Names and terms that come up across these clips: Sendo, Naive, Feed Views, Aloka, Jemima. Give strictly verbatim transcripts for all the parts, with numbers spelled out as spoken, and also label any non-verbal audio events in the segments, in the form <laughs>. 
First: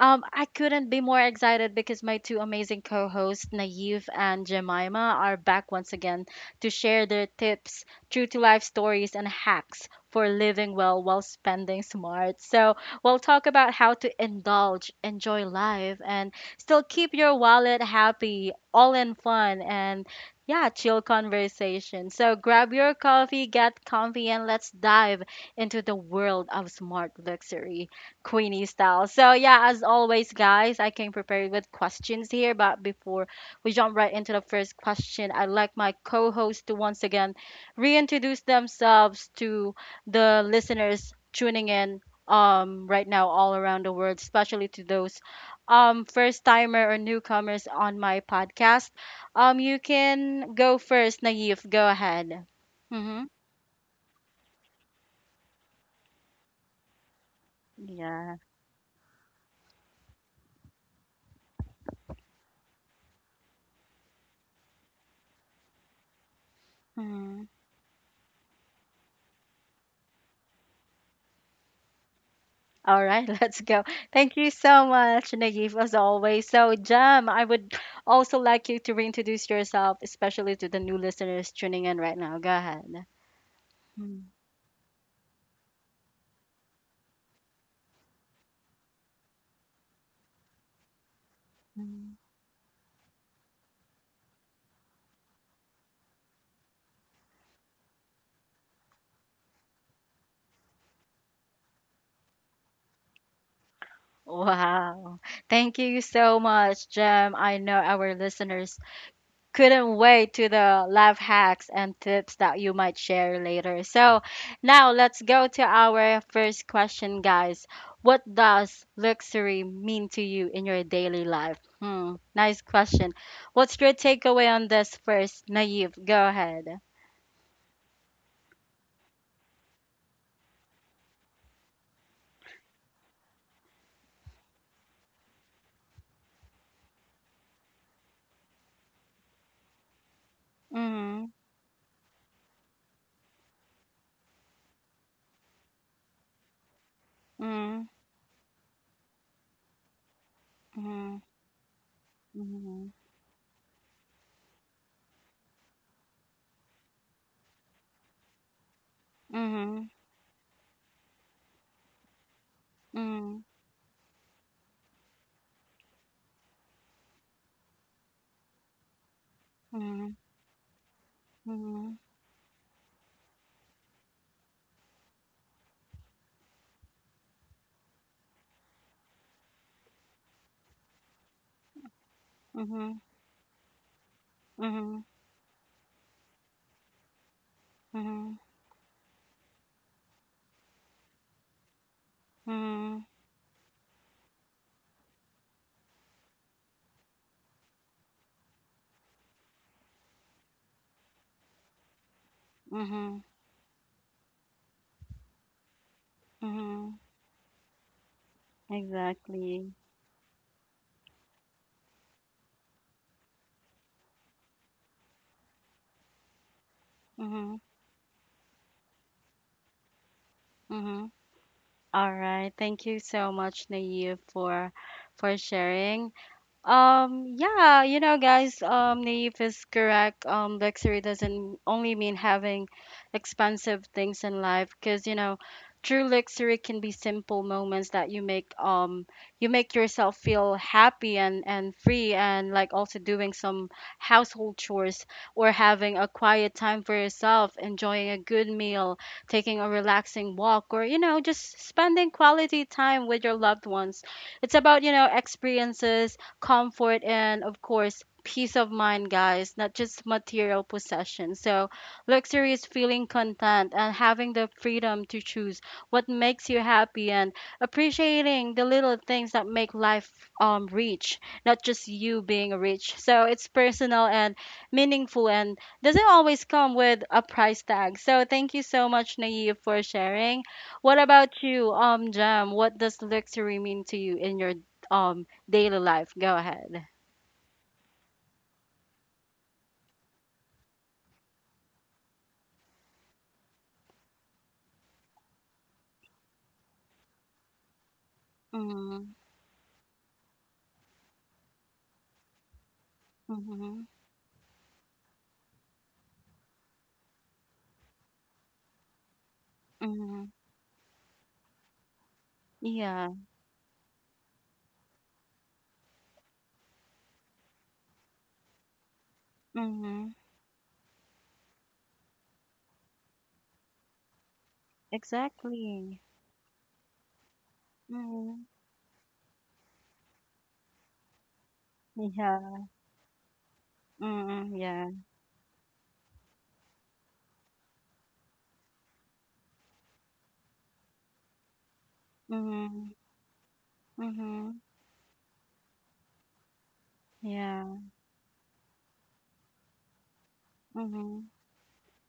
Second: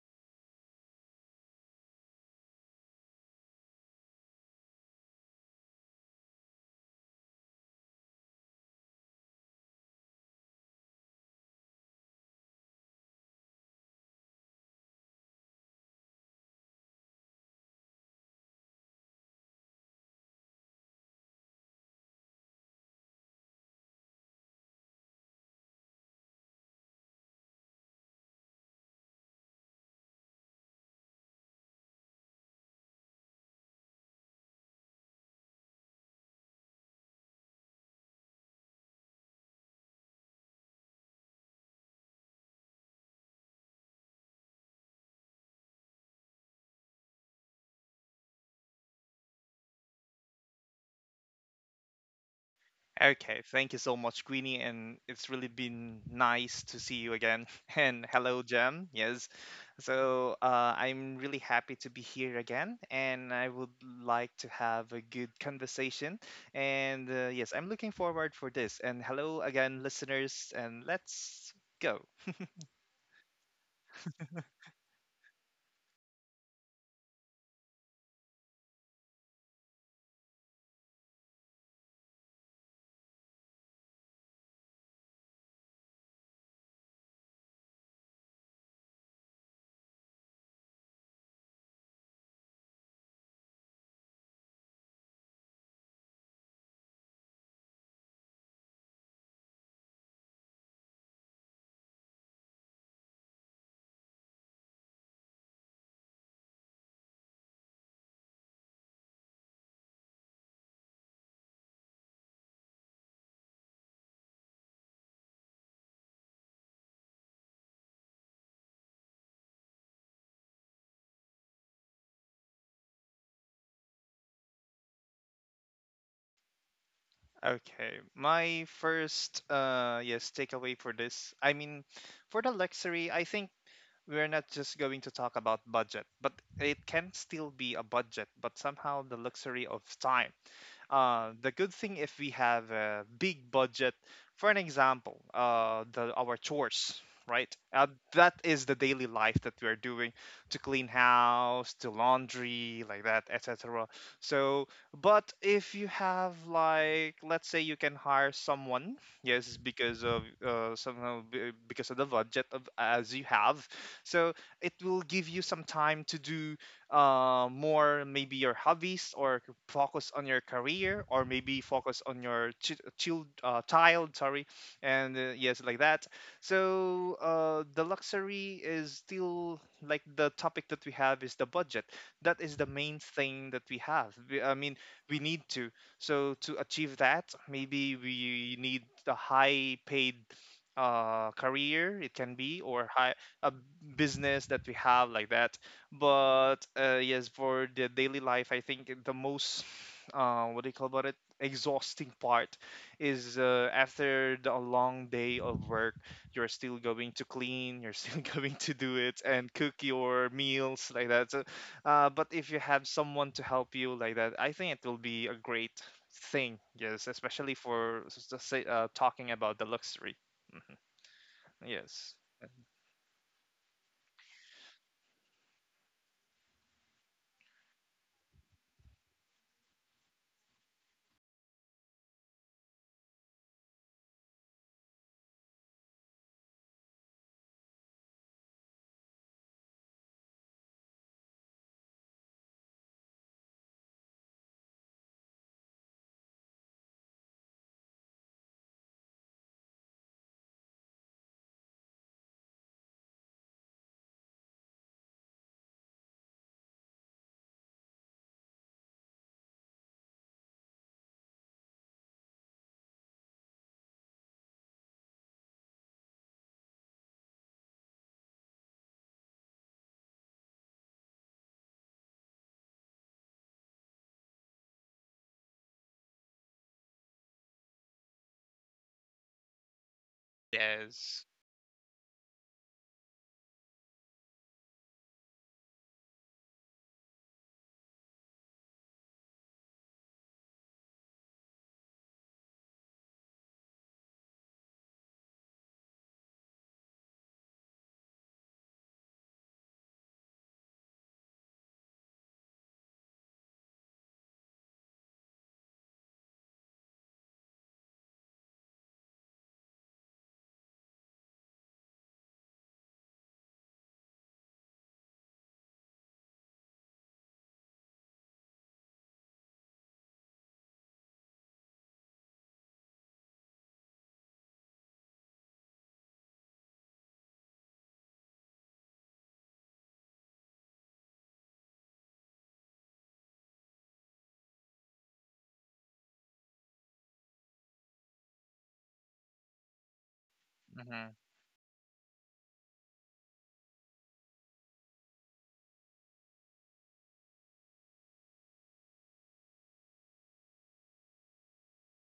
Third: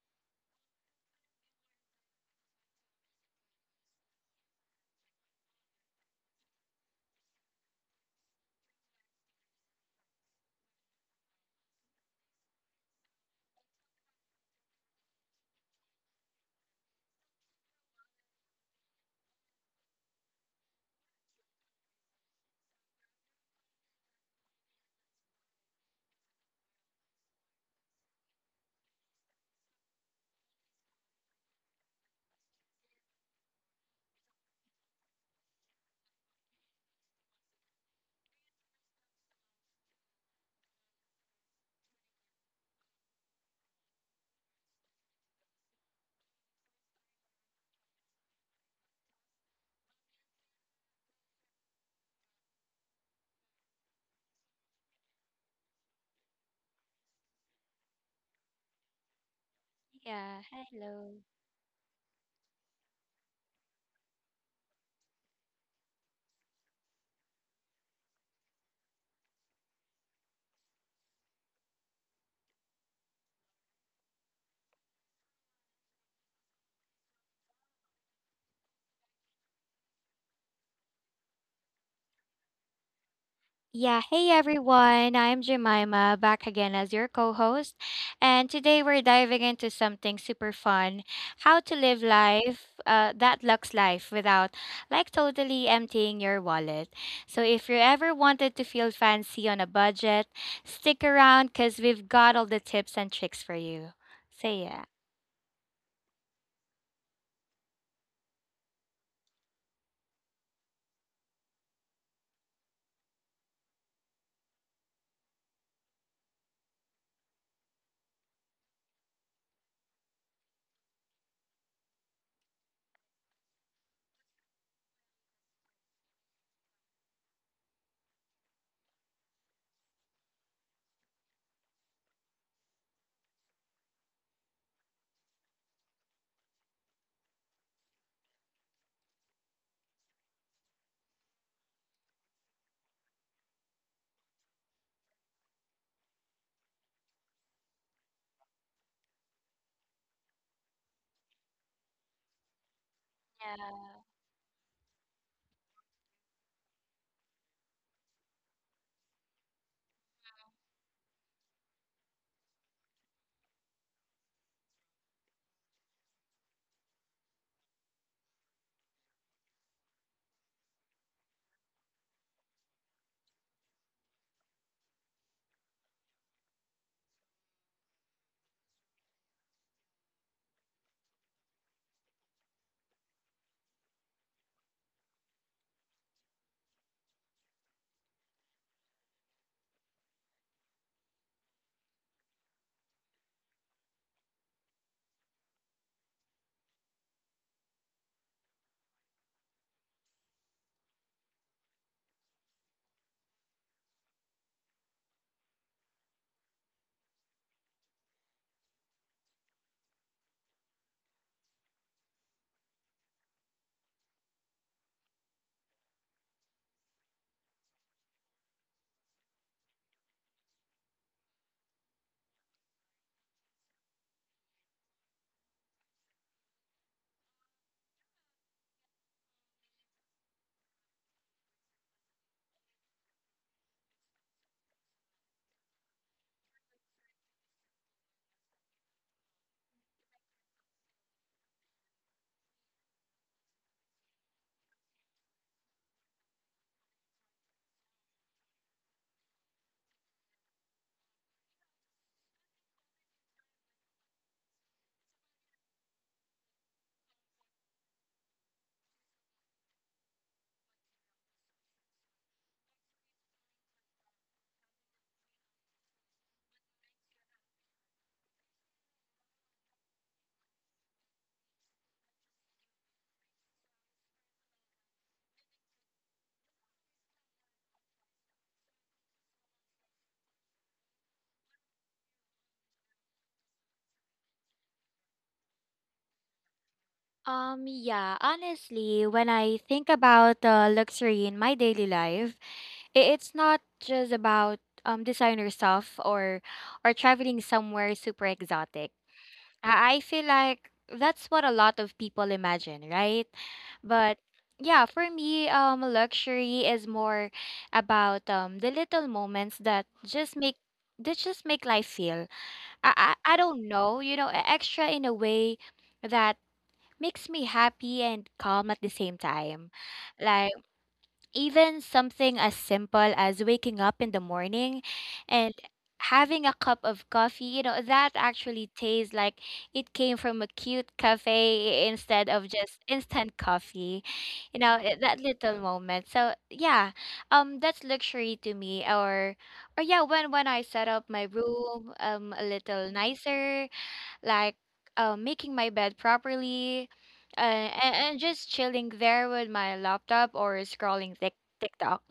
um, I couldn't be more excited because my two amazing co-hosts, Naive and Jemima, are back once again to share their tips, true to life stories, and hacks for living well while spending smart. So we'll talk about how to indulge, enjoy life, and still keep your wallet happy, all in fun and, yeah, chill conversation. So grab your coffee, get comfy, and let's dive into the world of smart luxury. Queenie style. So, yeah, as always, guys, I came prepared with questions here. But before we jump right into the first question, I'd like my co-host to once again reintroduce themselves to the listeners tuning in um right now all around the world, especially to those um first timer or newcomers on my podcast. Um, you can go first, Naive. Go ahead. Mm-hmm. Okay, thank you so much, Queenie, and it's really been nice to see you again. <laughs> And Yeah. hello, Jam. Yes, so Yeah, uh, hello. I'm really happy to be here again, and I would like to have a good conversation. And uh, yes, I'm looking forward for this. And hello again, listeners, and let's go. All right, <laughs> let's go. Thank you so much, Naive, as always. So, Jem, I would also like you to reintroduce yourself, especially to the new listeners tuning in right now. Go ahead. Yeah, Mhm. hey everyone, I'm Jemima, back again as your co host. And today we're diving into something super fun, how to live life, uh, that lux life, without like totally emptying your wallet. So if you ever wanted to feel fancy on a budget, stick around because we've got all the tips and tricks for you. So, yeah. Wow. Thank you so much, Jem. I know our listeners couldn't wait to the life hacks and tips that you might share later. So, now let's go to our first question, guys. What does luxury mean to you in your daily life? Hmm, nice question. What's your takeaway on this first, Naive? Go ahead. Okay, my first uh yes takeaway for this. I mean, for the luxury, I think we're not just going to talk about budget, but it can still be a budget, but somehow the luxury of time. Mm-hmm, uh, The good thing if we have a big budget, for an example, uh, the our chores, right? mm-hmm, Uh, that is the daily life that we are doing to clean house, to laundry, mm-hmm, like that, et cetera. Yeah. So, but if you have like, let's say you can hire someone, yes, mm-hmm, because of uh, somehow b- because of the budget of as you have, so it will give you some time to do uh, more maybe your hobbies or c- mm-hmm, focus on your career or maybe mm-hmm, focus on your ch- child uh, child, sorry. And uh, Yes, like that. So uh, the luxury is still like the topic that we have is the budget. That is the mm-hmm, main thing that we have we, I mean mm-hmm, we need to, so to achieve that maybe mm-hmm, mm-hmm, we need a high paid uh, career it can be, or high a business that we have, like that. But uh, yes, for the daily life, I think the most, uh, what do you call about it, exhausting part mm-hmm, is, uh, after the, a long day of work, you're still mm-hmm, going to clean, you're still <laughs> going to do it and exactly. cook your meals, like that. So, uh, but if you have someone to help you like that, I think it will be a great thing. Yes, especially Mm-hmm. for s- s- say, uh, talking about the luxury. Mhm. All Yes. right. Thank you so much, Naive, for for sharing. Um, yeah, you know, guys, um, Naive is correct. Um, luxury doesn't only mean having expensive things in life, because you know, true luxury can be simple moments that you make um you make yourself feel happy and and free, and like also doing some household chores or having a quiet time for yourself, enjoying a good meal, taking a relaxing walk, or you know, just spending quality time with your loved ones. It's about, you know, experiences, comfort, and of course peace of mind, guys, not just material possession. So luxury is feeling content and having the freedom to choose what makes you happy, and appreciating the little things that make life um rich, not just you being rich. So it's personal and meaningful, and doesn't always come with a price tag. So thank you so much, Naive, for sharing. What Yes. about you, um Jam? What does luxury mean to you in your um daily life? Go ahead. Um yeah, honestly, when I think about the luxury in my daily life, i- it's not just about um designer stuff or or traveling somewhere super exotic. Mhm. I I feel like that's what a lot of people imagine, right? Mhm. But yeah, for me, um luxury is more about um the little moments that Mhm. just make that just make life feel. I Yeah. I, I don't know, you know, e- extra in a way that makes me happy and calm at the same time. Mhm. Like even something as simple as waking up in the morning and Exactly. having a cup of coffee, you know, that Mhm. actually tastes like it came from a cute cafe instead of Yeah. just instant coffee. Mhm. You know, Yeah. i- that little moment. So, yeah, um that's luxury to me. or or yeah, when when I set up Mm-hmm. my room um a little Mhm. nicer, like Mhm. uh, making my bed properly, uh, Yeah. and, and just chilling there with my laptop or scrolling Mhm. Tik TikTok.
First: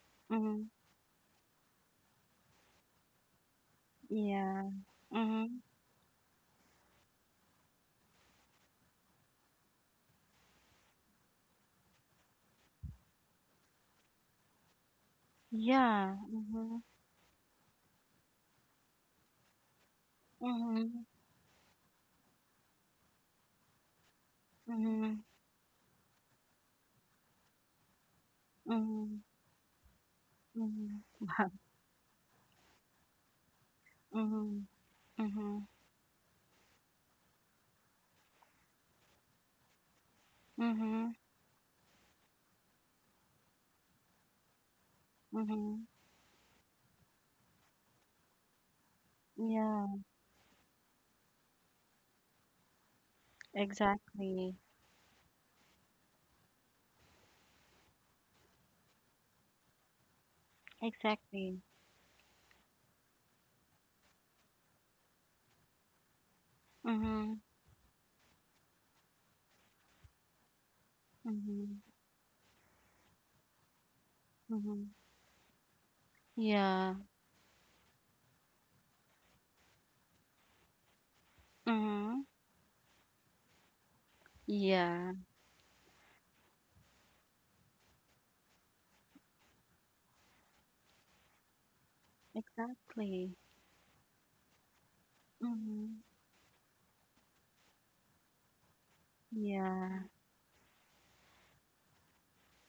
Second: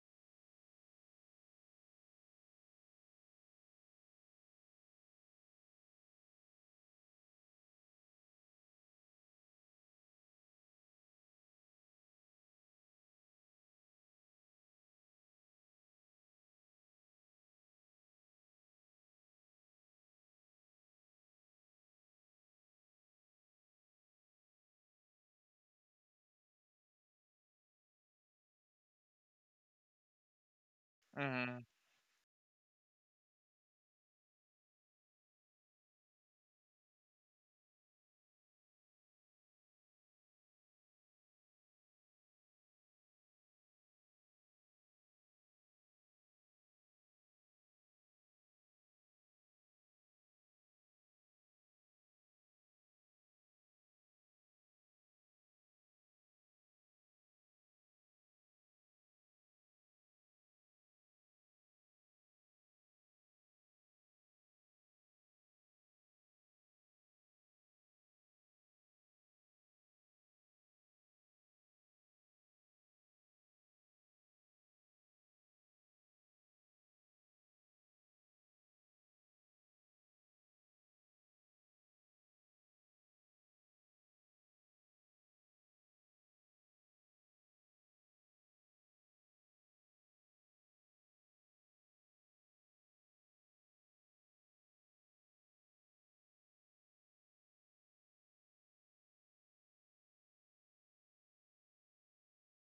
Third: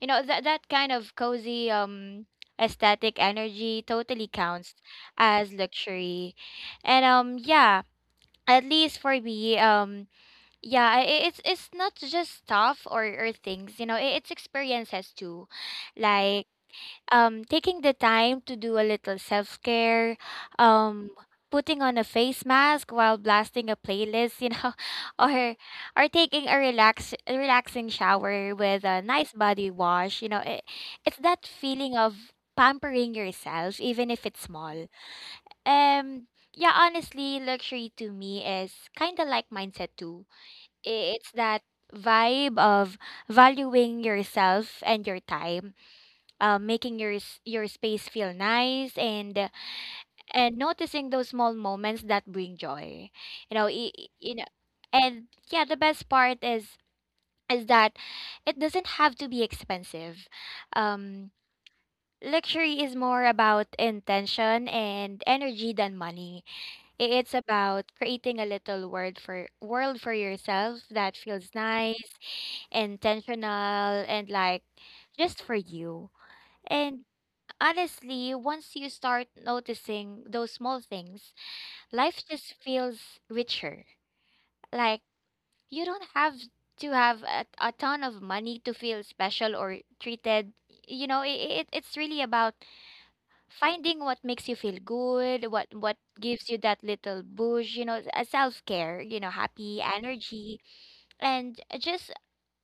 You know, that that Mhm. kind of cozy um aesthetic energy totally Yeah. counts as Mhm. luxury, and um yeah, at least for me. Um yeah, i- i- it's it's not just stuff or or things, you know, i- it's experiences too. Yeah. Like Mhm. um, taking the time to do a little self care, Mhm. um, putting on a face mask while blasting a playlist, you know, <laughs> Mhm. or or taking a relax a relaxing shower with a Mhm. nice body wash. You know, it, Mhm. it's that Wow. Mm-hmm. feeling of pampering yourself, even if it's Mhm. small. Mhm. Um, yeah, honestly, luxury to me is kind of like mindset too. Mhm. I- It's that vibe of valuing yourself and your time, Mhm. uh, making your s- your space feel nice, and uh, Yeah. and noticing those small moments that bring joy, you know i- i- you know Exactly. And yeah, the best part is is that it doesn't have to be expensive. um Exactly. Luxury is more about intention and energy than money. I- Mhm. It's about creating a little world for world for yourself that feels Mhm. nice, intentional, and like Mhm. just for you. Yeah. And Honestly, once you start noticing those small things, Mhm. life just feels richer. Like, Yeah, you don't have to have a, a ton of money to feel special or treated. You know, it, it, it's really about exactly. finding what makes you feel good, what, Mm-hmm. what gives you that little boost, you know, a self care, you know, happy Yeah. energy, and just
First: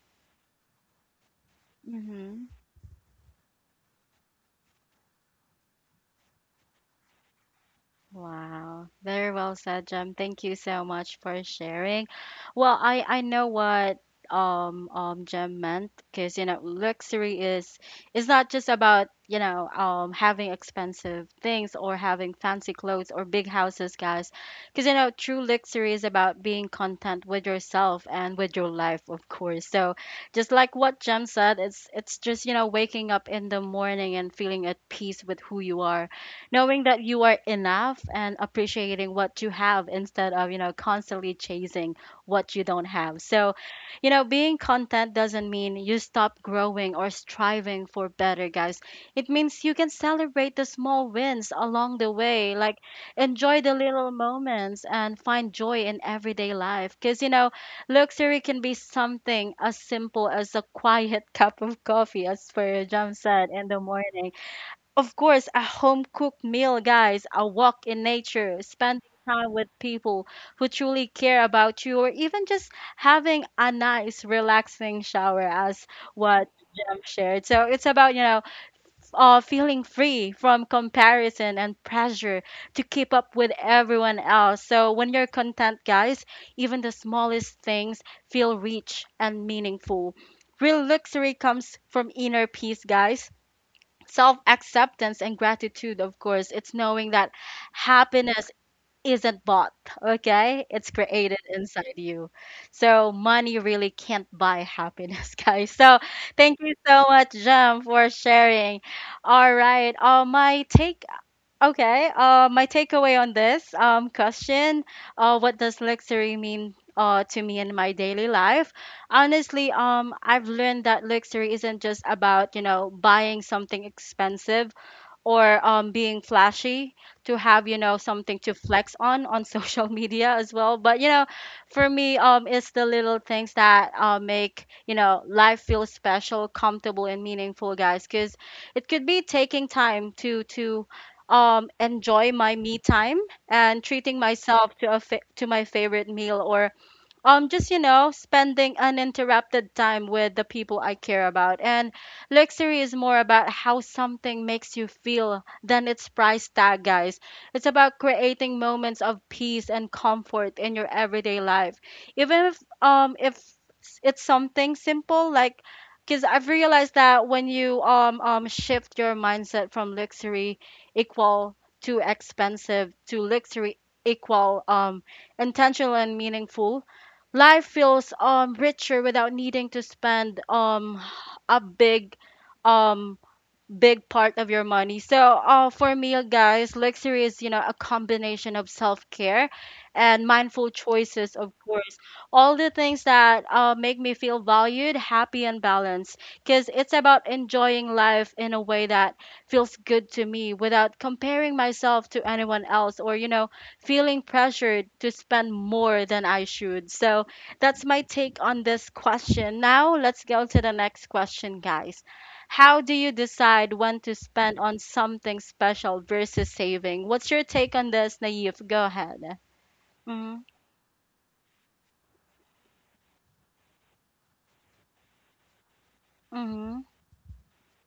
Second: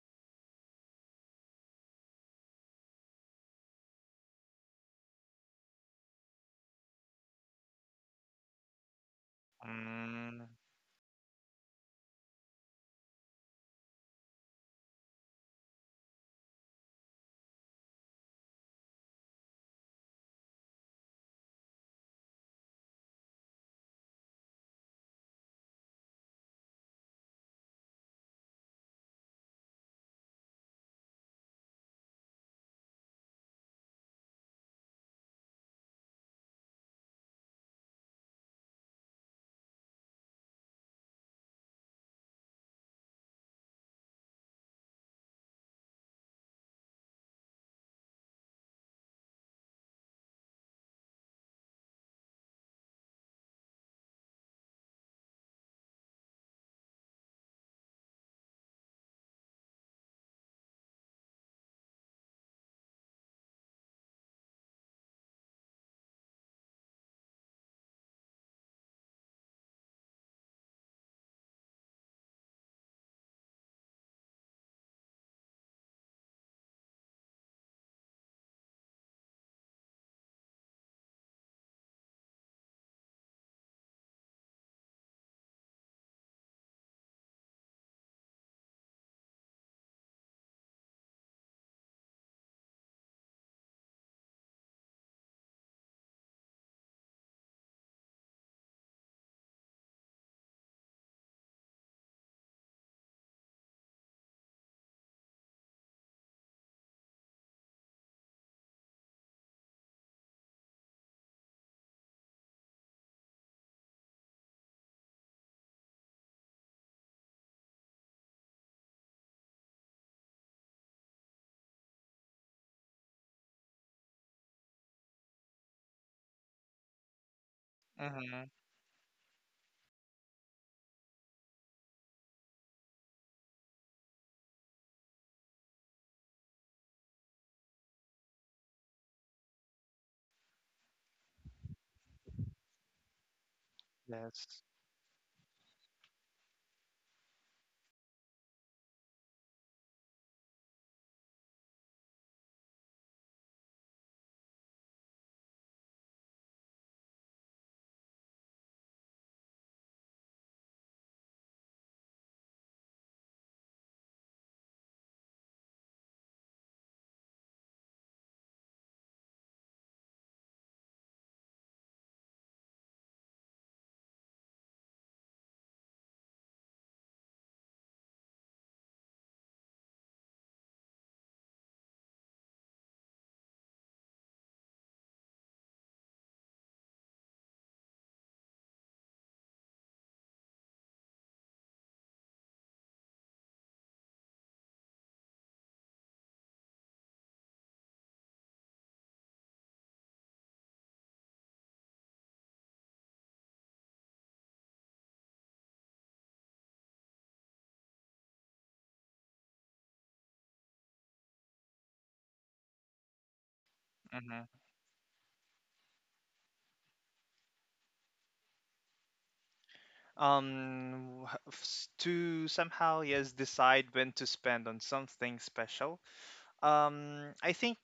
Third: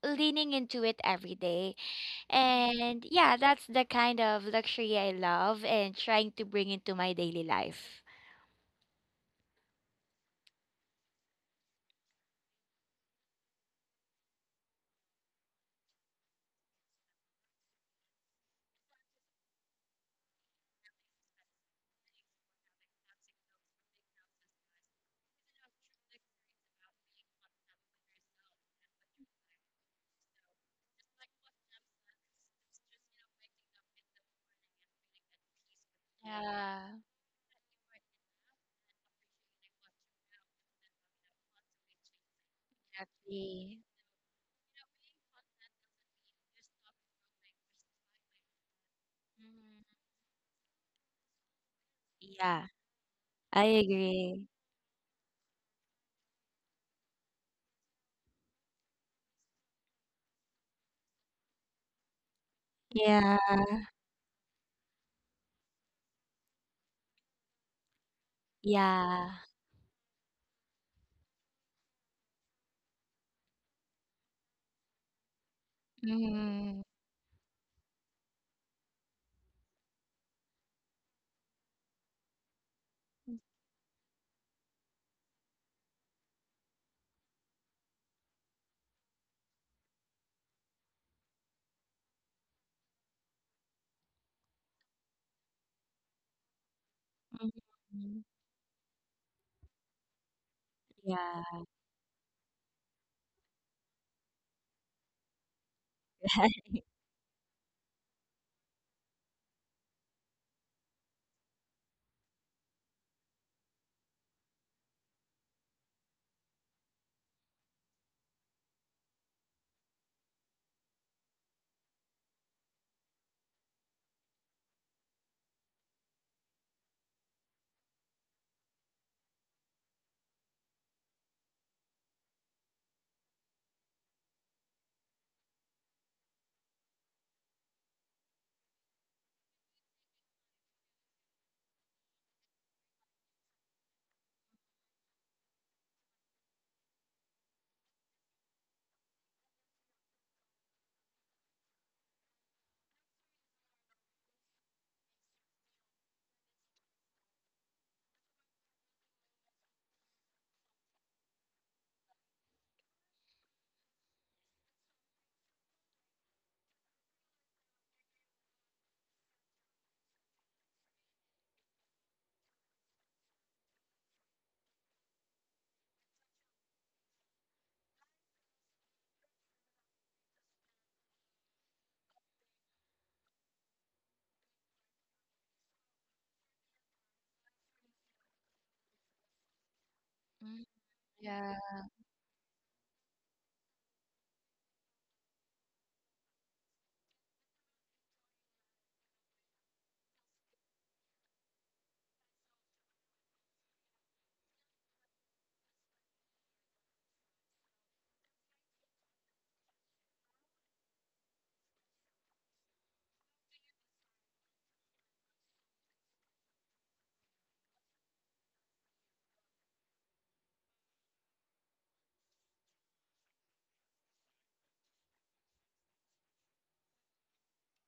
leaning into it every day. Mm-hmm. And yeah, that's the kind of luxury I love and trying to bring into my daily life. Wow, very well said, Jem. Thank you so much for sharing. Well, I I know what um um Jem meant, because you know luxury is is not just about, you know, um having expensive things or having fancy clothes or big houses, guys. Because you know true luxury is about being content with yourself and with your life, of course. So, just like what Jem said, it's it's just, you know, waking up in the morning and feeling at peace with who you are, knowing Yeah, that you are enough and appreciating what you have, instead of, you know, constantly chasing what you don't have. So, exactly. you know, being content doesn't mean you stop growing or striving for better, guys. It means you Mhm. can celebrate the small wins along the way, Yeah, like enjoy I the little agree. moments and find joy in everyday life. Because, you know, luxury can be something as simple as a quiet <laughs> cup of coffee, as per Jam Yeah, said, in the morning. Of course, a home cooked meal, guys, a walk in nature, spending yeah. time with people who truly care about you, or even just having a nice, relaxing shower, as what Mm-hmm. Jem shared. So it's about, you know, uh, feeling free from comparison and pressure to keep up with everyone else. So when you're content, guys, even the smallest things feel rich and meaningful. Real luxury comes from inner peace, guys, self acceptance and gratitude, of course. It's knowing that happiness isn't bought, okay? It's created Yeah. inside you. So, money really can't buy happiness, <laughs> guys. So, thank you <laughs> so much, Jem, for sharing. All right. Uh, my take Okay. Uh, my takeaway on this um, question, uh, what does luxury mean uh, to me in my daily life? Honestly, um, I've learned that luxury isn't just about, you know, buying something expensive or um, being flashy to have, you know, something Mm-hmm. to flex on on <laughs> social media as well. But you know, for me, um it's the little things that uh, make, you know, life feel special, comfortable and meaningful, guys. Because it could be taking time to to um enjoy my me time, and treating Yes. myself to a fa- to my favorite meal, or um just, you know, spending uninterrupted time with the people I care about. And luxury is more about how something makes you feel than its price tag, guys. It's about creating moments of peace and comfort in your everyday life, even if um if s- it's something simple. Like, because I've realized that when you um um shift your mindset from luxury equal to expensive to luxury equal um intentional and meaningful, life feels um richer without needing to spend um a big um big part of your money. So, uh, for me, guys, luxury is, you know, a combination of self-care and Mm, mindful choices, of Yeah. course. All the things that uh, make me feel valued, happy, and balanced. Because it's about enjoying life in a way that feels good to me without comparing myself to anyone else or, you know, feeling pressured to spend more than I should. So, that's my take on this question. Now, let's go to the next question, guys. How do you decide when to Mm-hmm. spend on something special versus saving? What's your take on this, Naive? Go ahead. Mm-hmm. Um, wh- s- to somehow yes decide when to spend on something special. Mm-hmm. Um, I think,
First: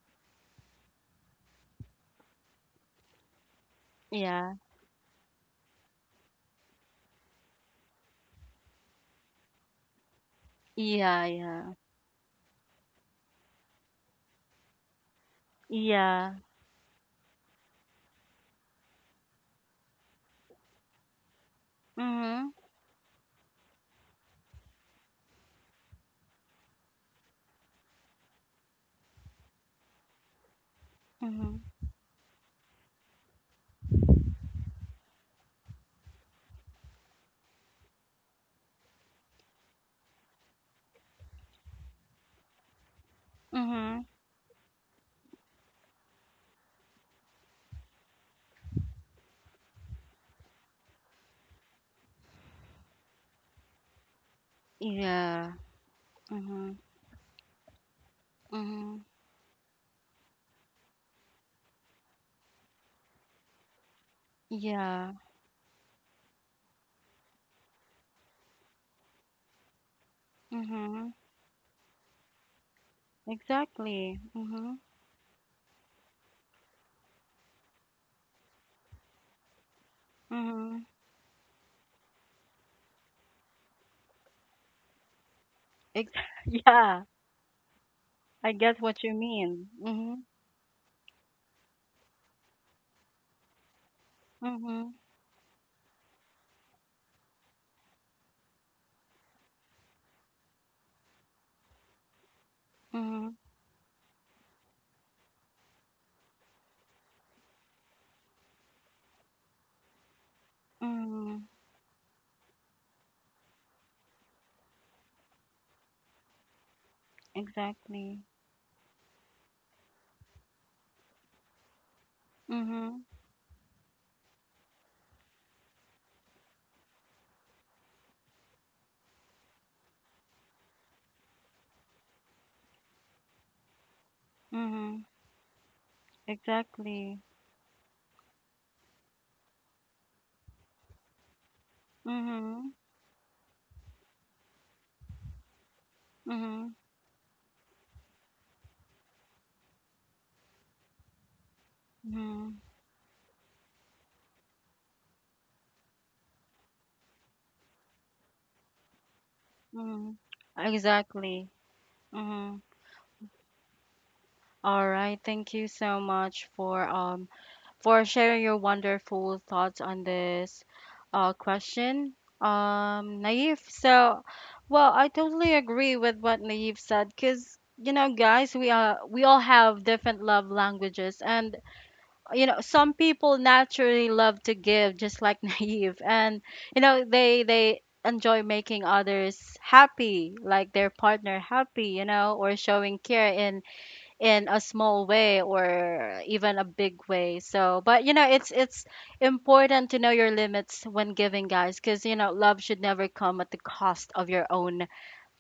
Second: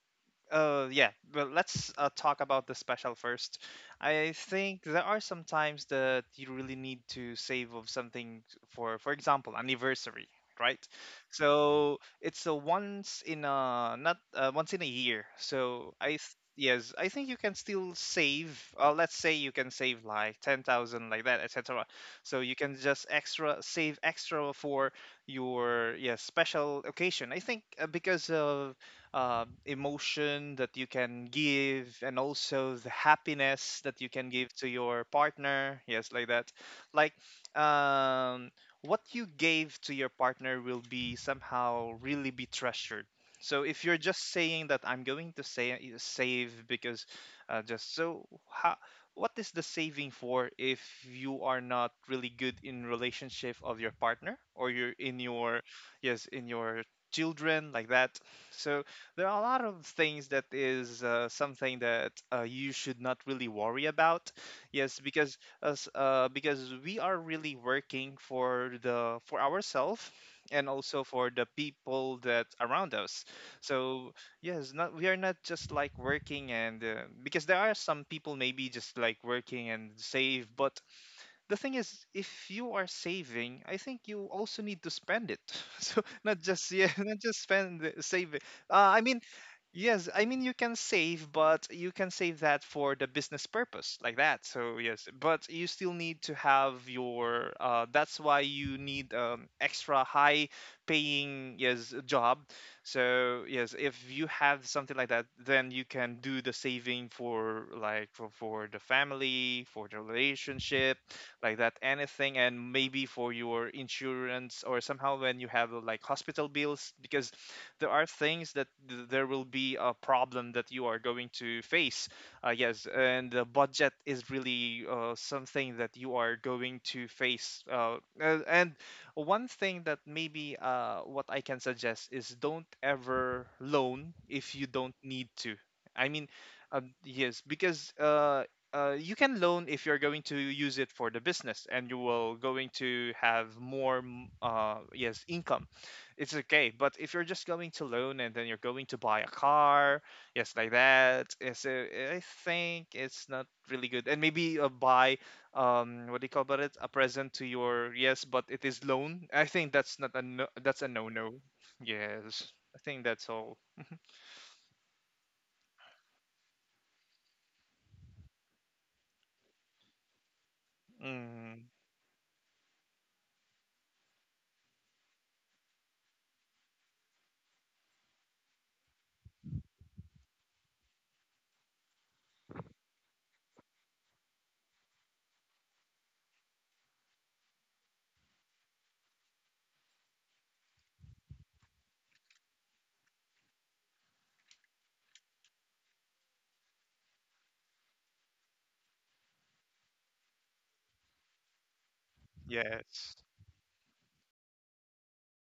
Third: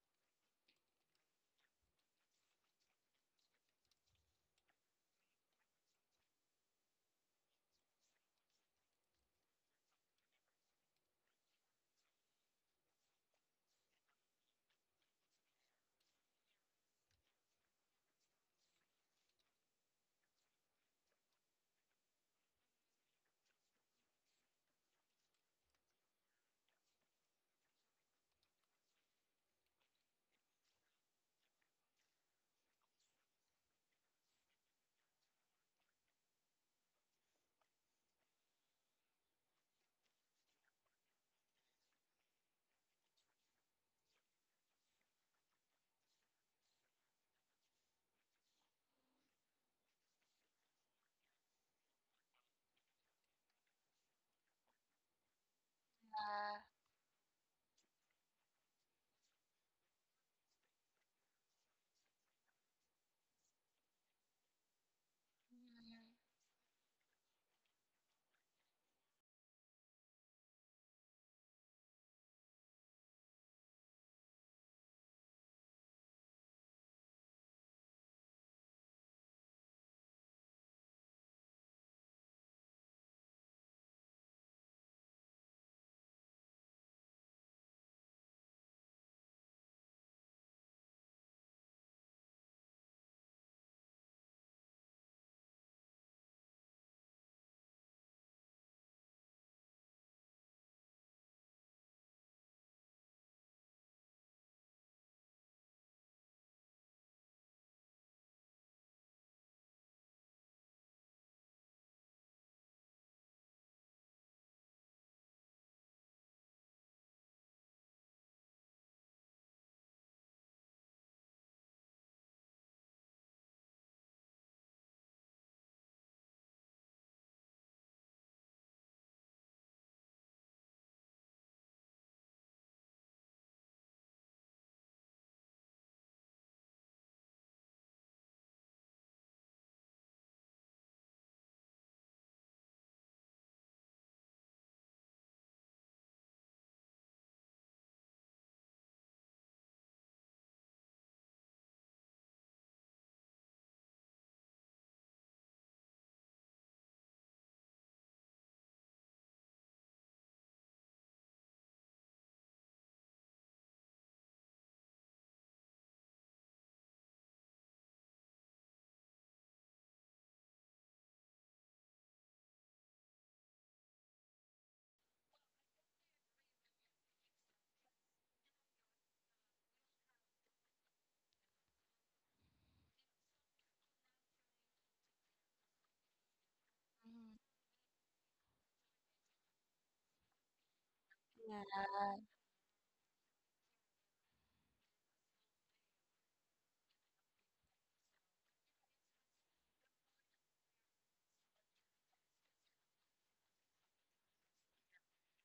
Uh, yeah, but let's uh, talk about the special first. I Yeah. think there are some times that you really need to save of something, for, for example, anniversary, right? Yeah. Yeah. So it's a once in a not, uh, once in a year. So I th- Yeah. yes, I think you can still save. Uh, let's say you can save like ten thousand, like that, et cetera. So Mm-hmm. you can just extra save extra for your yes special occasion. I think uh, because of um, emotion that you can Mm-hmm. give and also the happiness that you can give to your partner, yes, like that. Like um, what you gave to your partner will be somehow really be treasured. So if you're Mm-hmm. just saying that I'm going to say, save, because uh, just so how, what is the saving for if you are not really good in relationship of your partner, or you're in Yeah. your yes in Mm-hmm. your children, like that. So Mm-hmm. there are a lot of things that is uh, something that uh, you should not really worry about. Yes, Yeah. because us uh, because we are really working for the for ourselves and also Mm-hmm. for the people that around us. So Exactly. yes, Mm-hmm. not we are not just like working. And uh, because there are some people maybe just like working and save, but Mm-hmm. the thing is if you are saving I think you also need to spend it. <laughs> So Ex- not <laughs> just, yeah, <laughs> yeah. not just spend it, save it. I guess uh, I what you mean, mean. yes, I Mm-hmm. mean you can save, but you can save that for the business purpose, like that. So Mm-hmm. yes, but you still need to have your, uh, that's why you need um, extra high paying yes job. Mm-hmm. So yes, if you have something like that, then you can do the saving for like for, for the family, for the relationship, Mm-hmm. like that, anything. And maybe for your insurance, or somehow when you have uh, like hospital bills, because there are Exactly. things that th- there will be a problem that you are going to face. Uh, yes, Mm-hmm. and the budget is really uh, something that you are going to face. Uh, a- and one thing that maybe, uh, what I can suggest is, don't ever loan if you don't Mm-hmm. need to. I mean, um, Exactly. yes, because uh, uh, you can loan if you're going to use it for the business and you will going Mhm, to have more, m- uh, yes, income, it's okay. mhm, But if you're just going to loan and then you're going to buy a car, yes like that, yes, uh, I mhm, think it's not really good. And maybe uh, buy um, what do you call about it, a present to your yes, but it is loan, I think that's not a mhm. no, that's a no no. Exactly. Yes, Mhm. I think that's all. All right. Thank you so much for um for sharing your wonderful thoughts on this uh Mm. question. Um, Naive. So, well, I totally agree with what Naive said. Cause you know, guys, we uh we all have different love languages, and you know some people naturally love to give, just like <laughs> Naive, and you know Mhm. they they enjoy making others happy, like their partner Yeah. happy, you know, or showing care in in a small way or even a big way. So, but you know it's it's important to know your limits when giving, guys, because you know love should never Yes. come at the cost of your own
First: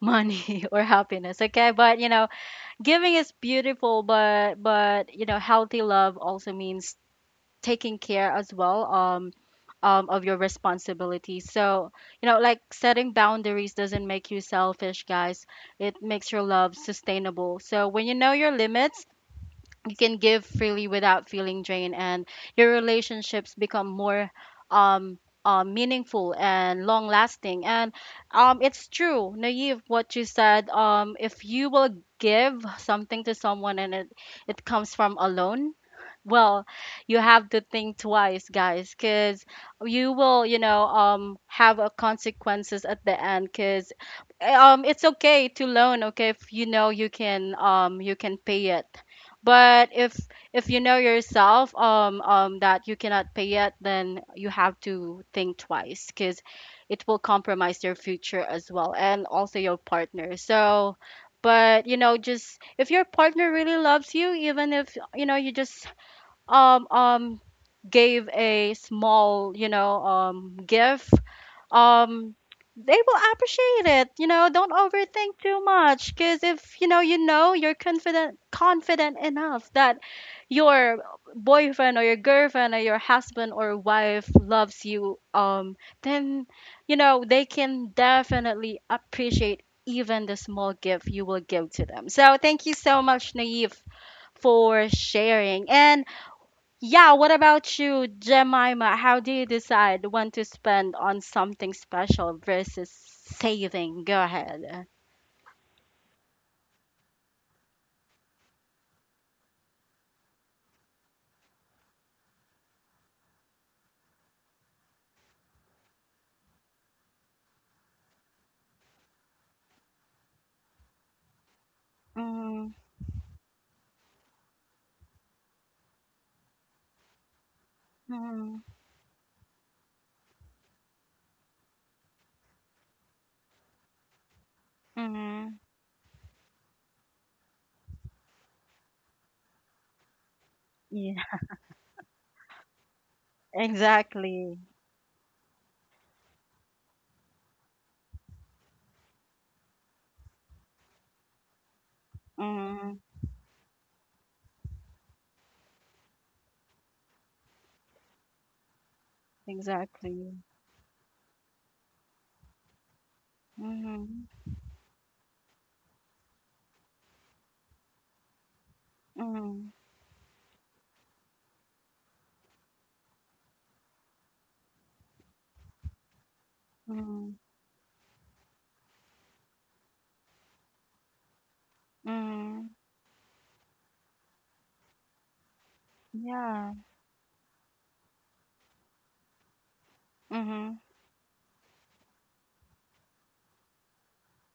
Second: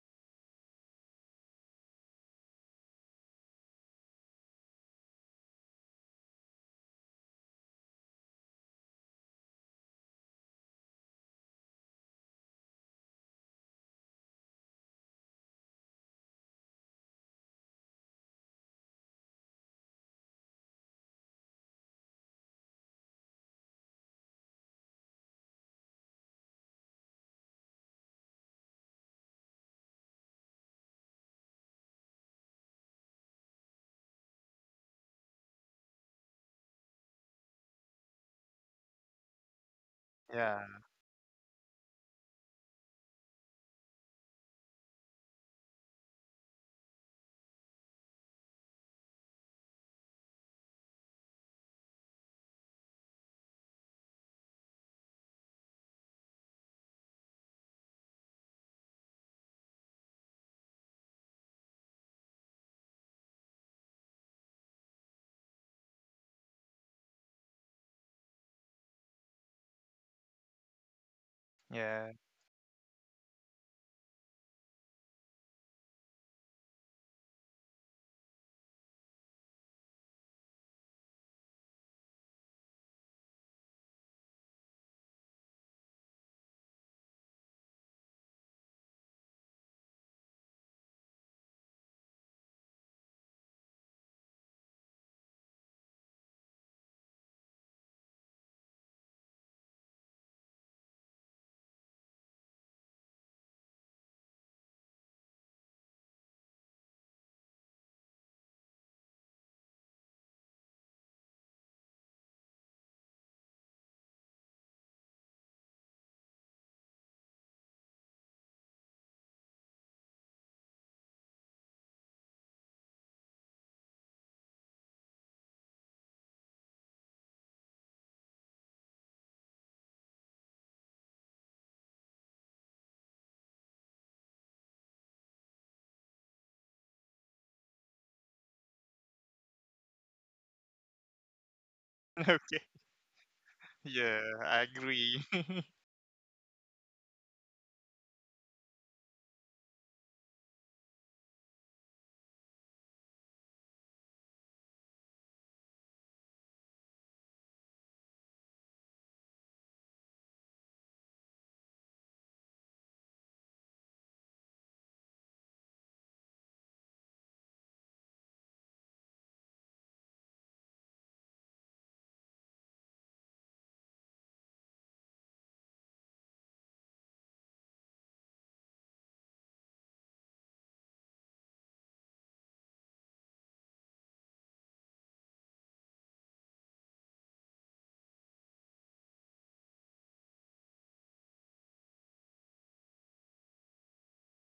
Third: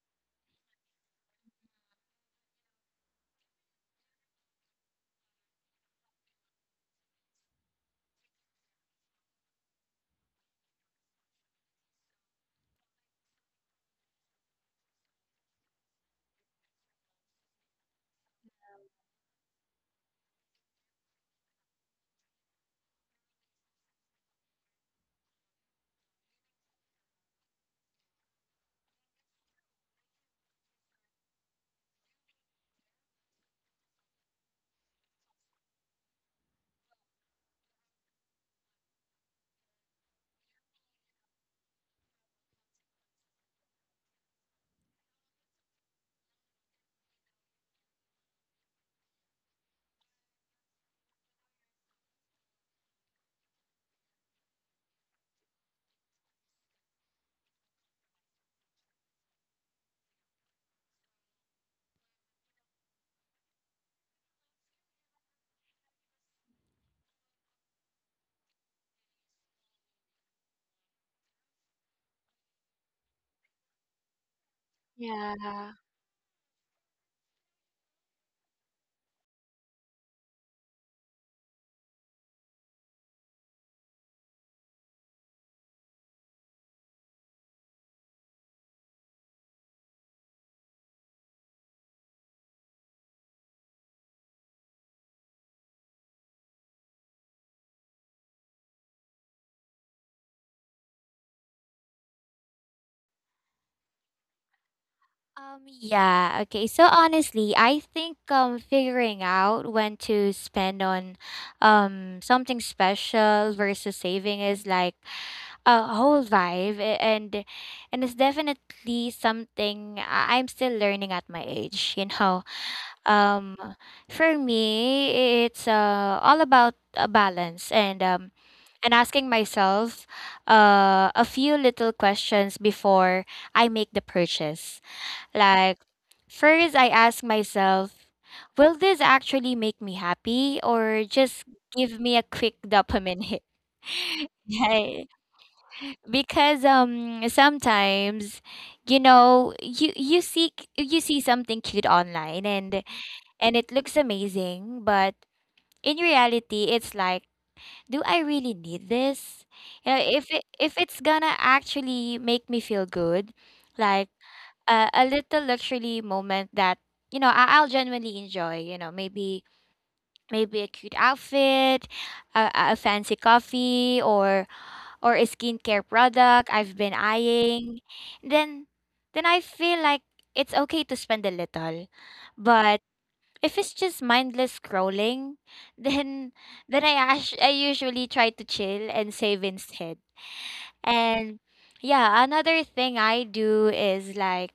money <laughs> or happiness, okay? But you know giving is beautiful, but but you know healthy love also means taking care as well, um, um, of your responsibilities. So, you know, like setting boundaries doesn't make you selfish, guys. It makes your love sustainable. So, when you know your limits, you can give freely without feeling drained, and your relationships become more um, uh, meaningful and long lasting. And um, it's true, Naive, what you said. Um, if you will give something to someone and it, it comes from alone, well, you have to think twice, guys, because you will, you Yeah. know, um, have a consequences at the end. Because um, it's okay to loan, okay, if you know you can, um, you can pay it. But if if you know yourself, um, um, that you cannot pay it, then you have to think twice, because it will compromise your future as well, and also your partner. So, but you know, just if your partner really loves you, even if you know you just um um gave a small, you know, um gift, Yeah. um they will appreciate it. You know, don't overthink too much, because if you know, you know you're confident confident enough that your boyfriend or your girlfriend or your husband or wife loves you, um then you know they can definitely appreciate even the small gift you will give to them. So thank you so much, Naive, for sharing. And yeah, what about you, Jemima? How do you decide when to spend on something special versus saving? Go ahead. Um, yeah, okay. So honestly, I think um figuring out when to spend on um something special versus saving is like a whole vibe, a- and and it's definitely something I- I'm still learning at my age, you know. Mm-hmm. Um for me, it's uh all about a balance, and um and asking myself uh a few little questions before I make the purchase. Mm-hmm. Like, First, I ask myself, will this actually make me happy or Yeah, just give me a quick dopamine hit? <laughs> Yeah, <laughs> exactly. I Yeah, agree. because um sometimes, you know, you you see you see something cute online, and Mm-hmm. and it looks amazing, but in reality it's like, do I really need this? You know, if Exactly. it, if it's gonna actually make me feel good, like Mm-hmm. a, a little luxury moment that, you know, I, I'll genuinely enjoy. You know, maybe Mm-hmm. maybe a cute outfit, a, a a fancy coffee, or or a skincare product I've been Mm-hmm. eyeing. Then then I feel like it's okay to spend a little, Mm-hmm. but if it's just mindless scrolling, <laughs> then Yeah. then I ash- I usually try to chill and save instead. Mm-hmm. And yeah, another thing I do is like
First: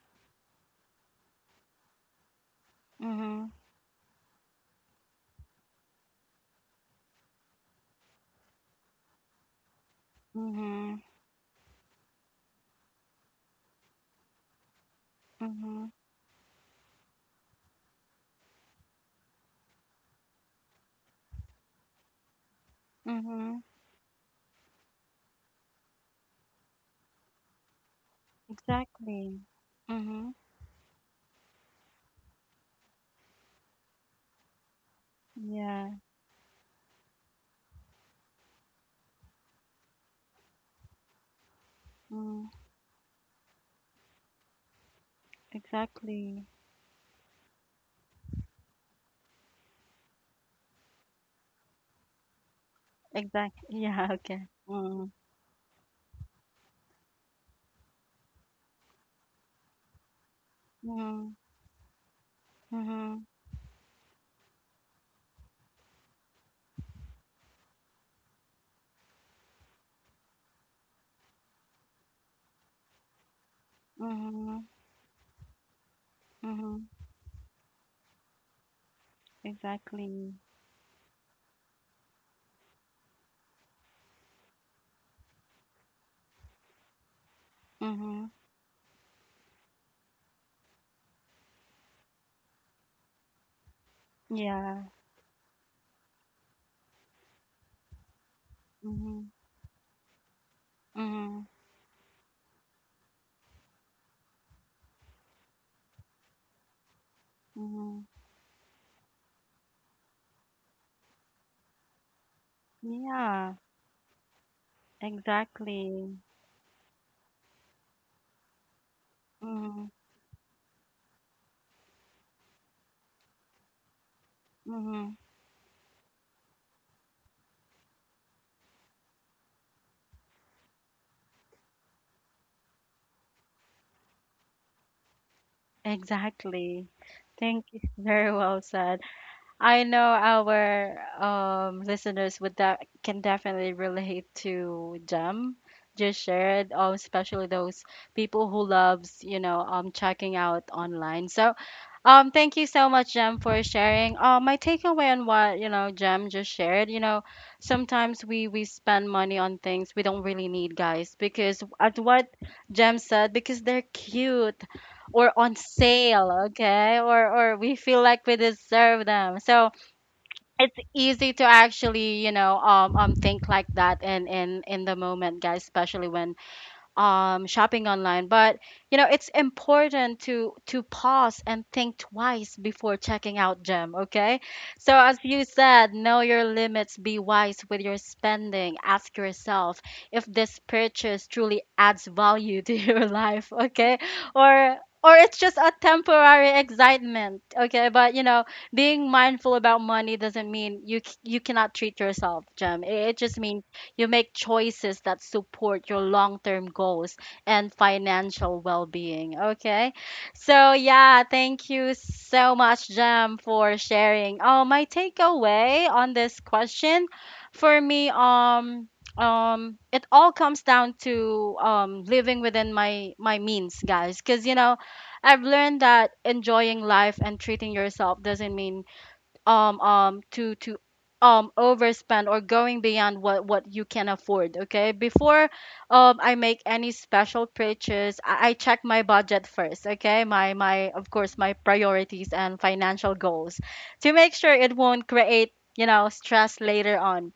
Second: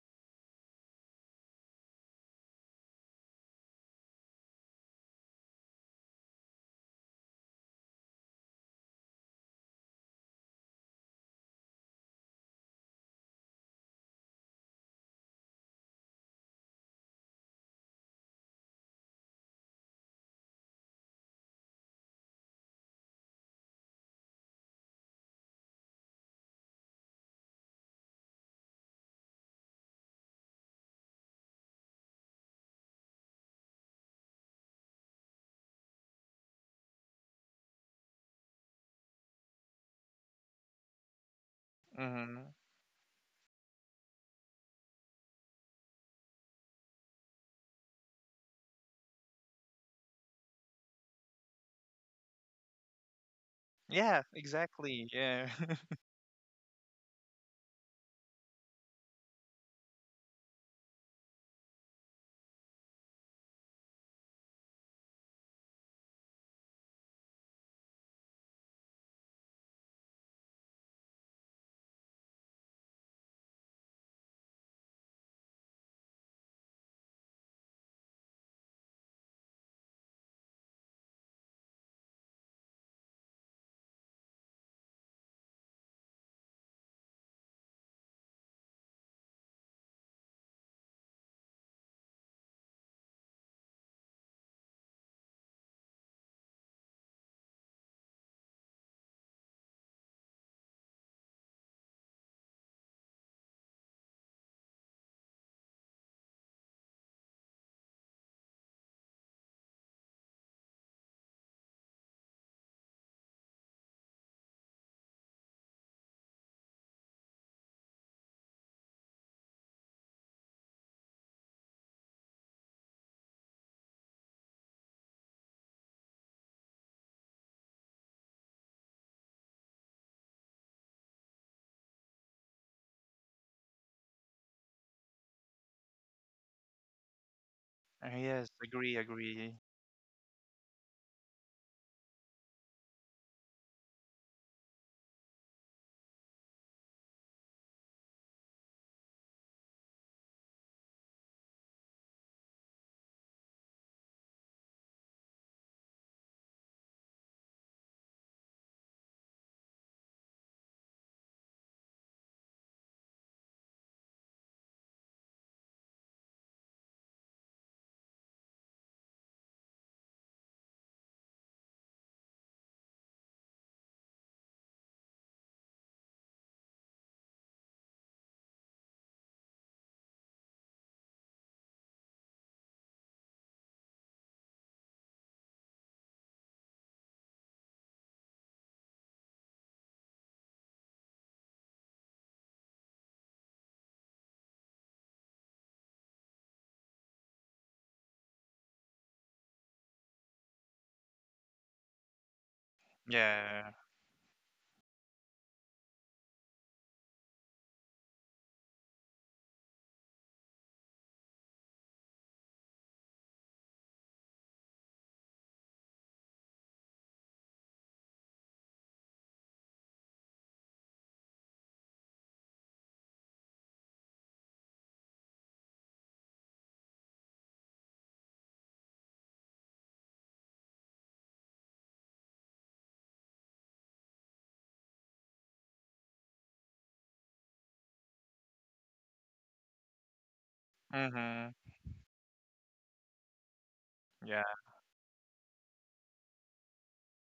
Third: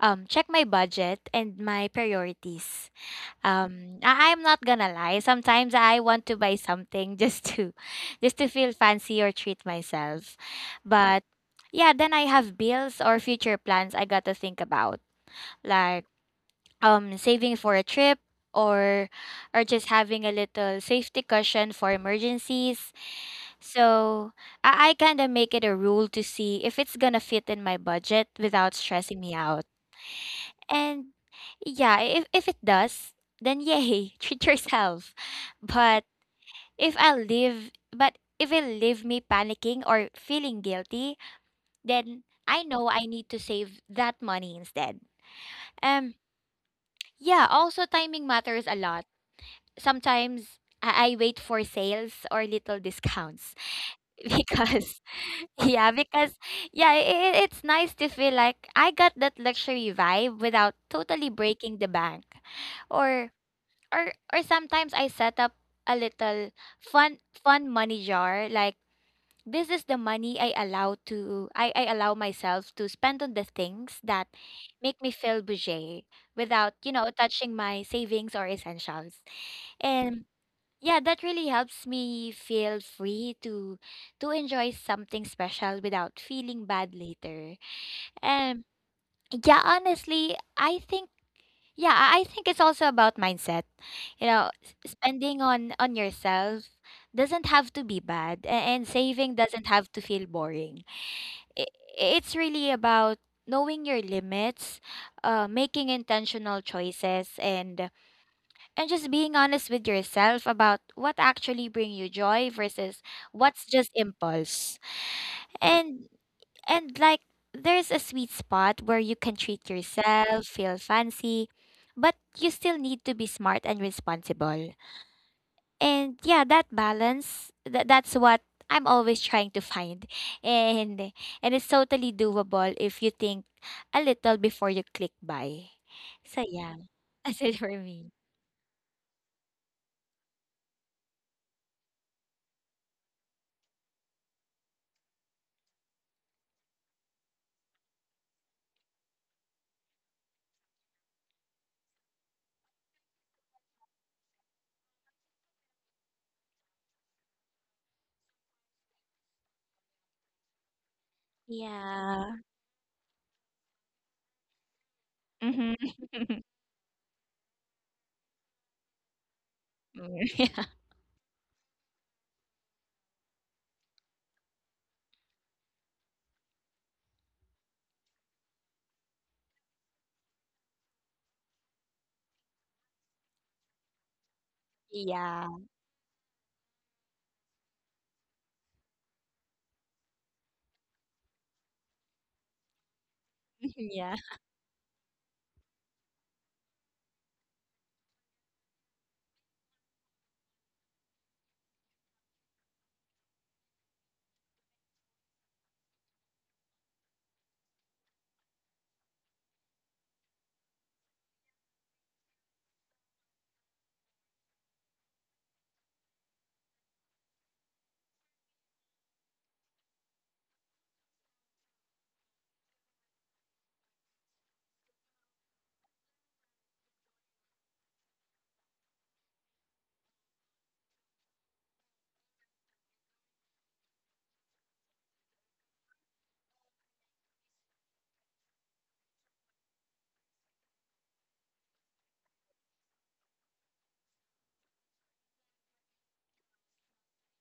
um check my budget and my priorities. Mm-hmm. Um I- I'm not gonna lie. Sometimes I want to buy something just to <laughs> just to feel fancy or treat myself. Mm-hmm. But yeah, then I have bills or future plans I got to think about. Mm-hmm. Like um saving for a trip, or or just having a little safety cushion for emergencies. Mm-hmm. So I, I kind of make it a rule to see if it's gonna fit in my budget without stressing me Exactly. out. Mm-hmm. And yeah, if, if it does, then yay, <laughs> treat yourself. Yeah. But if I live, but if it leave me panicking or feeling guilty, then Mm-hmm. Mm. I know I need to save that money instead. Um, Exactly. yeah, also timing matters a lot. Sometimes I, I wait for sales or little discounts Exactly. <laughs> Yeah, <laughs> Yeah, okay. because exactly. Mm-hmm. Yeah. Yeah, <laughs> because yeah, it, it's nice to feel like I got that luxury vibe without totally Mm-hmm. breaking the bank. Mm-hmm. Or or or sometimes I set up a little fun fun money jar, like, this is the money I allow to I, I, allow myself to spend on the things that Mm-hmm. make me feel bougie without, you Mm-hmm. know, touching my savings or essentials. Exactly. Yeah, that really helps me feel free to to enjoy something special without feeling bad later. Mm-hmm. And yeah, honestly, I think, yeah, I I think it's also about mindset. You know, s- Yeah. spending on on yourself doesn't have to be bad, a- and Mm-hmm. saving doesn't have to feel boring. Mm-hmm. I- It's really about knowing your limits, uh, making intentional choices, and Mm-hmm. and just being honest with yourself about what actually bring you joy versus Yeah. what's just impulse. And Exactly. and like there's a sweet spot where you can treat Mm-hmm. yourself, feel fancy, but you still need to be smart and responsible. Mm-hmm. And yeah, that balance that that's what I'm always trying to find. <laughs> And and it's totally doable if you think a little before you click buy. So yeah, Exactly. <laughs> that's it for Thank you. <laughs> me. Uh, Very yes, well agree, said. agree. I know our um listeners would that can definitely relate to Jem just shared, um, especially those people who loves, you know, um checking out online. So Um, thank you so much, Jem, for sharing. Uh, my takeaway on what you know Jem just shared, you know, sometimes we we spend money on things we don't really need, guys, because at what Yeah. Jem said, because they're cute or on Mhm. Mm, sale, okay, or or we feel like we deserve them. So it's <laughs> easy to actually, you know, um, um, think like that in in in the moment, guys, especially when um, shopping online. But you know, it's important to to pause and think twice before checking out, Gem. Okay, so yeah. as Yeah. you said, know your limits, be wise with your spending. Ask yourself if this purchase truly adds value to <laughs> your life. Okay, Yeah. <laughs> or or it's just a temporary excitement, okay? But you know, being mindful about money doesn't mean you c- you cannot treat yourself, Gem. it it just means Yeah. you make choices that support your long term goals and financial well being. Okay. So, yeah, thank you so much, Jem, for sharing. Oh, my takeaway on this question for me, um, um it all comes down to um living within my my means, guys, because you know I've learned that enjoying life and treating yourself doesn't mean um um to to um overspend or going beyond what what you can afford, okay? Before um I make any special purchase, i, I check my budget first, okay? My my of course my Mm-hmm. priorities and financial goals to make Yeah. sure it won't create, you know, stress later on.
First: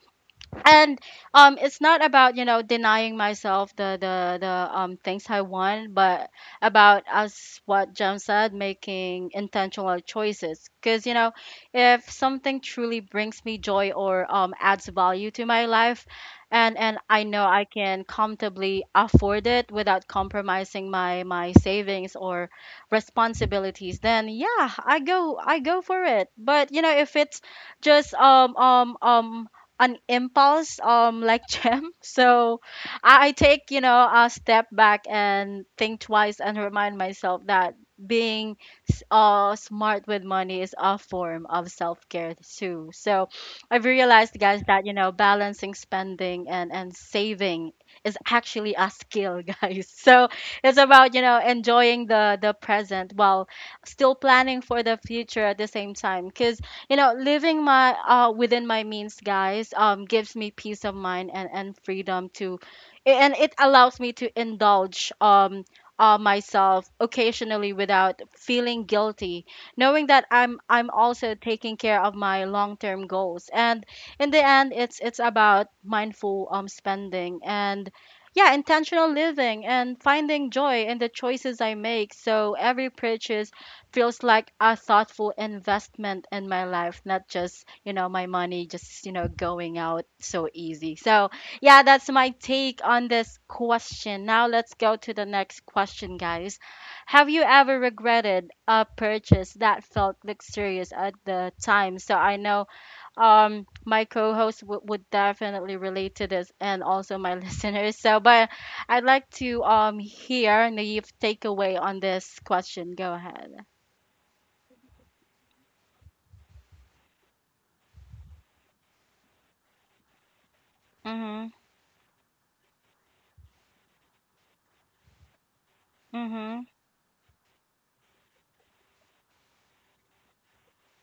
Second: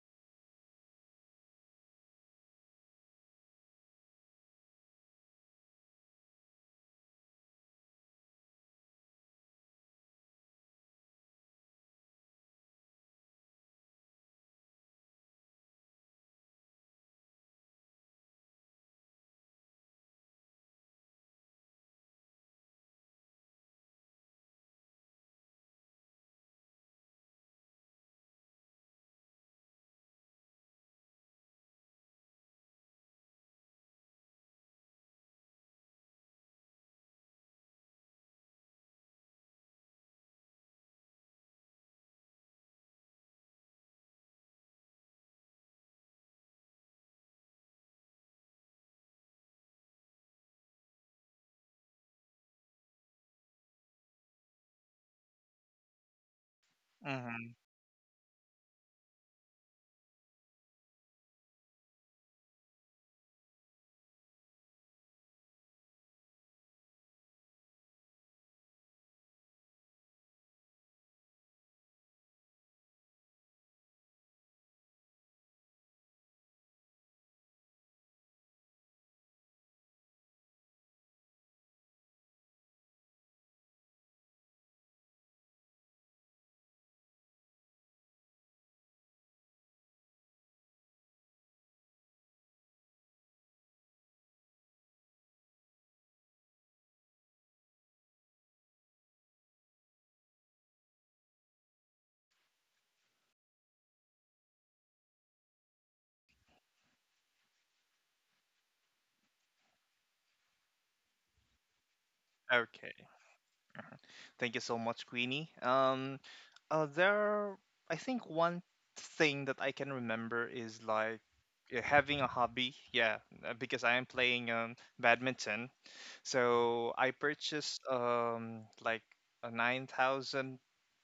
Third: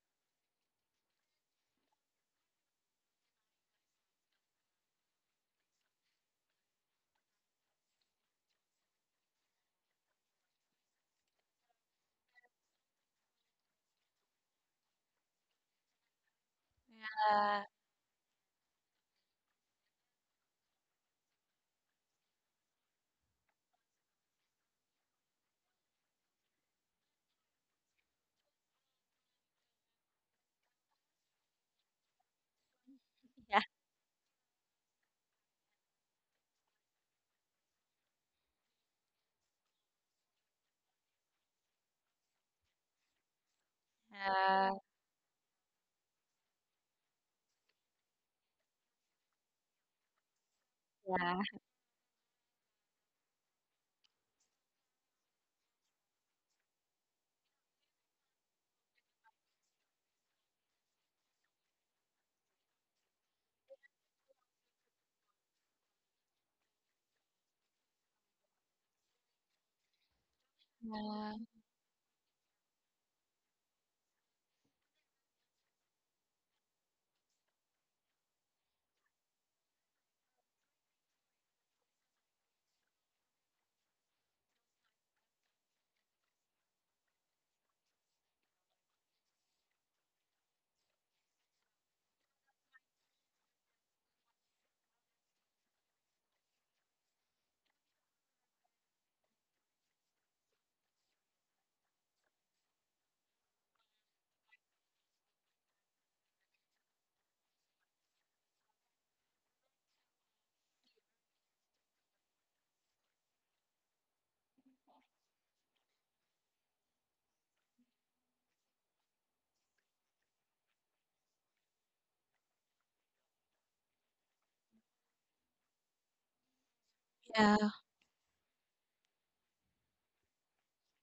And um it's not about, you know, denying myself the the the um things I want, but about, as what Jem said, making intentional choices, because you know, if something truly brings me joy or um adds value to my life, and and I know I can comfortably afford it without compromising my my savings or responsibilities, then yeah, i go i go for it. But you know, if it's just um um um an impulse um like Gem, <laughs> so I, I Yeah. take, you know, a step back and think twice, and remind myself that being s- uh smart with money is a form of self-care too. So I've realized, guys, that you know, balancing spending and and saving is actually a skill <laughs> guys, so it's Yeah. about, you know, Uh, Yeah. enjoying the the present while still planning for the future at the same time, because you know, Mm-hmm. living my uh within my means, guys, um gives me peace of mind and and freedom to, and it allows me to indulge um uh, myself occasionally without feeling guilty, knowing that i'm i'm also taking care of my long-term goals. And in the end, it's it's about mindful um spending and yeah, intentional living, and finding joy in the choices I make. So every purchase feels like a thoughtful investment in my life, not just, you know, my money just, you know, going out so easy. So, yeah, that's my take on this question. Now let's go to the next question, guys. Have you ever regretted a purchase that felt luxurious at the time? So, I know um my co-host w- would definitely relate to this and also my <laughs> listeners. So, but I'd like to um hear Naif take away on this question. Okay. Go ahead. Thank you so much, Queenie. Um, uh, there, I think one thing that I can remember is like, Mhm, yeah, having a hobby. Yeah, uh, because I am playing um badminton. mhm. So I Yeah. purchased um like a nine thousand,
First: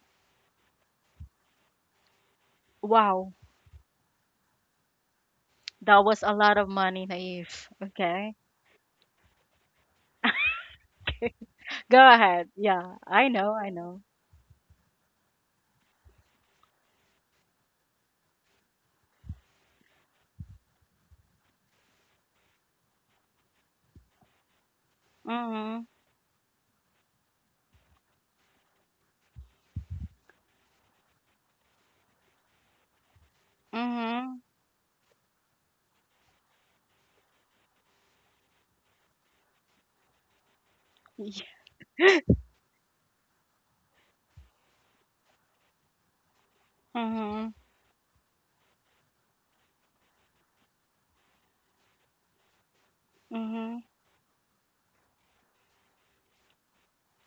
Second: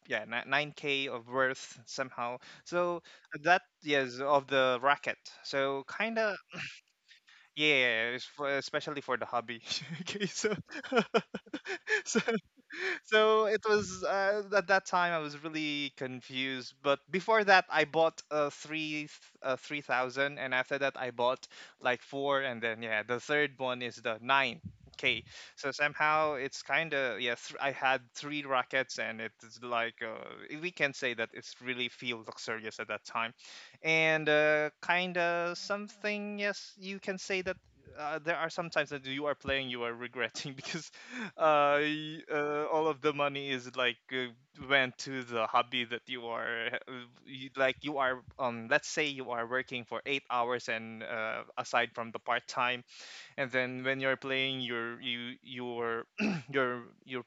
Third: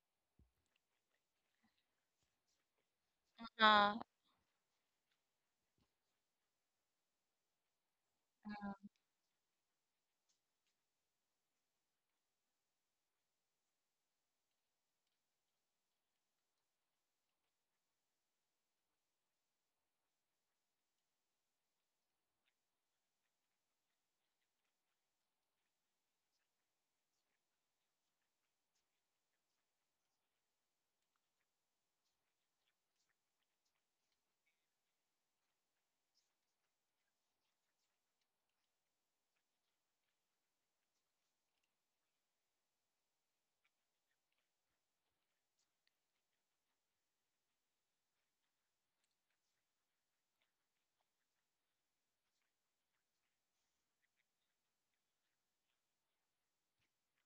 yeah, nine k of worth somehow. So Wow, that Huh. yes of the racket. So that kind was a of lot of money, Naive. yeah, yeah, it's Okay. for, especially for the hobby. <laughs> Okay, so <laughs> Go so ahead. Yeah, I so know, it I know. was, uh, at that time I was really confused. But before that, I bought uh, three uh, three thousand, and after that, I bought like four, and then yeah, the third one is the nine k. So Mhm, somehow it's kind of yeah. Th- I had three rockets, and it's like uh, we can say that it's really feel luxurious at that time, and mhm. uh, kind of something. Yes, you can say that uh, there are sometimes that you are playing, you are regretting <laughs> because, y- uh, y- uh, all of the money is like uh, went to the hobby that you are, uh, uh, you, Mhm, like you are, um let's say you are working for eight hours and uh, aside from the part time, and mhm, then when you're playing your you you're <clears throat> your your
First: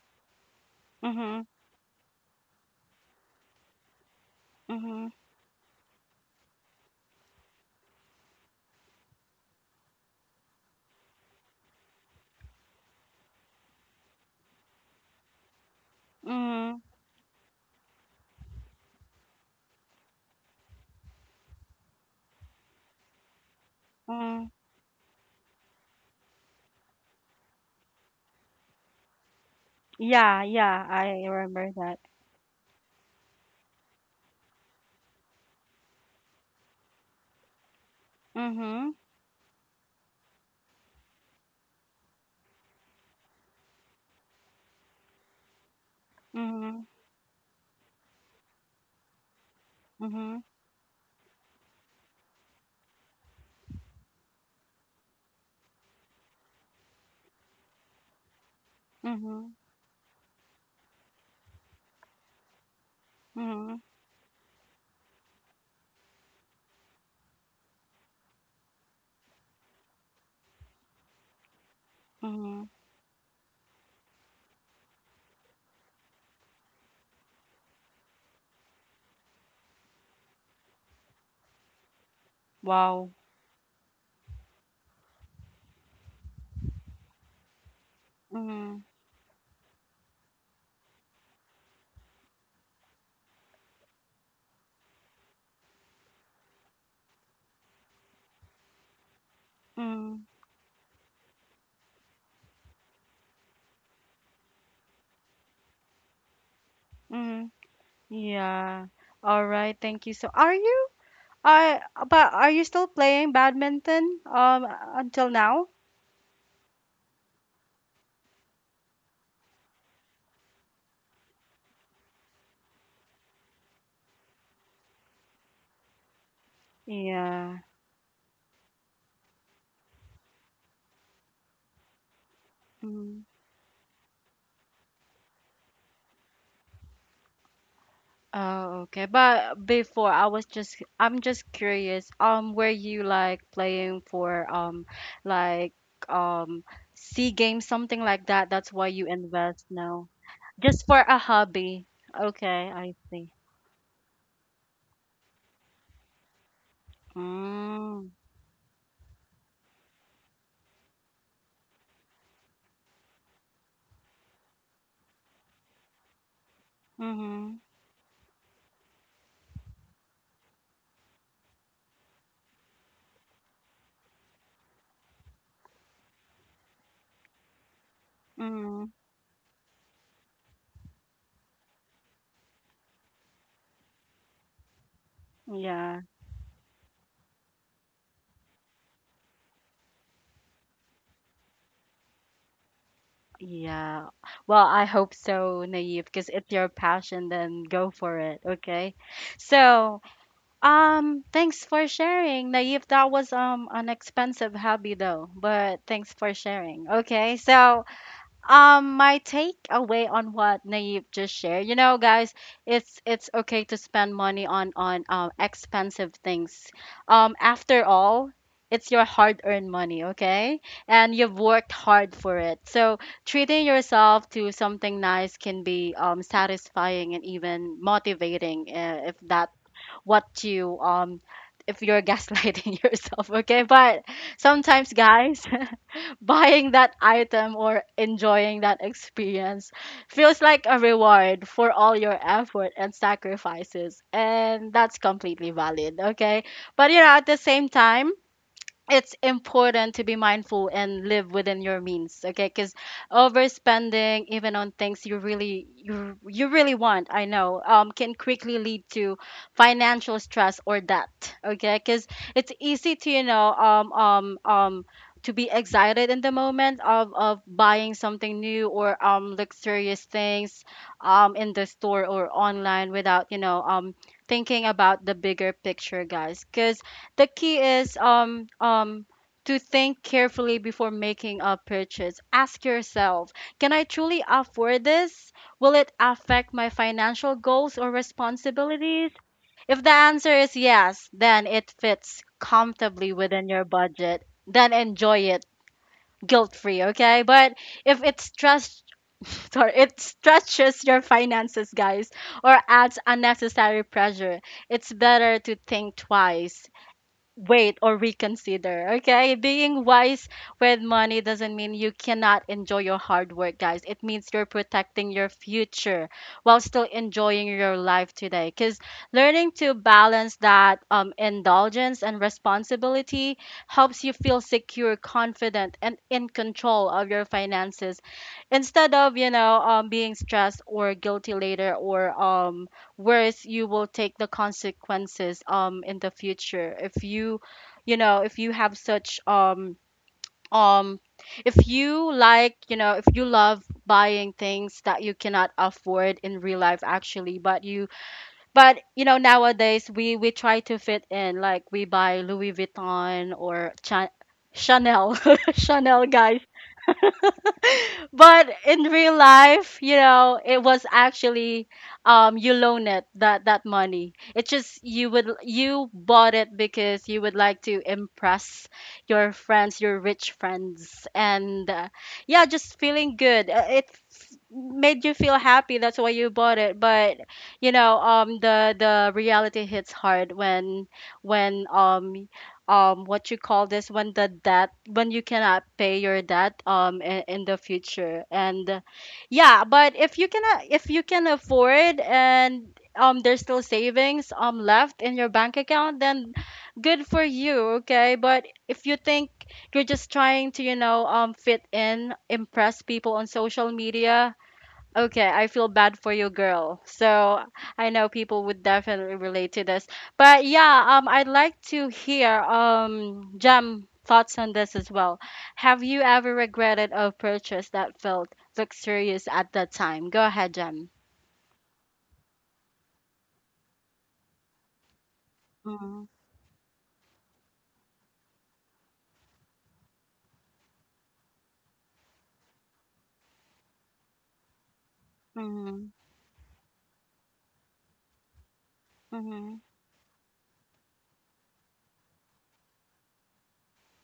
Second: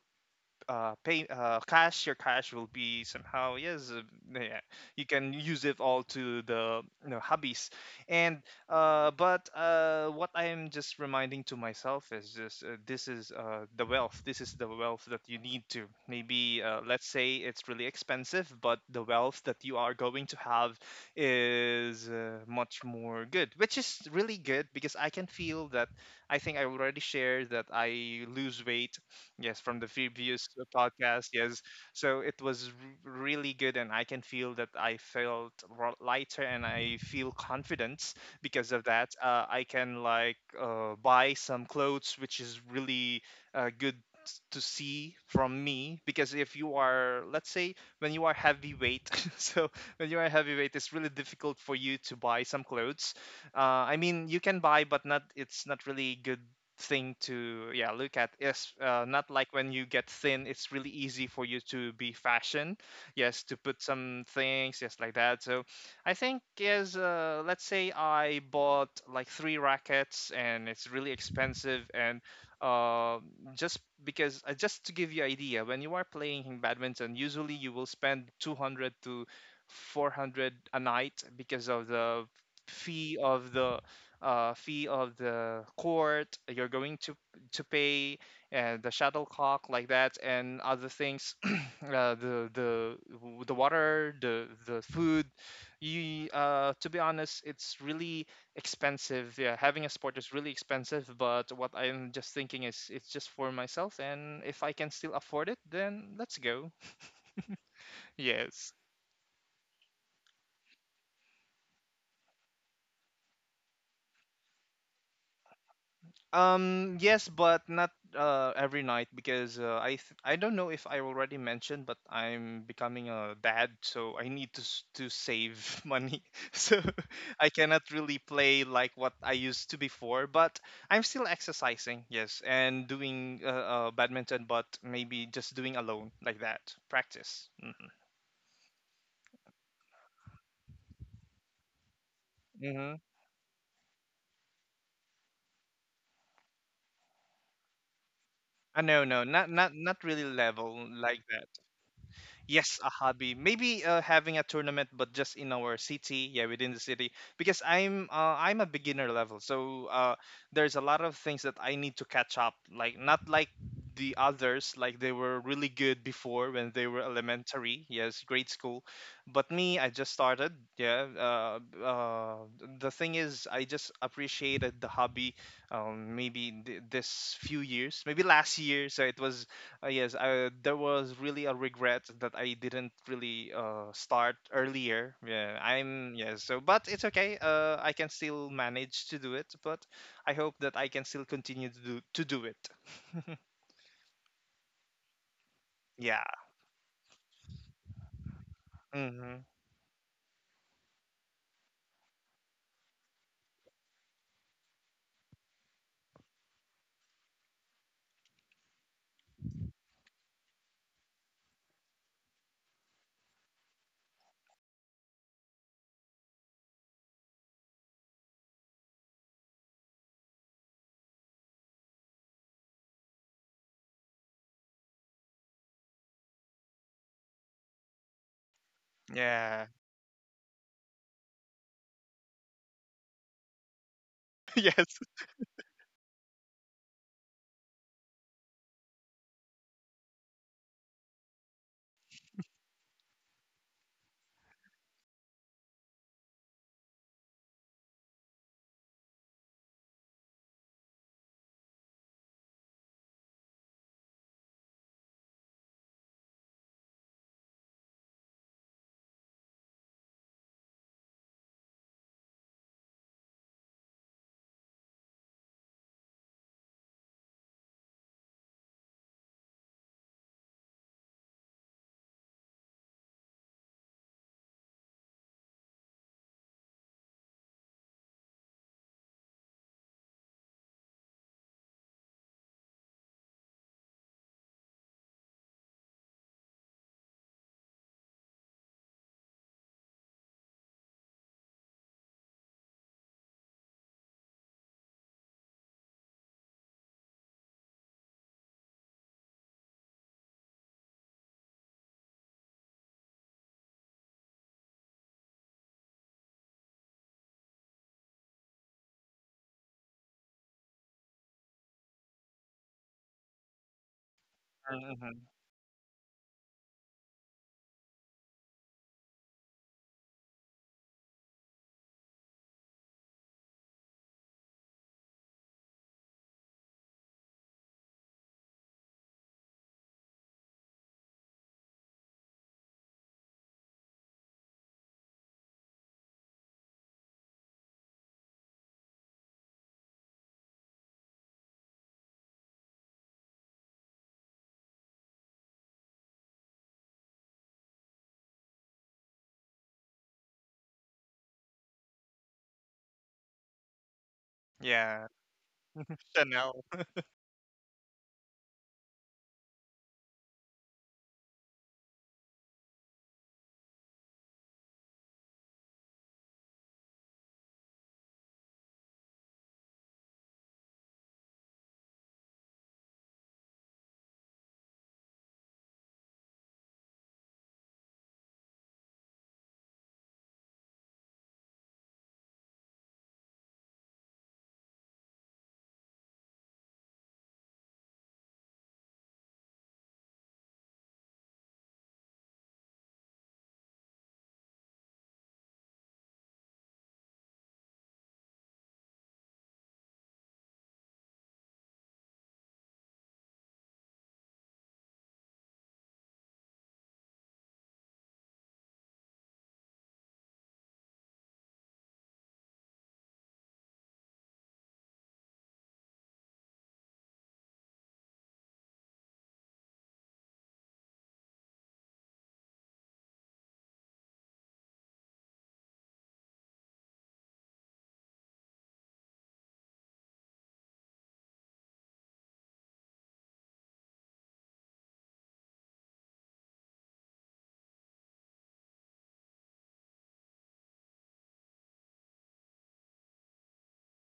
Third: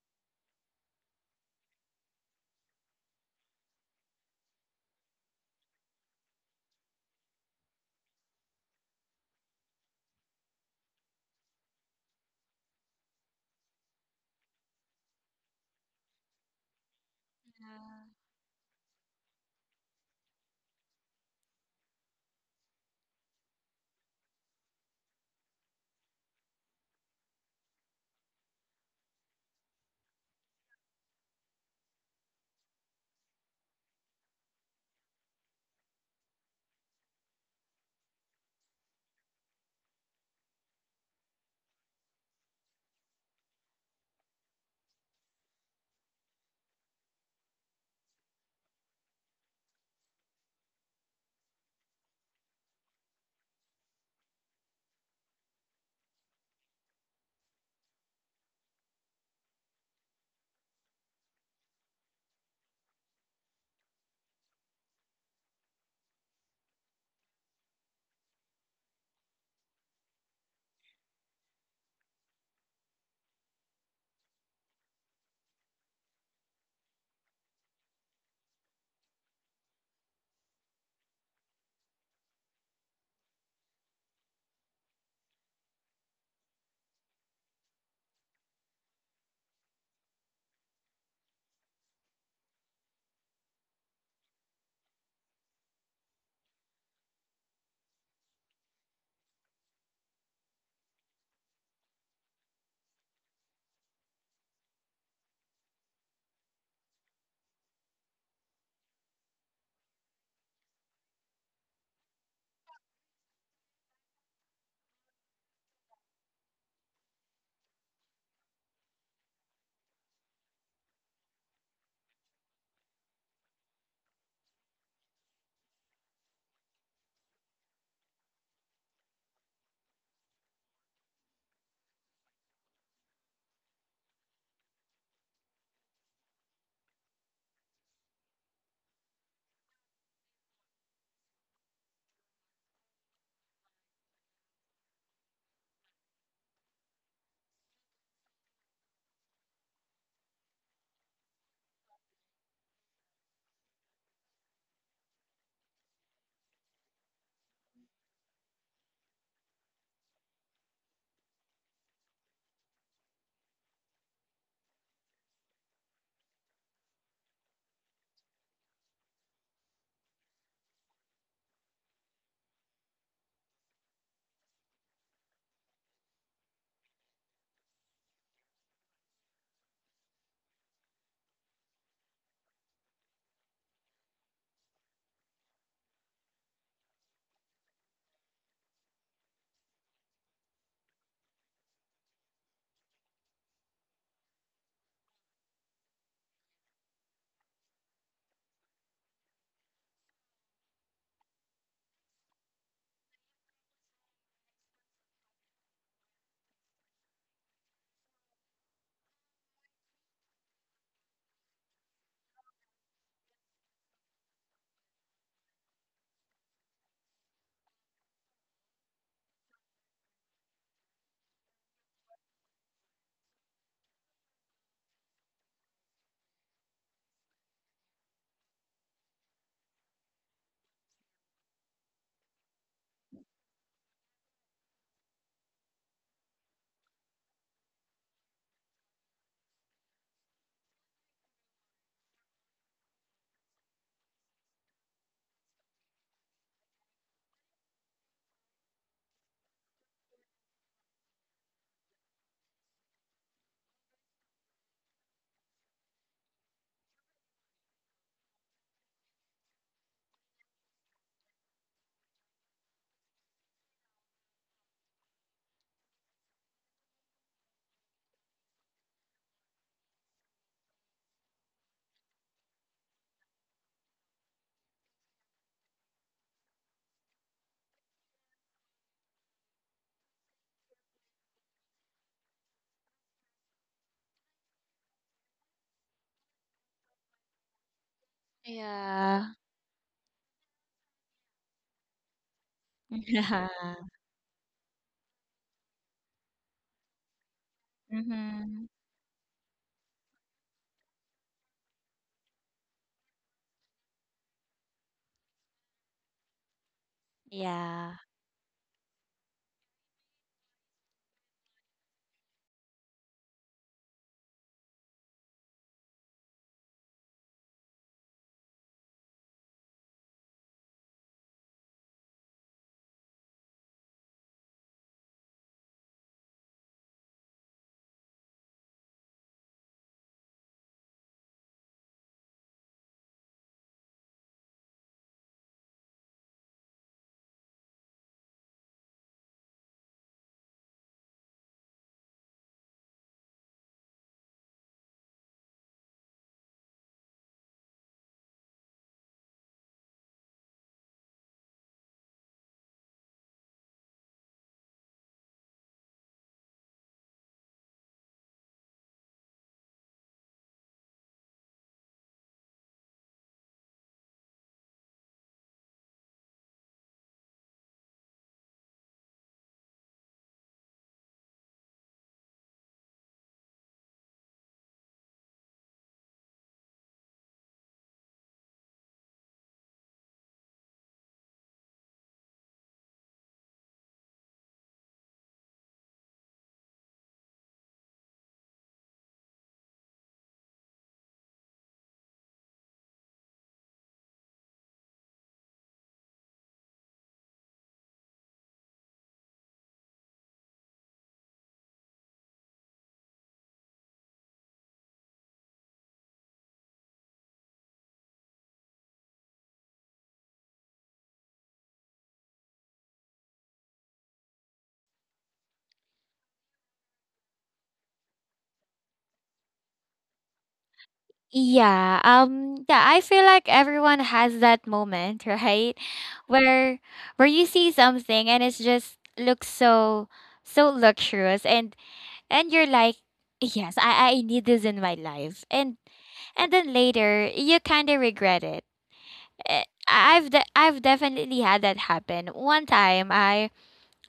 uh, pay mhm, uh, cash, your cash will be somehow, yes, uh, yeah, you mhm, can use it all to the, you know, hobbies. And uh, but uh, What I am just reminding to myself is just, uh, this is uh, the wealth. This is the wealth that you need to maybe, uh, mhm, let's say it's really expensive, but the wealth that you are going to have is, uh, much more good, which is really mhm. good because I can feel that, I think I already shared that I lose weight. Yes, from the Feed Yeah, Views yeah, I podcast. Yes. remember that. So it was r- really good, and I can feel that I felt ro- lighter, and I feel confidence because of Mhm, that. Uh, I can like uh, buy some clothes, which is really uh, good s- to see from me, because if you mhm, are, let's say, when you are heavyweight <laughs> so when you are mhm, heavyweight it's really difficult for you to buy some clothes. uh, I mean you can buy, but not, it's not really good thing to yeah look at, yes, uh, not like mhm, when you get thin it's really easy for you to be fashion, yes, to put mhm, some things, yes, like that. So I think yes, uh, let's say I bought like three rackets and it's really expensive, and mhm. uh, just because, uh, just to give you idea, when you are playing badminton usually you will spend two hundred to four hundred a night because of the Wow. fee of the, uh, fee of the court you're going to to pay, and Mhm, the shuttlecock like that and other things, <clears throat> uh, the the w- the water, the the food, you uh, to be honest it's really expensive. Yeah, having a sport mhm, is really expensive, but what I'm just thinking is, it's just for myself, and if I can still afford it then let's go. mhm. <laughs> Yes. Yeah. All right, thank you. So, are you I but are you still playing badminton um until now? Um, yes, but not uh, every night, because uh, I th- I don't know if I already mentioned, but I'm becoming a dad, so I need to s- to save <laughs> money. <laughs> So I Yeah. cannot really play like what I used to before, but I'm still exercising, yes, and Mhm. doing uh, uh, badminton, but maybe just doing alone like that, practice. Oh, okay. But before I was just I'm just curious. Um, were Mm-hmm. you like playing for um like um sea games something like that? That's Uh, why no, you no, not invest not not now. really level Just for a like that. hobby. Okay, Yes, a I see. hobby. Maybe uh, having a tournament but just in our city, yeah, within the city because i'm Mm, uh, i'm a beginner level, so uh, there's a lot of things that I need to catch up, like not like the others. Like, they were really good before when they were mm-hmm. elementary, yes, grade school, but me, I just started. Yeah. Uh, uh, the thing is, I just appreciated the hobby. Um, maybe th- This few years, maybe last Mm-hmm. year, so it was uh, yes, I, there was really a regret that I didn't really uh, start earlier. Yeah, Yeah. I'm yes. So, but it's okay. Uh, I can still manage to do it. But I hope that I can still continue to do to do it. <laughs> Yeah. Well, I hope so, Naive, Yeah. because it's your passion, then go for it, okay? Hmm. So, um, thanks for sharing, Naive. That was um an expensive hobby though, but thanks for sharing. Okay, so um, my takeaway on what Naive just shared, you know, guys, it's it's okay to spend money on on um, expensive things. Um, after all, it's your hard-earned money, okay? And you've worked hard for it. So treating yourself to something nice can be um, satisfying and even motivating, uh, if that Yeah. what you um if you're gaslighting <laughs> yourself, okay? But <laughs> Yes. sometimes, guys. <laughs> <laughs> buying that item or enjoying that experience feels like a reward for all your effort and sacrifices. And that's completely valid, okay? But you know, at the same time, it's important to be mindful and live within your means, okay? Because overspending, even on things you really you, you really want, I know, um, can quickly lead to financial stress or debt, okay? Because it's easy to, you know, um um um to be excited in the moment of, of buying something new or um luxurious things um in the store or online without, you know, um thinking about the bigger picture, guys, because the key is um um to think carefully before making a purchase. Ask yourself, can I truly afford this? Will it affect my financial goals or responsibilities? Yeah. If the answer is yes, then it fits comfortably Yeah. within your <laughs> budget, then enjoy it guilt-free, okay? But if it Mhm. stress <laughs> sorry, it stretches your finances, guys, or adds unnecessary pressure, it's better to think twice, wait, Yeah. or reconsider. Okay, being wise with money doesn't mean you cannot enjoy your hard work, guys. It means you're protecting Hmm. your future while still enjoying your life today. Because learning to balance that um, indulgence and responsibility helps you feel secure, confident, and in control of your finances instead of, you know, um, being stressed or guilty later, or um whereas you will take the consequences um in the future if you, you know, if you have such um um if you, like, you know, if you love buying things that you cannot afford in real life actually, but you but you know, nowadays we we try to fit in, like we buy Louis Vuitton or Cha- Yeah. Chanel, <laughs> Chanel, guys, Chanel. but in real life, you know, it was actually um you loan it, that that money. It's just you would you bought it because you would like to impress your friends, your rich friends, and uh, yeah, just feeling good. Uh, It f- made you feel happy. That's why you bought it. But you know, um, the the reality hits hard when when um um what you call this, when the debt, when you cannot pay your debt um in, in the future, and uh, yeah, but if you cannot, if you can afford, and um there's still savings um left in your bank account, then good for you, okay? But if you think you're just trying to, you know, um fit in, impress people on social media. Okay, I feel bad for you, girl. So I know people would definitely relate to this. But yeah, um, I'd like to hear um Jam thoughts on this as well. Have you ever regretted a purchase that felt luxurious at the time? Go ahead, Jam. Yeah. Um yeah, I feel like everyone has that moment, <laughs> right? Mhm, Where where you see something and it's just looks so so luxurious, and and you're like, yes, I I need this in my life. And mhm, and then later you kind of regret it. eh, mhm, I've de- I've definitely had that happen. One time, I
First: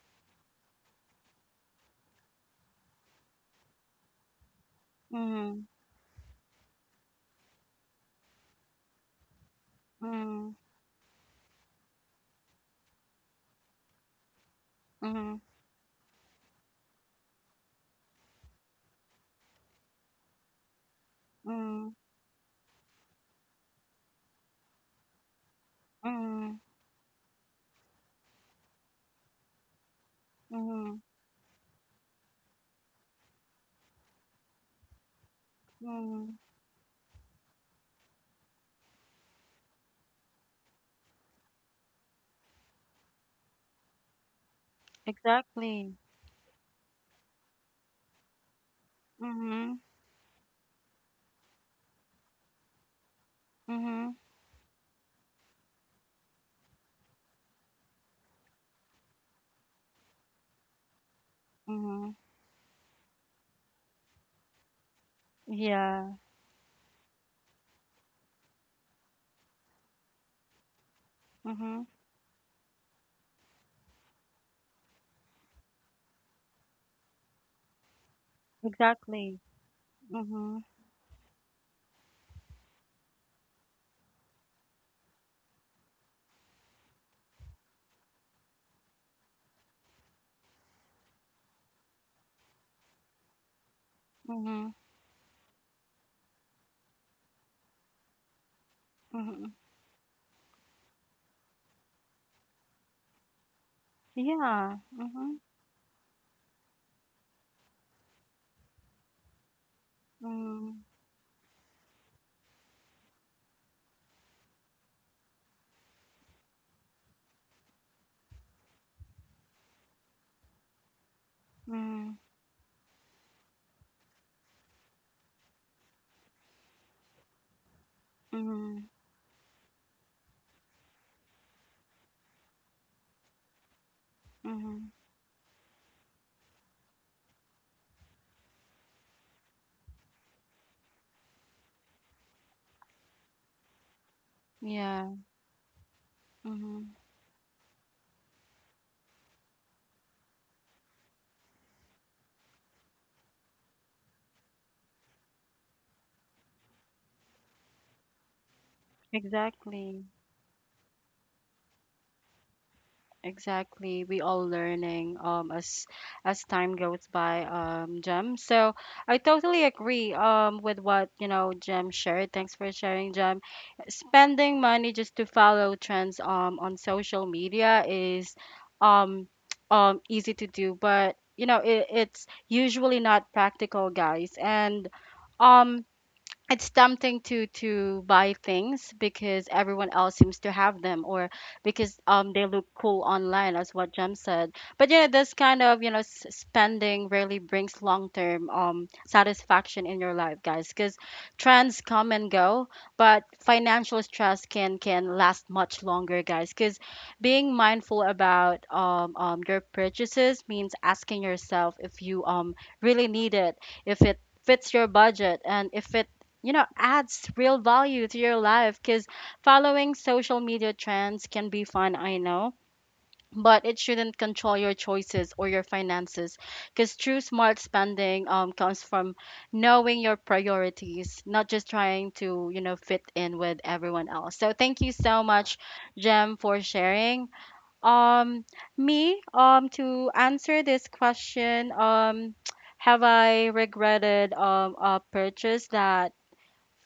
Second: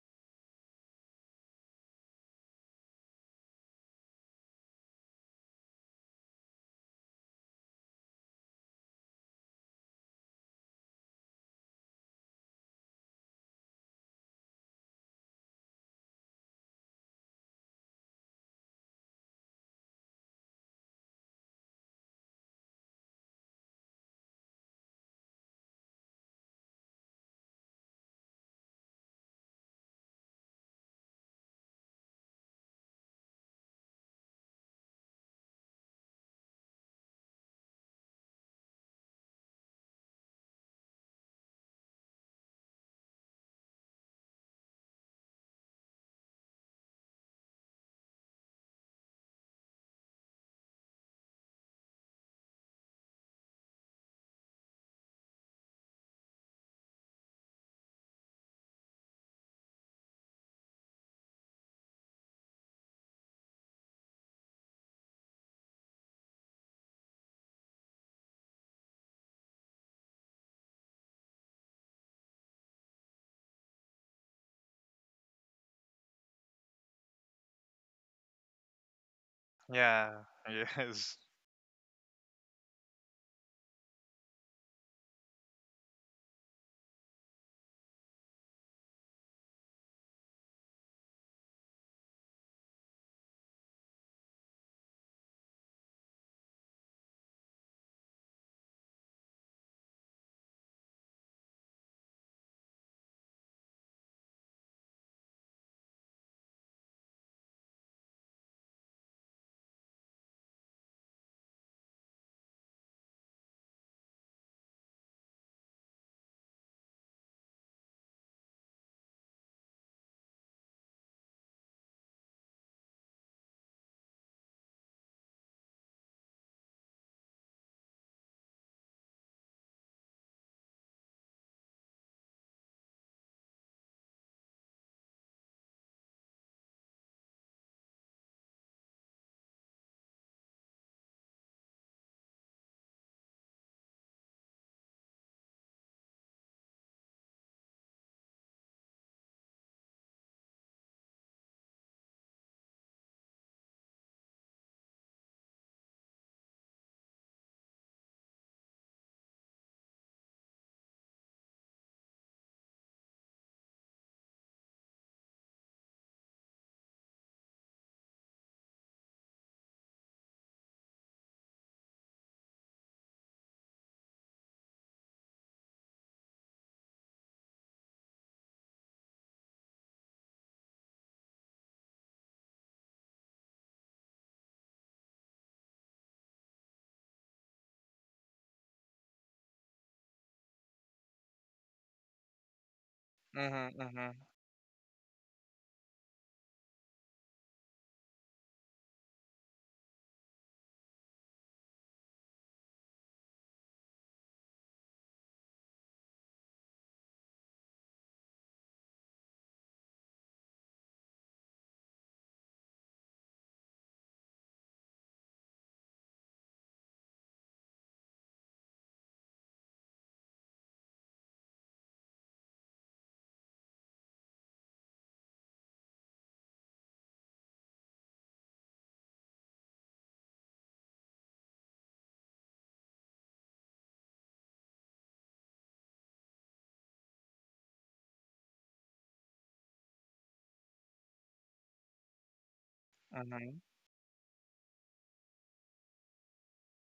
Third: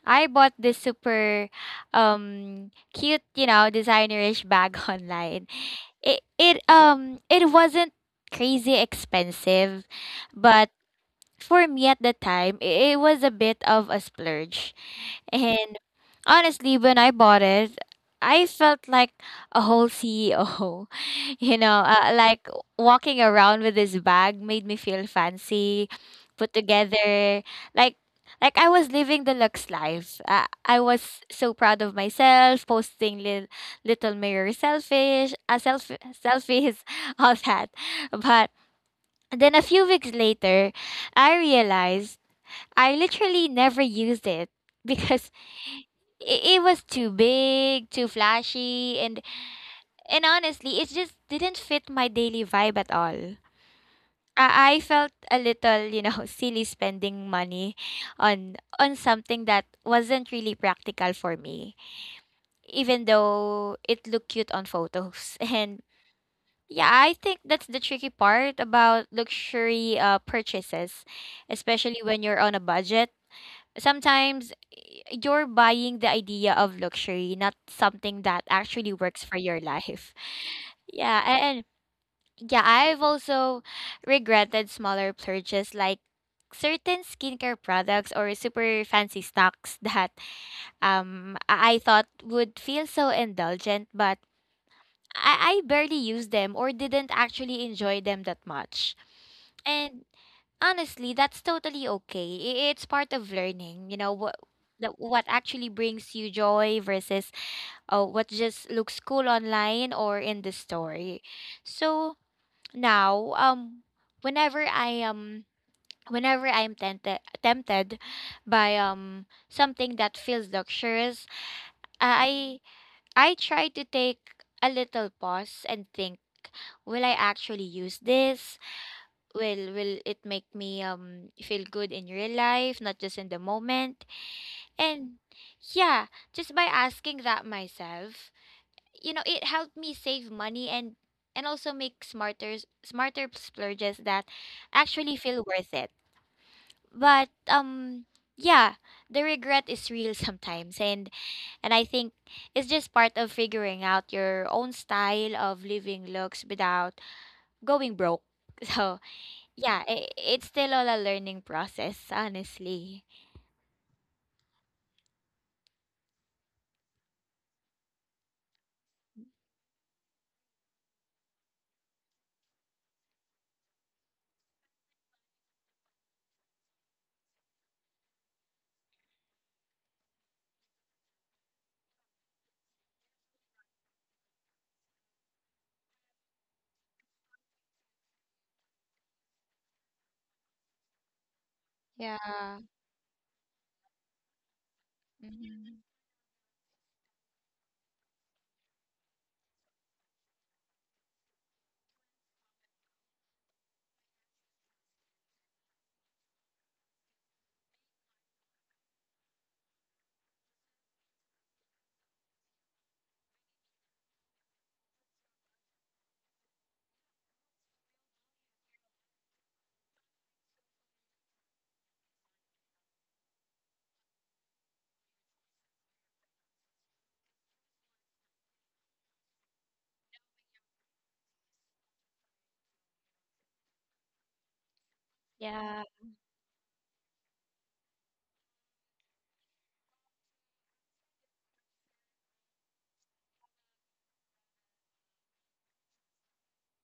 I bought this super um cute, you know, designerish bag <laughs> online. mhm, It it um it wasn't crazy expensive, but for me at the time, i- it was a bit of a splurge. mhm, And honestly, when I bought it, I felt like a whole C E O. <laughs> You mhm, know, mhm, uh, like walking around with this bag made me feel fancy, put mhm, together, like like I was living the luxe life. Uh, I mhm, was so proud of myself, posting li- little mirror selfish, uh, self- mhm. selfies, <laughs> all that. But then a few weeks later, I realized. I literally never used it <laughs> because Exactly. it, it was too big, too flashy, and Mhm, and honestly, it just didn't fit my daily vibe at all. mhm, I, I felt a little, you know, <laughs> silly spending money on on something that wasn't really practical for me, mhm. even though it looked cute on photos. <laughs> And Yeah. yeah, I think that's the tricky part about luxury uh, purchases, Mhm. especially when you're on a budget. Sometimes y- you're buying the idea of luxury, not something that actually works for Exactly. your life. Yeah. <laughs> Mhm. Yes. Yeah, a- and yeah, I've also regretted smaller purchases like certain skincare products or super fancy stocks <laughs> that um I I thought would feel so indulgent, but Mhm, I, I barely used them or didn't actually enjoy them that much. mhm. And honestly, that's totally okay. I- It's part of learning, you know, what Yeah. that what Mhm. actually brings you joy versus uh, what just looks cool online or in the Mm, story. So now, um, whenever I um whenever I'm tempted tempted by um something that feels luxurious, mm, I I try to take a little pause and think, will I actually use this? mhm, will will it make me um feel good in real life, not just in the moment? mhm. And yeah, just by asking that myself, you know, it helped me save money, and and also make smarter smarter splurges that Yeah. actually feel worth it. Mhm. But um yeah, the regret is real <laughs> sometimes, and and I think it's just part of figuring out your own style of living looks without going broke. <laughs> So yeah, Exactly. I it's still all a learning process, honestly. Exactly. We all learning um as as time goes by, um, Jem. So I totally agree um with what, you know, Jem shared. Thanks for sharing, Jem. Spending money just to follow trends um on social media is um <tsk> um easy to do, but you know, it, it's usually not practical, guys. And um it's tempting to to buy things because everyone else seems to have them or because um they Yeah. look cool online, Mhm. as what Jem Mhm. said. But yeah, this kind of, Mhm. you know, s- spending really brings long-term um satisfaction in your life, guys, cuz trends come and go, but financial stress can can last much longer, guys, cuz being mindful about um, um your purchases means asking yourself if you um really need it, if it fits your budget, and if it, you know adds real value to your life. Because following social media trends can be fun, I know, but it shouldn't control your choices or your finances, because true smart spending, um, comes from knowing your priorities, not just trying to, you know fit in with everyone else. So thank you so much, Yeah. jem, for sharing. um Me, um to answer this question, um have I Mhm. regretted um a purchase that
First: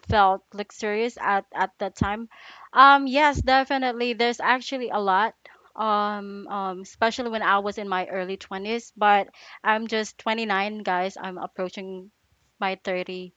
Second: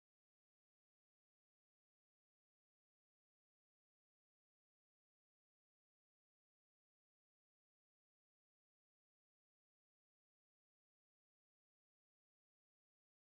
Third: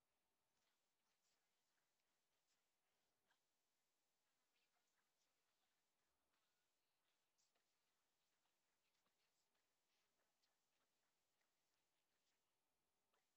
felt luxurious at at that time? Um yes, definitely. There's actually a lot, um um especially when I was in my early twenties. But I'm just twenty-nine, guys, I'm approaching my thirty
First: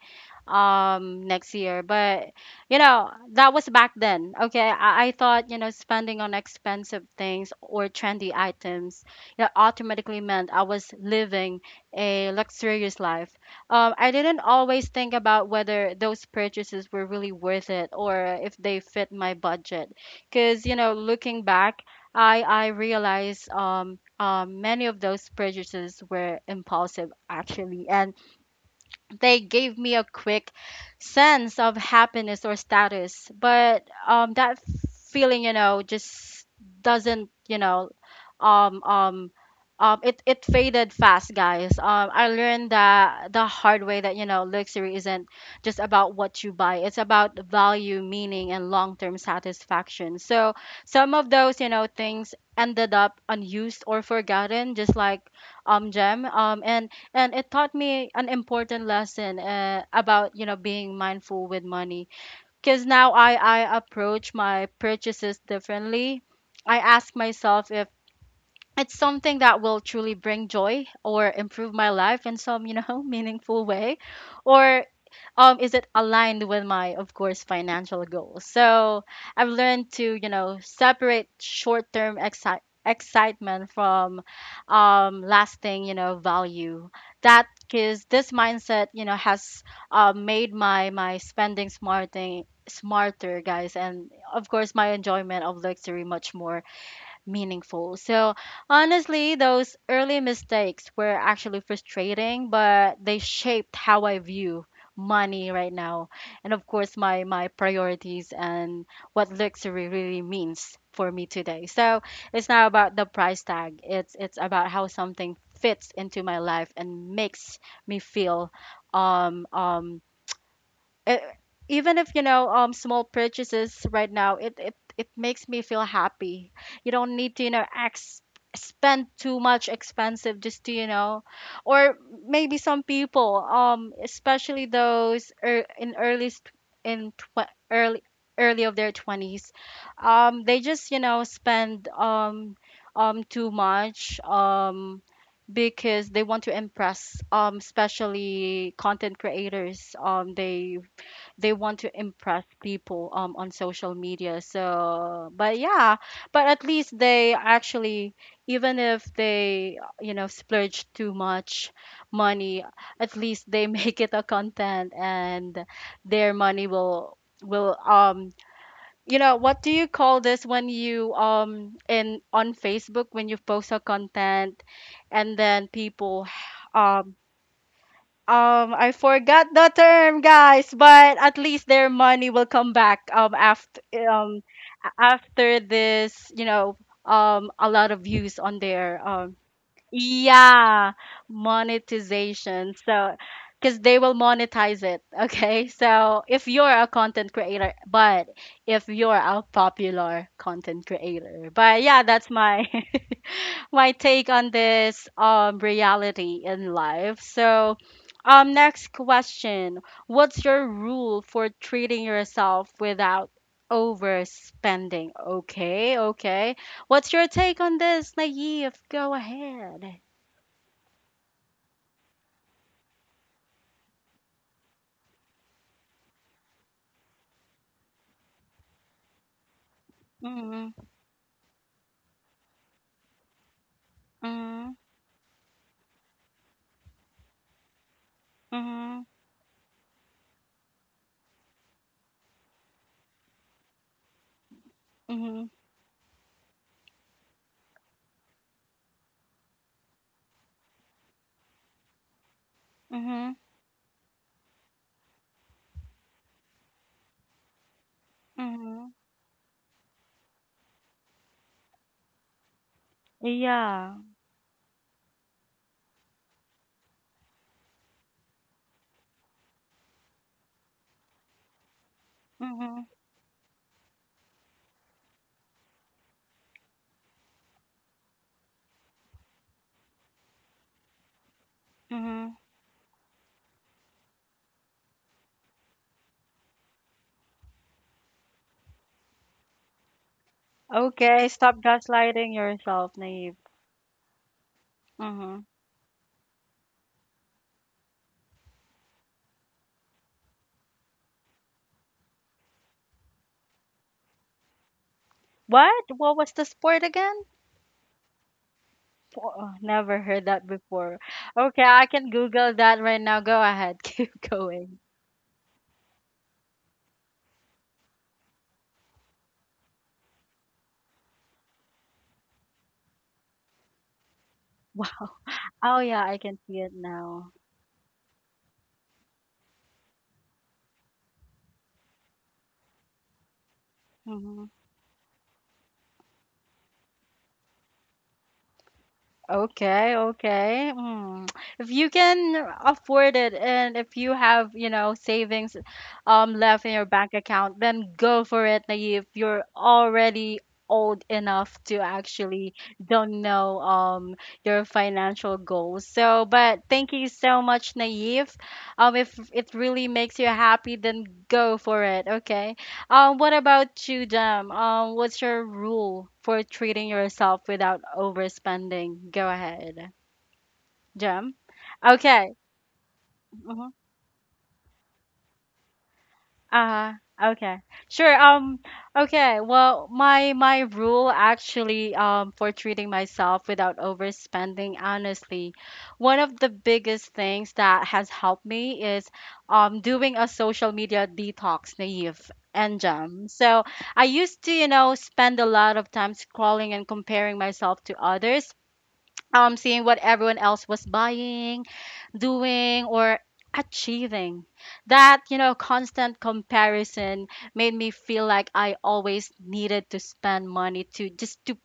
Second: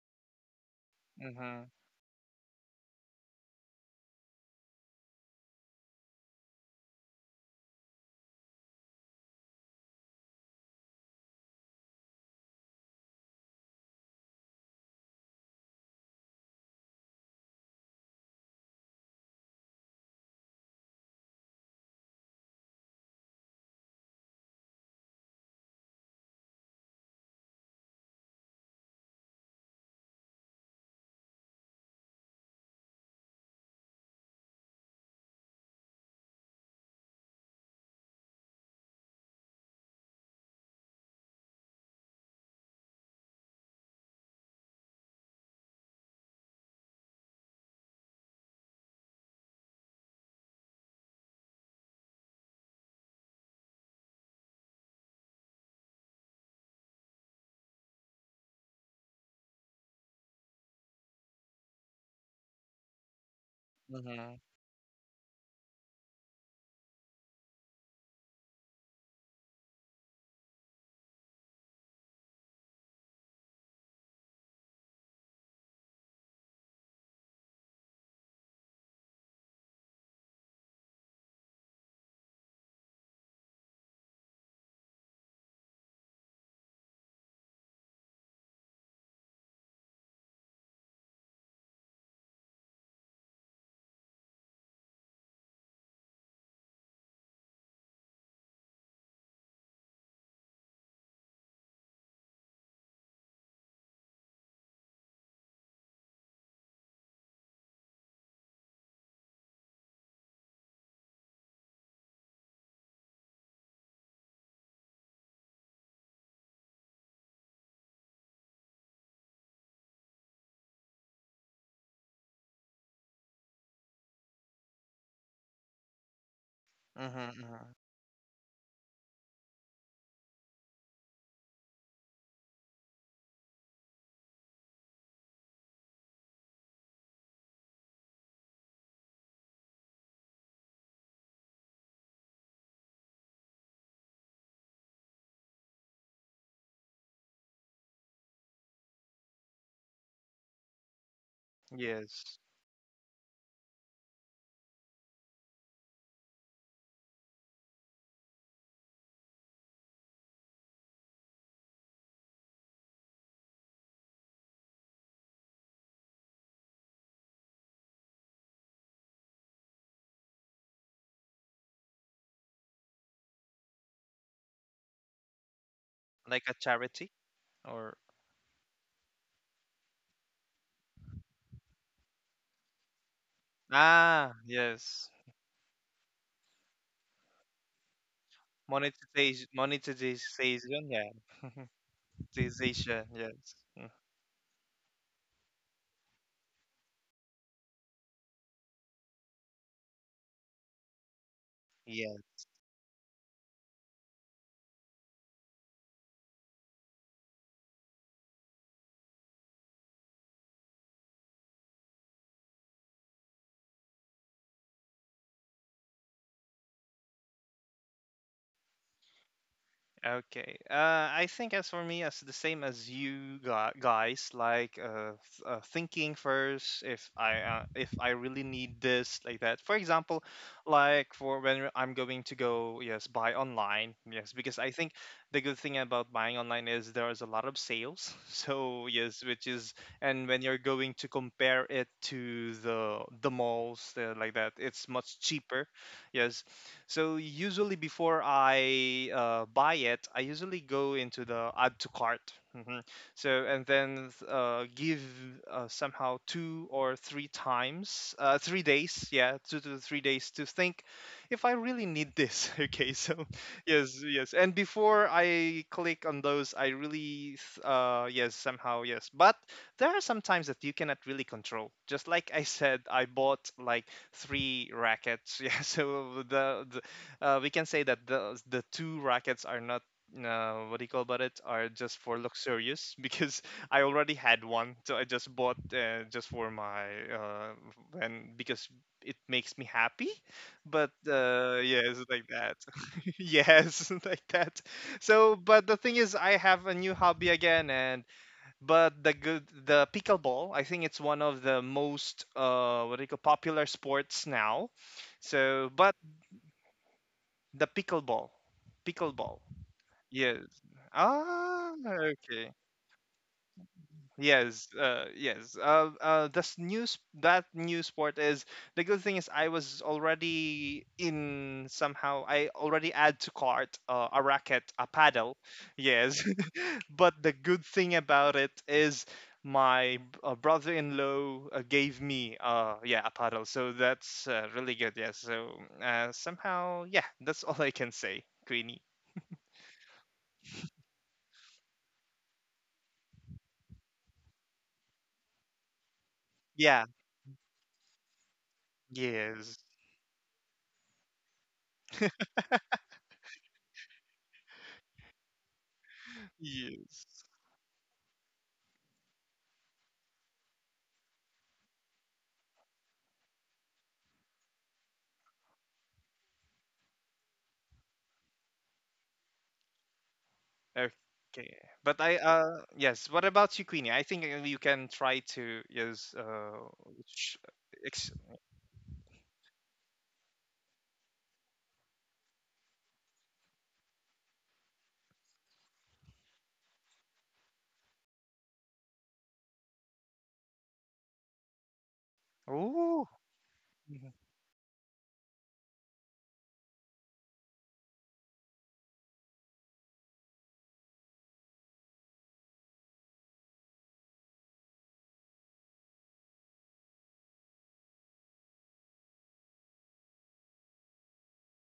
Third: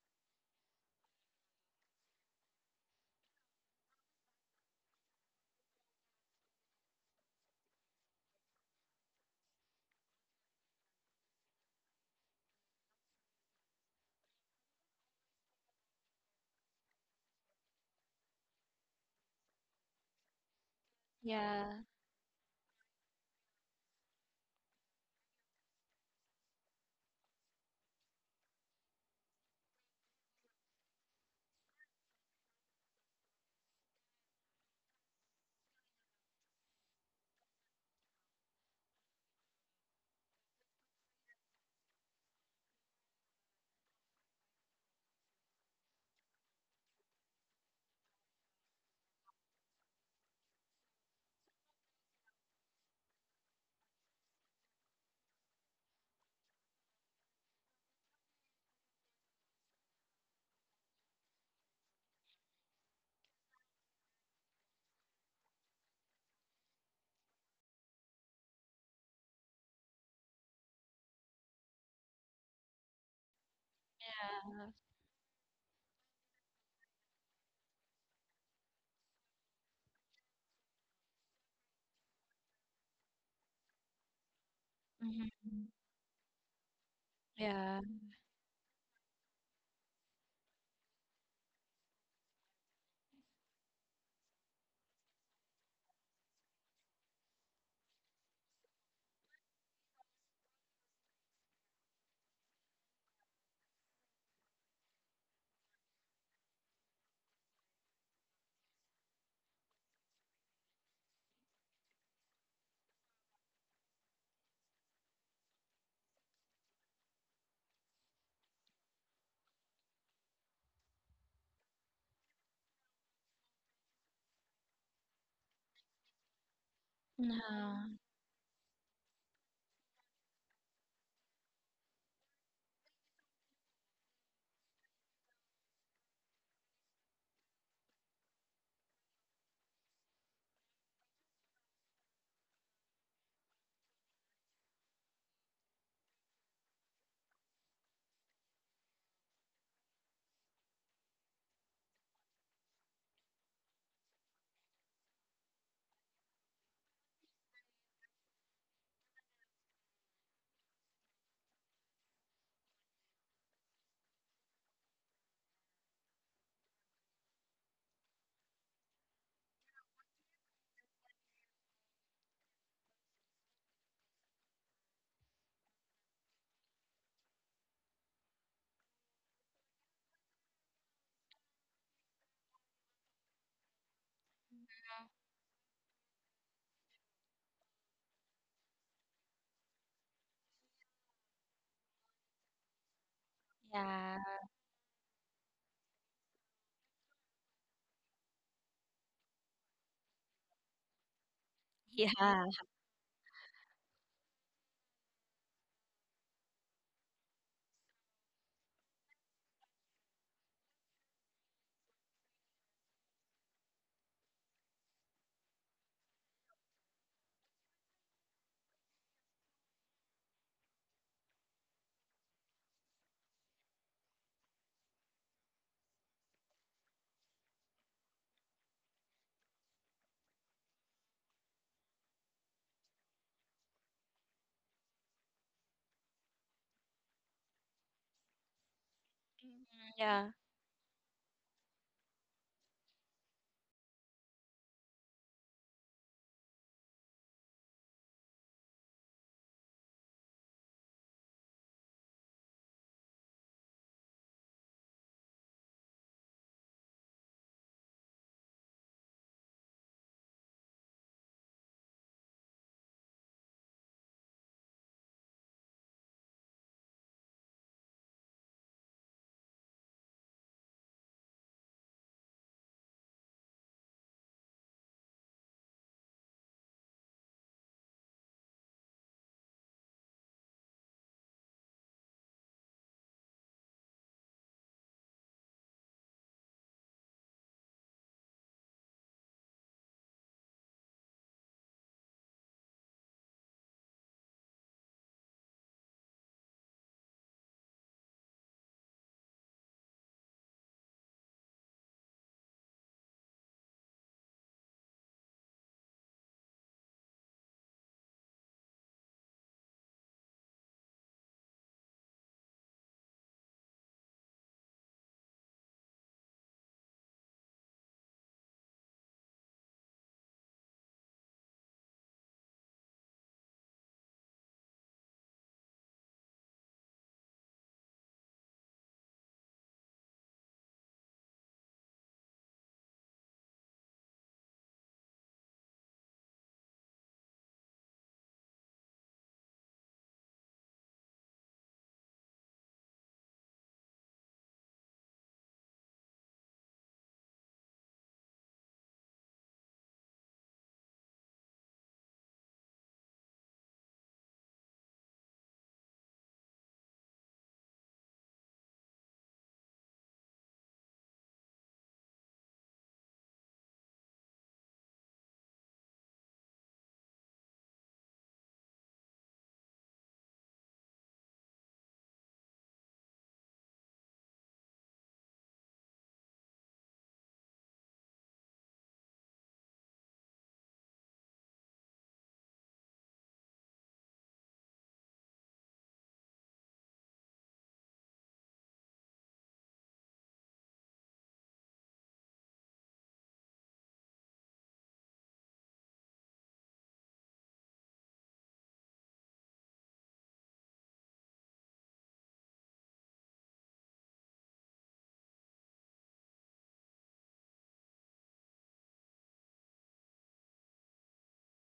um next Mhm. year. But you know, that was back then. Okay, I, I thought, you know, spending on expensive things or trendy items, you automatically meant I was living a luxurious life. um, I didn't always think about whether those purchases were really worth it, or if they fit my budget. Because, you know, looking back, Yeah. i i realized, um, um, many of those purchases were impulsive actually, and they gave me a quick sense of happiness or status. But um that feeling, you know, just doesn't, you know um um um it, it faded fast, guys. um I learned that the hard way, that, you know, luxury isn't just about what you buy. It's about value, meaning, and long-term satisfaction. So some of those, you know things ended up unused or forgotten, just like um gem. Um and and it taught me an important lesson, uh, about, you know being mindful with money. Because now I, I approach Mhm. my purchases differently. I ask myself if it's something that will truly bring joy or improve my life in some, you know <laughs> meaningful way, Yeah. or um is it aligned with my, of course, financial goals. So I've learned to, you know separate short-term exci- excitement from um Mhm. lasting, you know value. That Yeah. is, this mindset, you know, has uh, made my my spending smarting smarter, guys, and of course my enjoyment of luxury much more meaningful. So honestly, those early mistakes were actually frustrating, but they shaped how I view money right now, and of course my my priorities, and what luxury really means for me today. So it's not about the price tag. It's it's about how something fits into my life and makes me feel, um um e- even if, you know, um small purchases right now, it it it makes me feel happy. You don't Mhm. need to, you know Mhm. No. ex- spend too much expensive, just to, you know, or maybe some people, um especially those, er, in early st- in tw- early early of their twenties, um they just, you know, spend, um um too much, um because they want to impress, um especially content creators, um they they want to Yes. impress people um on social media. So but yeah, but at least they actually, even if they, you know, splurge too much money, at least they <laughs> make it a content, and their money will, will um you know, what do you call this, when you, um in on Facebook, when you post a content and then people Like a <sighs> charity um or um I forgot the term, guys, but at least their money will come back um after ah, um a- yes. after this, you know, um a lot of views on their, um Monetization, monetization, yeah, yeah. <laughs> monetization. Monetization. So because they will Yeah. monetize it, <laughs> okay? So if you're a content creator, but if you're a popular content creator, but yeah, Yes. that's Yeah. my <laughs> my take on this um reality in life. So, um next question. What's your rule for treating yourself without overspending? Okay, okay. What's your take on this, Naive? Go ahead. Okay. Uh, I think as for me, as the same as you gu- guys, like uh, th- uh, thinking first if I uh, if I really need this, like that. For example, Mm-hmm. like for when I'm going to go, yes, buy online, yes, because Mm-hmm. I think the good thing about buying online is there is a lot of sales. <laughs> So Mm-hmm. yes, which is, Mhm. and Yeah. when you're going to compare it to the the malls, uh, like that, it's much cheaper. Yes, so usually before I uh, buy it, I usually go into the add to cart. Hmm. So Mm-hmm. and then uh, give uh, somehow two or three times, uh, three Mm-hmm. days, yeah, two to three days to think if I really need this. <laughs> Okay, so Yeah. yes, yes, and before I click on those, I really, th- uh, yes, somehow yes, but there are some times that you cannot really control. Just like I said, Mm-hmm. I bought like three rackets. <laughs> Yeah, so the, the uh, we can say that the the two rackets are not. Uh, what do you call about it? Are just for Mm-hmm. luxurious. <laughs> Because I already had one, so I just bought uh, just for my uh, and because it makes me happy. But Okay, stop uh, yeah, like gaslighting that. yourself, <laughs> Naive. Yes. <laughs> Like that. So, Mm-hmm. but the thing is, I have a new hobby again, and but the good, the pickleball, I think it's one of the most uh, what do you call popular sports now. So, What? but What was the sport again? the pickleball, Po- pickleball, oh, never heard yes. that before. Okay, Ah, I can okay. Google that right now. Go ahead, <laughs> keep Yes, going. uh, yes. Uh, uh, this news that new sport is the good thing is I was already in somehow I already add to cart uh, a racket, a Wow. paddle. Oh yeah, I Yes. can see it <laughs> But now. the good thing about it is my uh, brother-in-law uh, gave me uh, yeah, a paddle, so that's uh, Mhm. really good. Yeah, so uh, somehow, yeah, that's all I can say, Queenie. Okay, okay. Mm. If you can afford it, and if you have, you know, savings um left in Yeah, your bank account, then go for it, Naive. You're yes, already old enough to actually don't know um your financial goals. So, but thank you yes. so much, Naive. Um, if it really makes you happy, then go for it, okay? Um, what about you, Jam? Um, what's your rule for treating yourself without overspending? Go ahead, Jam. Okay, but I Okay. uh yes. What about you, Mm-hmm. Queenie? I think uh, you can try to yes uh Uh-huh. sh- Okay. ex- Sure. Um, okay. Well, my my rule actually um for treating myself without overspending, honestly, one of the biggest things that has helped me is um doing a social media detox, Naive and oh, Jam. So I used to, you know, spend a lot of time scrolling and comparing myself to others, um, seeing what everyone else was buying, doing, or achieving. That, you know, constant comparison made me feel like I always needed to spend money, to just to,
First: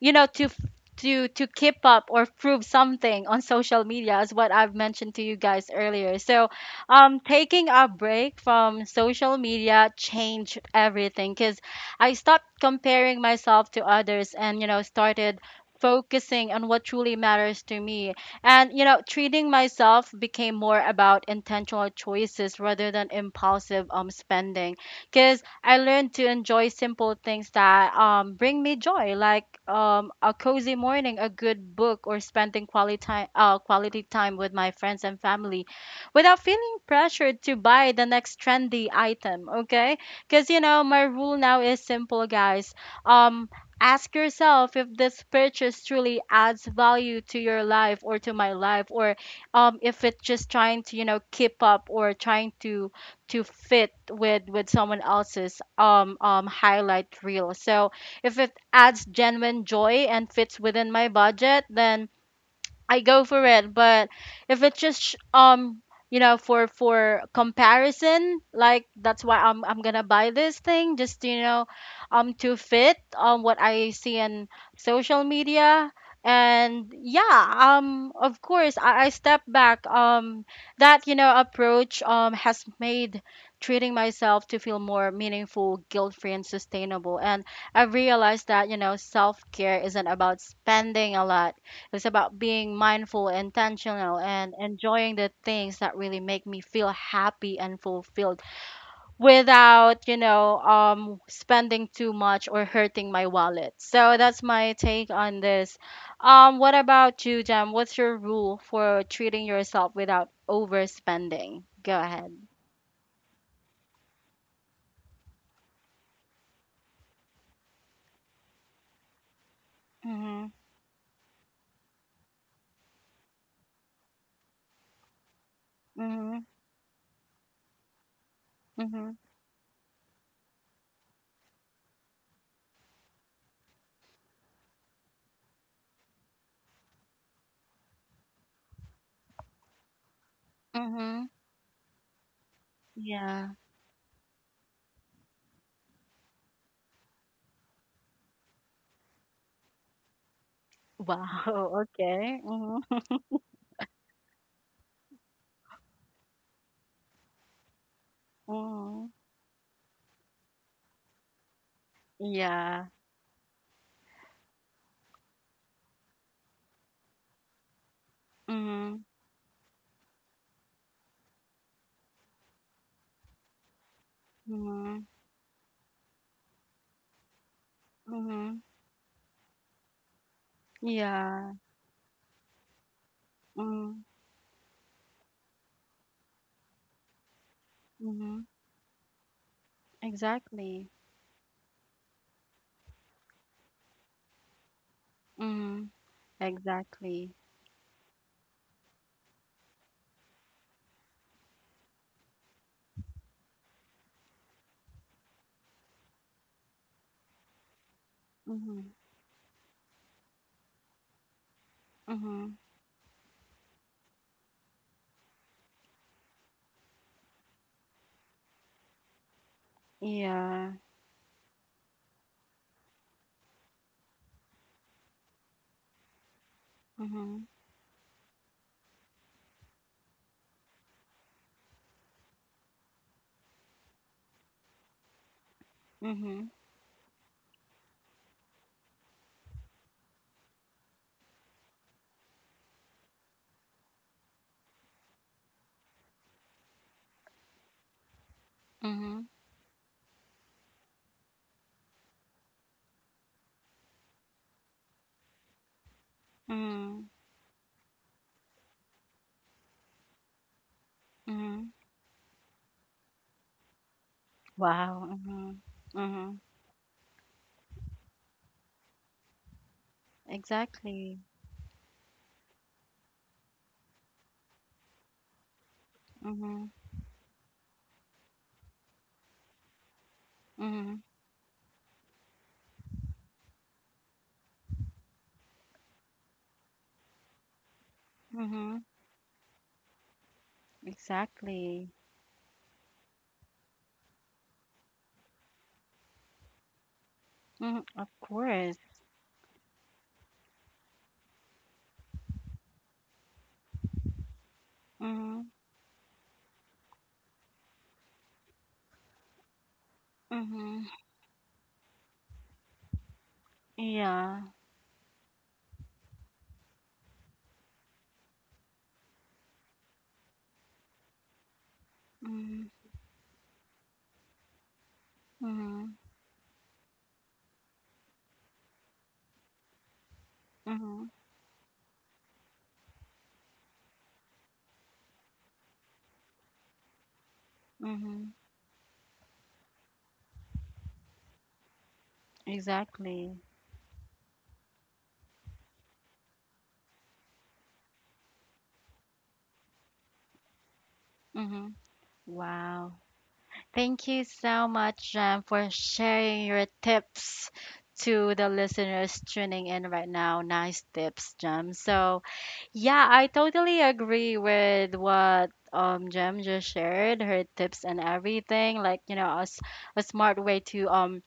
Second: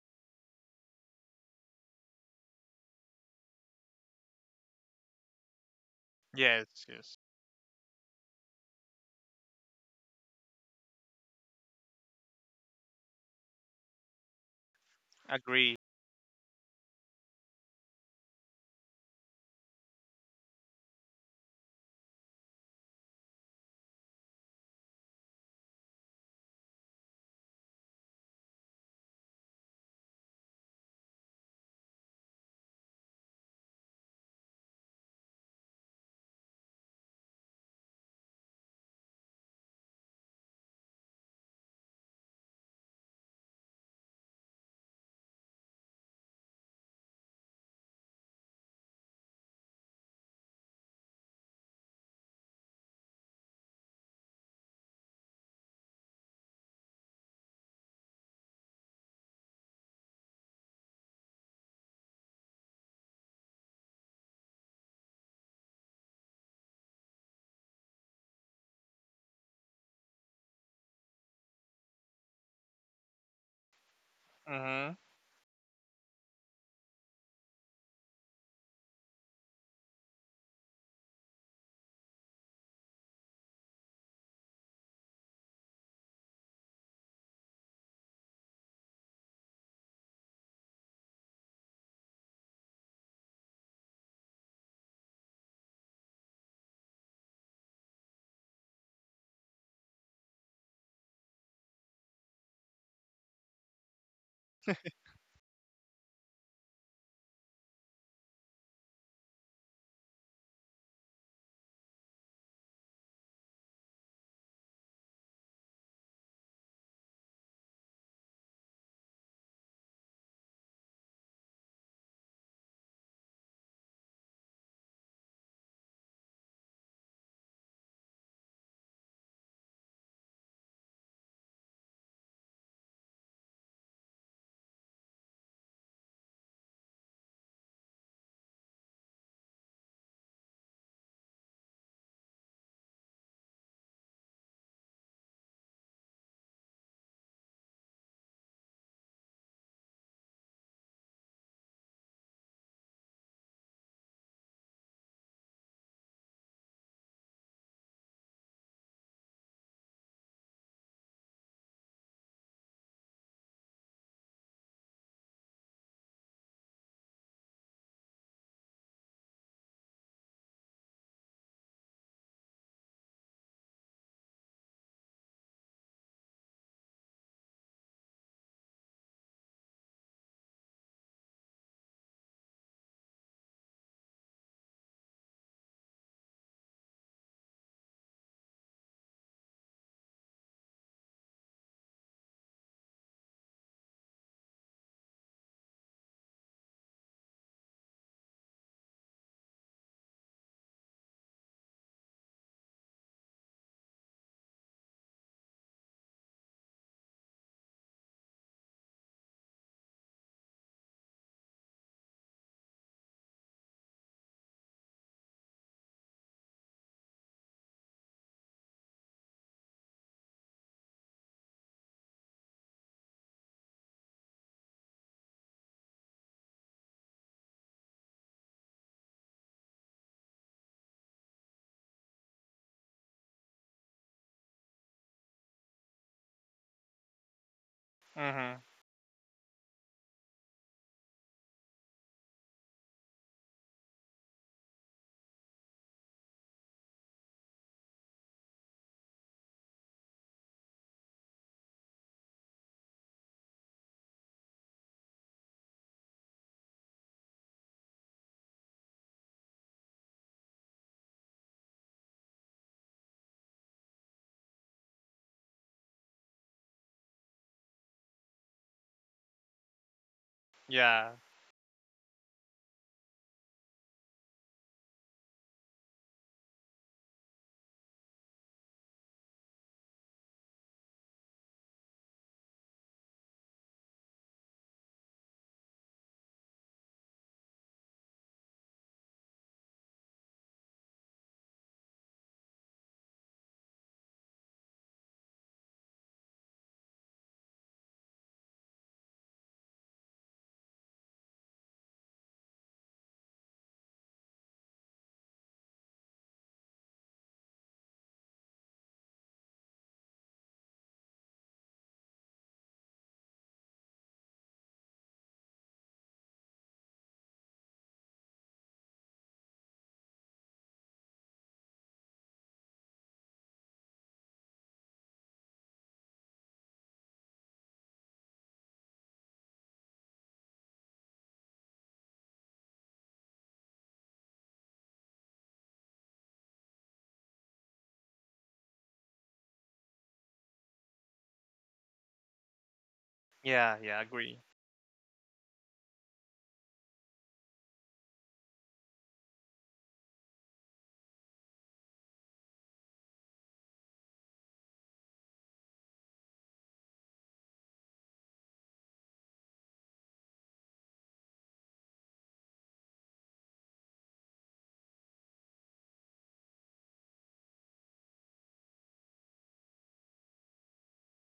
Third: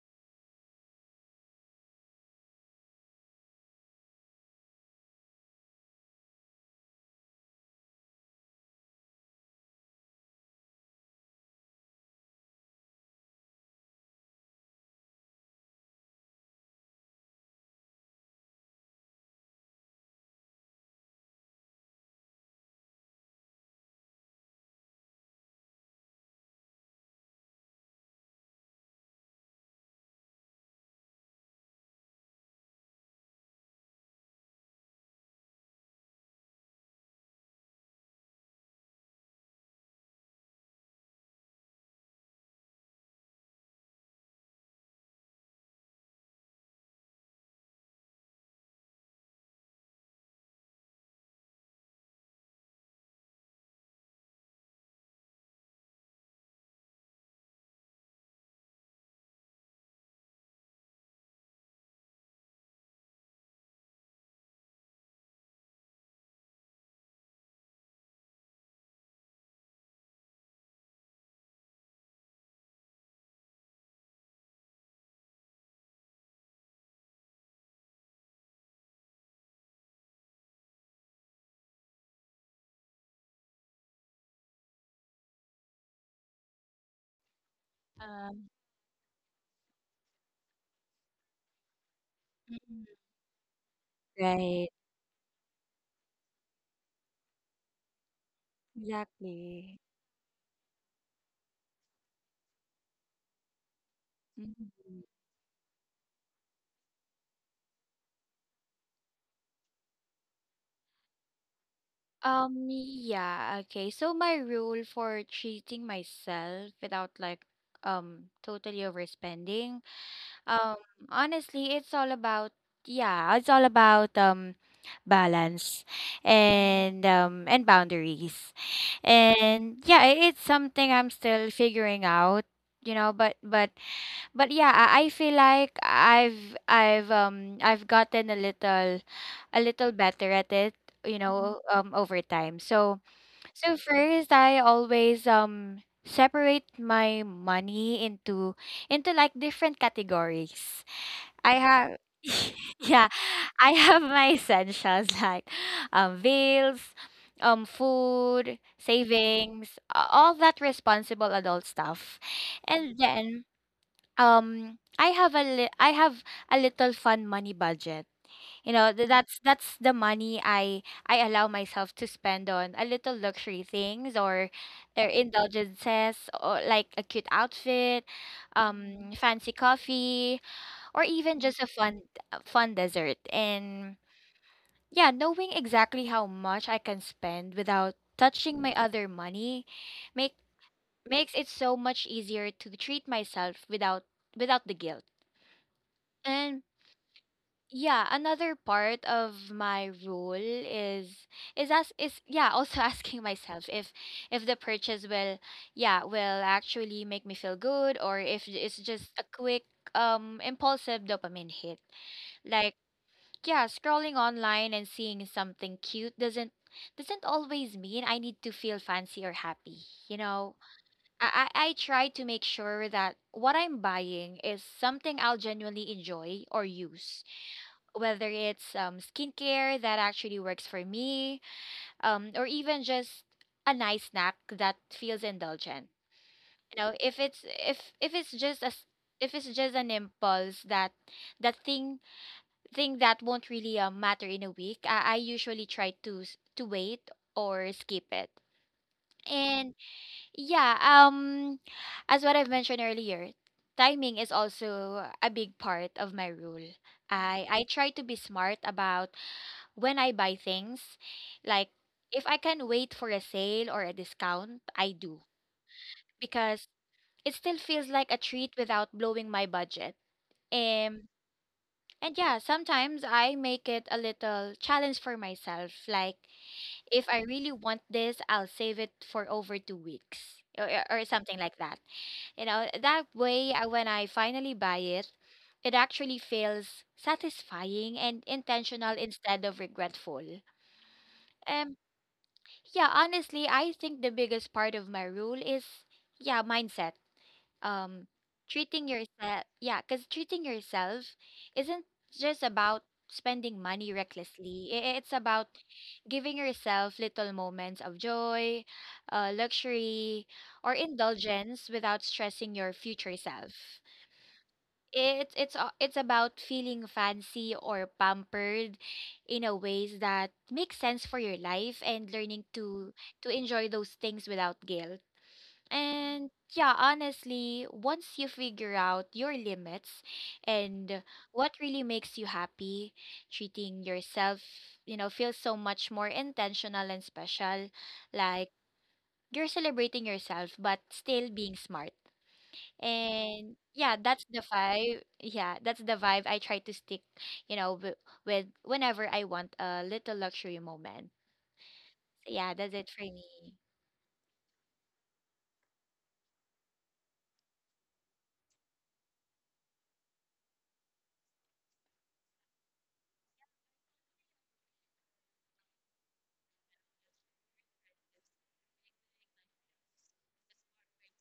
you know to f- to to keep up or prove something on social media, is what I've mentioned to you guys earlier. So, yes, yes, um taking a break from social media changed everything, cuz I stopped comparing myself to others, and, you know, started agree. focusing on what truly matters to me, and, you know, treating myself became more about intentional choices rather than impulsive um spending. Cuz I learned to enjoy simple things that, um, bring me joy, like, um, a cozy morning, a good book, or spending quality time, uh, quality time with my friends and family, without feeling pressured to buy the next trendy item, okay? Because, you know, my rule now is simple, guys. Um, ask yourself if this purchase truly adds value to your life, or to my life, or um, if it's just trying to, you know keep up, or trying to to fit with with someone else's um um highlight reel. So if it adds genuine joy and fits within my budget, then I go for it. But if it's just sh- um you know, for for comparison, like, that's why I'm I'm gonna buy this thing just to, you know, um to fit um what I see in Mm-hmm. social media. And yeah, um of course I, I step back. Um, that, you know, approach um has made treating myself to feel more meaningful, guilt-free, and sustainable. And I realized Um. that, you know, self-care isn't about spending a lot. It's about being mhm. mindful, intentional, and Right. enjoying the things that really make me feel happy and fulfilled, Exactly. without, you know, um, spending too much or hurting my wallet. So that's Mhm. my Mhm. take on this. Um, what about you, Jam? What's your rule for treating yourself without overspending? Go ahead. Um, yeah, okay. So my rule for treating myself without like um totally overspending. Mhm. Um, Honestly, it's all about yeah, it's all about um balance Mhm. and um and boundaries. Mhm. And yeah, i- it's something I'm still figuring out, you know, but but but yeah, I, I feel like I've I've um I've gotten a little a little better at it, you Mhm. Mhm. know, um over time. So Yeah. so first I always um separate my money into into like different categories. Wow. I <laughs> have Okay. <laughs> Mhm. yeah, I have my essentials <laughs> like um bills, um food, Mhm. savings, a- all that responsible adult stuff. Yeah. And then um I have a li- I have a little fun money budget. You know, Mhm. th- that's that's the money I I allow myself to spend on a little luxury things or Mhm. their indulgences or like a cute outfit, Mhm. um fancy coffee, or even Yeah. just a fun a fun dessert. And Mm. yeah, knowing exactly how much I can spend without Mhm. touching my other money make Exactly. makes it so much easier to treat myself without without the guilt. Mhm. And Exactly. yeah, another part of my rule is is as is yeah also <laughs> asking myself if if the purchase will yeah will actually make me feel good, or if it's Mhm. just a quick um impulsive dopamine hit. Mhm. Like yeah, scrolling online and seeing something cute doesn't doesn't always mean I need to feel fancy or happy, you know. Yeah. i i, I try to make sure that what I'm buying is something I'll genuinely enjoy or use, Mhm. whether it's um, skincare that actually works for me, um, or even just a nice snack that feels indulgent. Mhm. You know, if it's if if it's Mm-hmm. just a s- if it's just an impulse that that thing think that won't really uh, matter in a week. I, I usually try to s- to wait or skip it. Mhm. And yeah, um, as what I've mentioned earlier, timing is also a big part of my rule. Mhm. I I try to be smart about when I buy things. Mhm. Like, if I can wait for a sale or a discount, I Wow. do, Mhm. Mhm. because it still feels like a treat without blowing my budget. Yeah. Um Exactly. And yeah, sometimes I make it a little challenge for myself. Like, Mhm. if I really want this, I'll save it for over two weeks or, or Mhm. or something like that. You know, that way, I- when I finally buy it, it actually feels satisfying and Mhm. intentional instead of regretful. Um, Exactly. yeah, honestly, I think the biggest part of my rule is, yeah, mindset. Mhm. Of um course. treating yourself yeah because treating yourself isn't just about spending money recklessly. I- it's Mhm. about giving yourself little moments of joy, uh, luxury or Mhm. indulgence without stressing your future self. Yeah. It's it's a- it's about feeling fancy or pampered in a ways that make sense for your life, and learning Mhm. to to enjoy those things without guilt. Mhm. And yeah, honestly, once you figure out your limits and Mhm. what really makes you happy, treating yourself, you know, feels so much more intentional and special. Mhm. Like, you're celebrating yourself, but still being smart. Exactly. And Yeah, yeah, yeah, that's agree. the vibe. Yeah, that's the vibe I try to stick, you know, w- with whenever I want a little luxury moment. Mhm. So yeah, that's Wow. it for me. Thank you so much, Jem, for sharing your tips to the listeners tuning in right now. Nice tips, Jem. So, yeah, I totally agree with what um Jem just shared, her tips and everything. Like, you know, a, s- a smart way to um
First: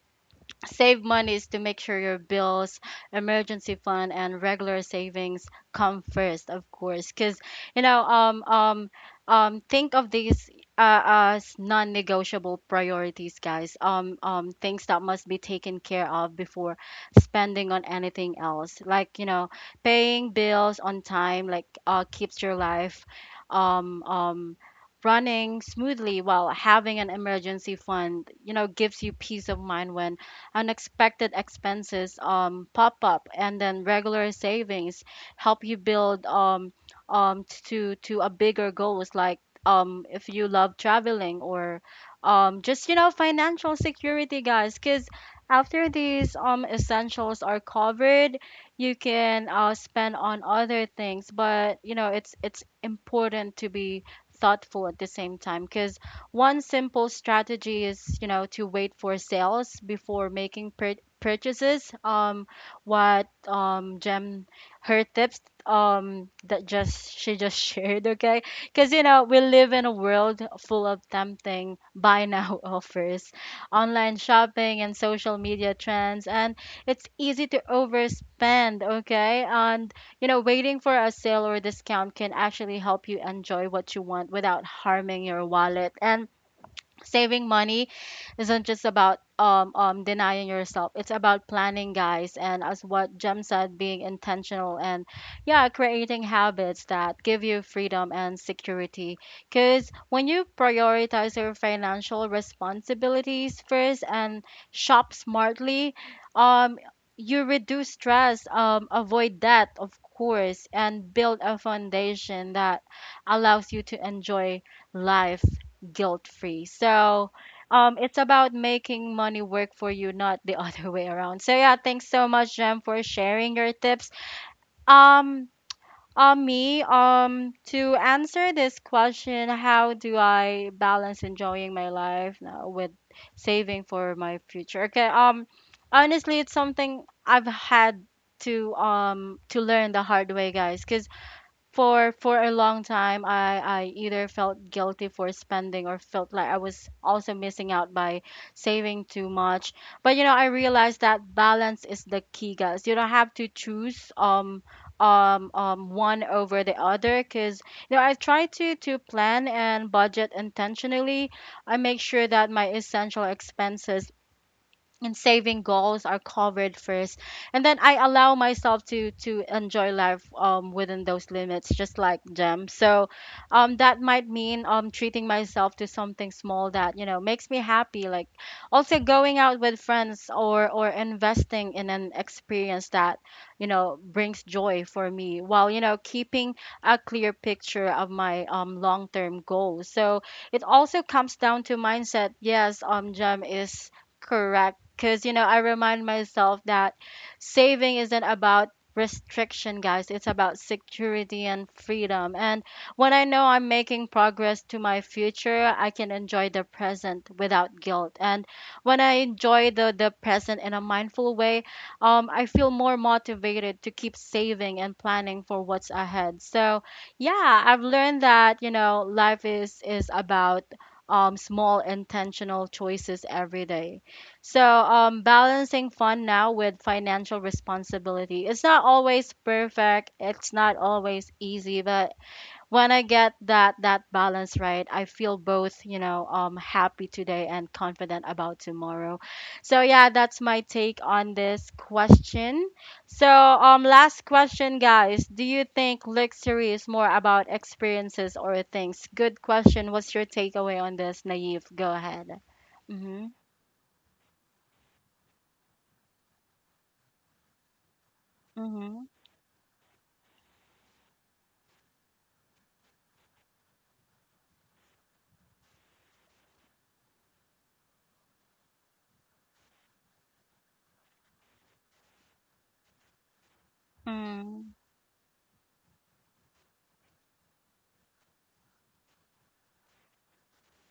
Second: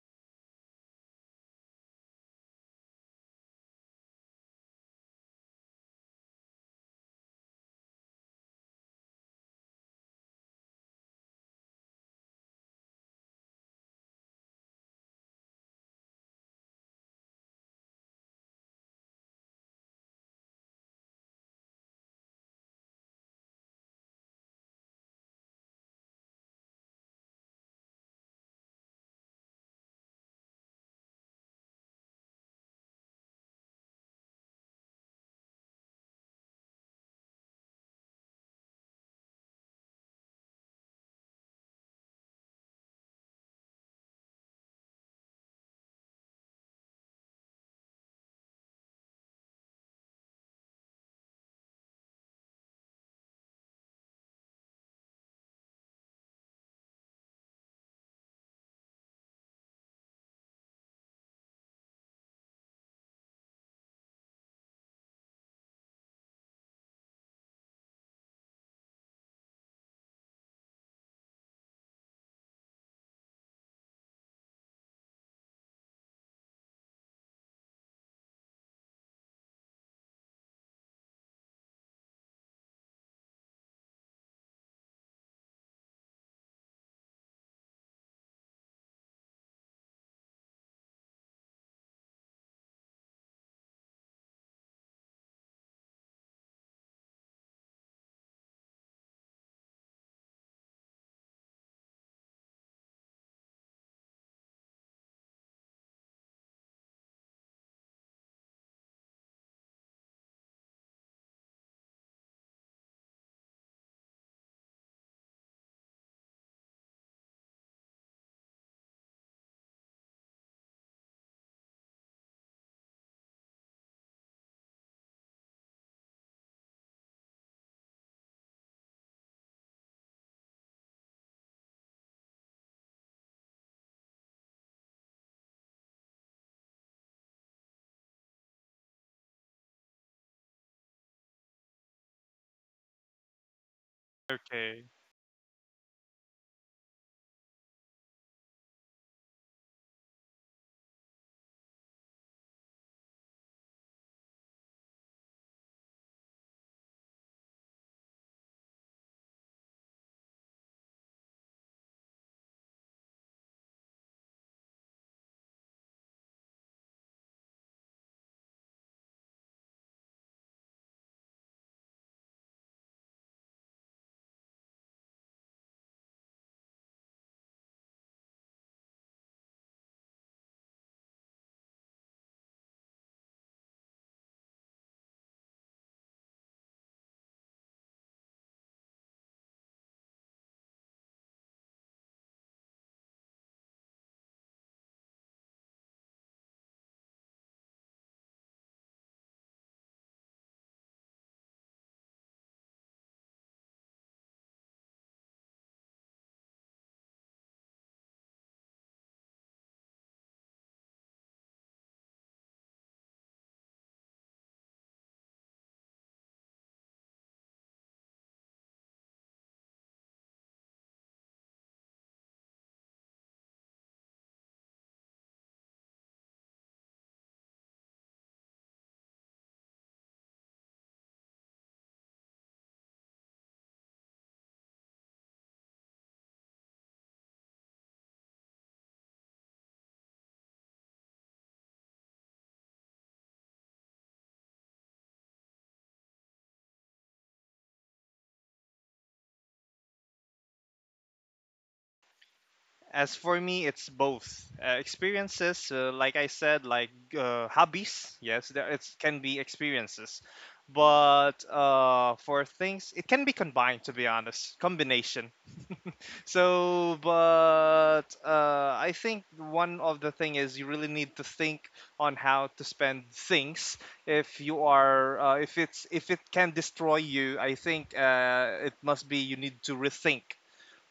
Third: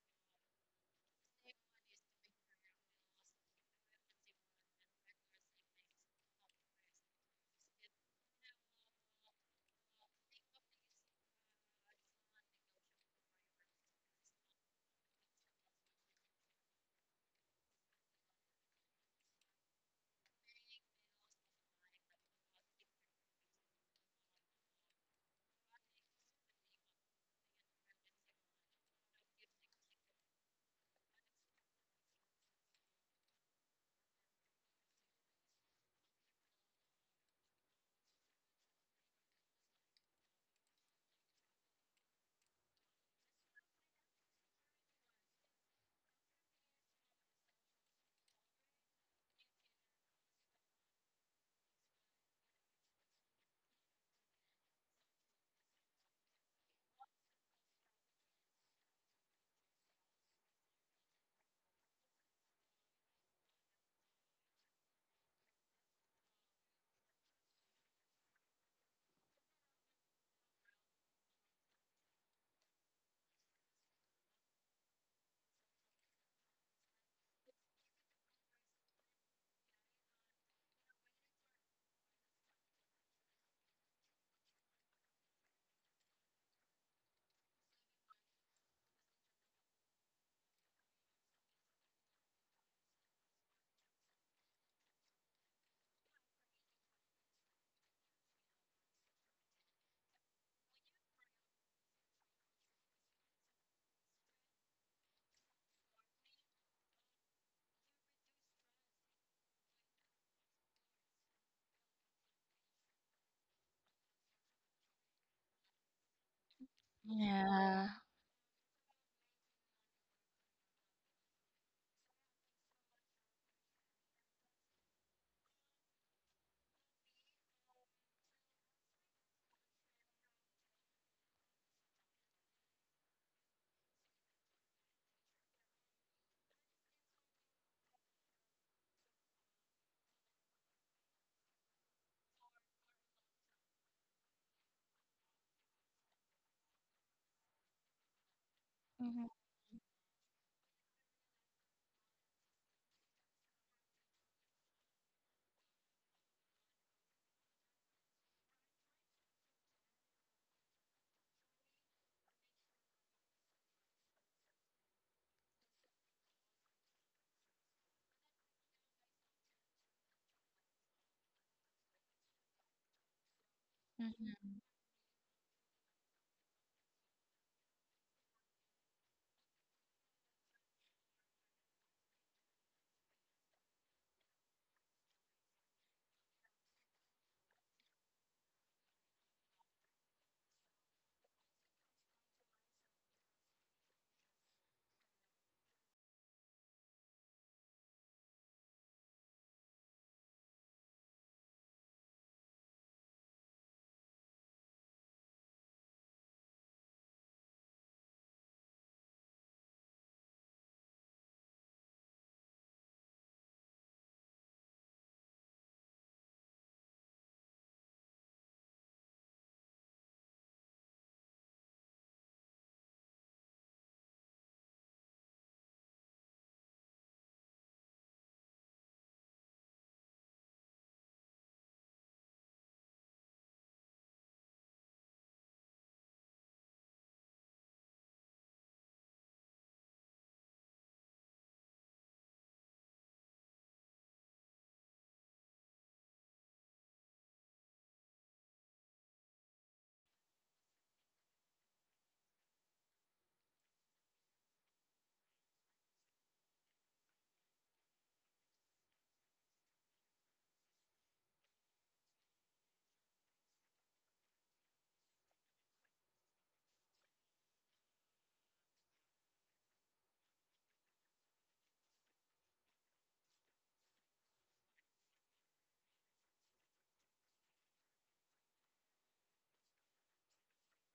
save money, is to make sure your bills, emergency fund, and regular savings come first, of course. Because you know, um, um, um, think of these, uh, as non-negotiable priorities, guys. Um, um, things that must be taken care of before spending on anything else. Like, you know, paying bills on time, like, uh, keeps your life, um, um, running smoothly, while having an emergency fund, you know, gives you peace of mind when unexpected expenses, um, pop up, and then regular savings help you build um, um, to to a bigger goals, like um, if you love traveling, or, um, just, you know, financial security, guys. Because after these, um, essentials are covered, you can, uh, spend on other things, but, you know, it's it's important to be thoughtful at the same time. Because one simple strategy is, you know, to wait for sales before making pur- purchases. Um, what, um Jem, her tips um that just she just <laughs> shared, okay? Because, you know, we live in a world full of tempting buy now <laughs> offers, online shopping, and social media trends, and it's easy to overspend, okay? And, you know, waiting for a sale or discount can actually help you enjoy what you want without harming your wallet. And saving money isn't just about, um, um, denying yourself. It's about planning, guys, and as what jem said, being intentional, and yeah, creating habits that give you freedom and security. Because when you prioritize your financial responsibilities first, and shop smartly, um, you reduce stress, um, avoid debt, of course, and build a foundation that allows you to enjoy life guilt free. So Yeah. um, it's about making money work for you, not the <laughs> other way around. So yeah, thanks so much, Jem, for sharing your tips. Um, on me, um, to answer this question, how do I balance enjoying my life now with saving for my future? Okay, um, honestly, it's something I've had to um to learn the hard way, guys. Because for for a long time I I either felt Okay. guilty for spending, or felt like I was also missing out by saving Mhm. too much. But, you know, I realized that balance is the key, guys. You don't have to choose um um um one over the other, because you know, I try to to plan and budget intentionally. I make sure that my essential expenses and saving goals are covered first, and then I allow myself to to enjoy life um within those limits, just like them. So um that might Mhm. mean um treating myself to something small that, you know, makes me happy, like also going out with friends, or or investing in an experience that, you know, brings joy for me, while, you know, keeping a clear picture of my um long-term goals. So it also comes down to mindset. Yes, um Gem is correct, because, you know, I remind myself that saving isn't about restriction, guys. It's about security and freedom. And when I know I'm making progress to my future, I can enjoy the present without guilt. And when I enjoy the, the present in a mindful way, um, I feel more motivated to keep saving and planning for what's ahead. So, yeah, I've learned that, you know, life is, is about um, small intentional choices every day. So, um, balancing fun now with financial responsibility, it's not always perfect, it's not always easy, but when I get that that balance right, I feel both, you know, um, happy today and confident about tomorrow. So yeah, that's my take on this question. So, um, last question, guys. Do you think luxury is more about experiences or things? Good question. What's your takeaway on this, Naive? Go ahead. As Mm-hmm. for me, it's both uh, experiences. Uh, like I said, like uh, hobbies. Yes, there- it Mm-hmm. can be experiences, but uh, for things, it can be combined. To be honest, combination. <laughs> So, but uh, I think one of the thing is you really need to think on how to spend things. If you Mm, are, uh, if it's, if it can destroy you, I think uh, it must be you need to rethink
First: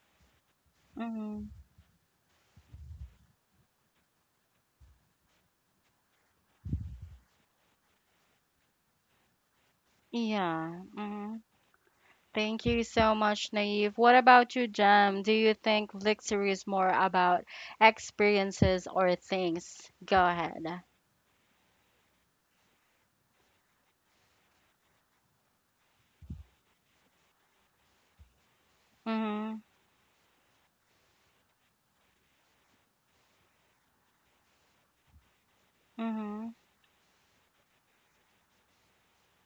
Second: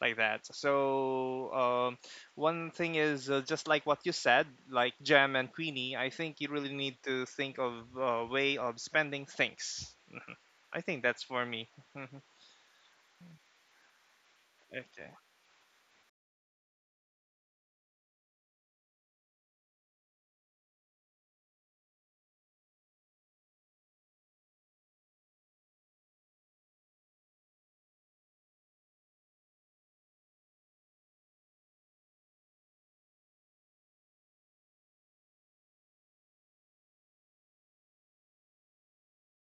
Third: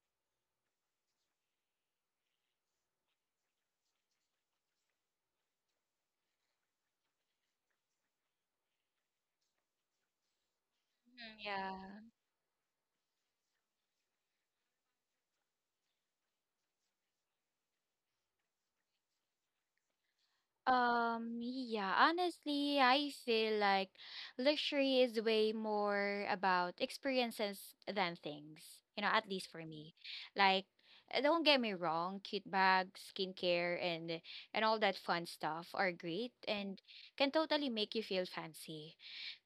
like that. mm, So um, one thing is uh, just like what you said, like Gem and Queenie. I think you really need to think of a way of spending things. <laughs> yeah. I think that's Mhm. Mm. for me. <laughs> Yeah. Thank you so much, Naive. What about you, Okay. Jam? Do you think victory is more about experiences or things? Go ahead. Um, yeah, honestly, I feel like luxury is way more about experiences than things, you know, at least Mm-hmm. for me. Like, uh, don't get me wrong, cute bags, skincare, and and all that fun stuff are great Mm-hmm. and can totally make you feel fancy.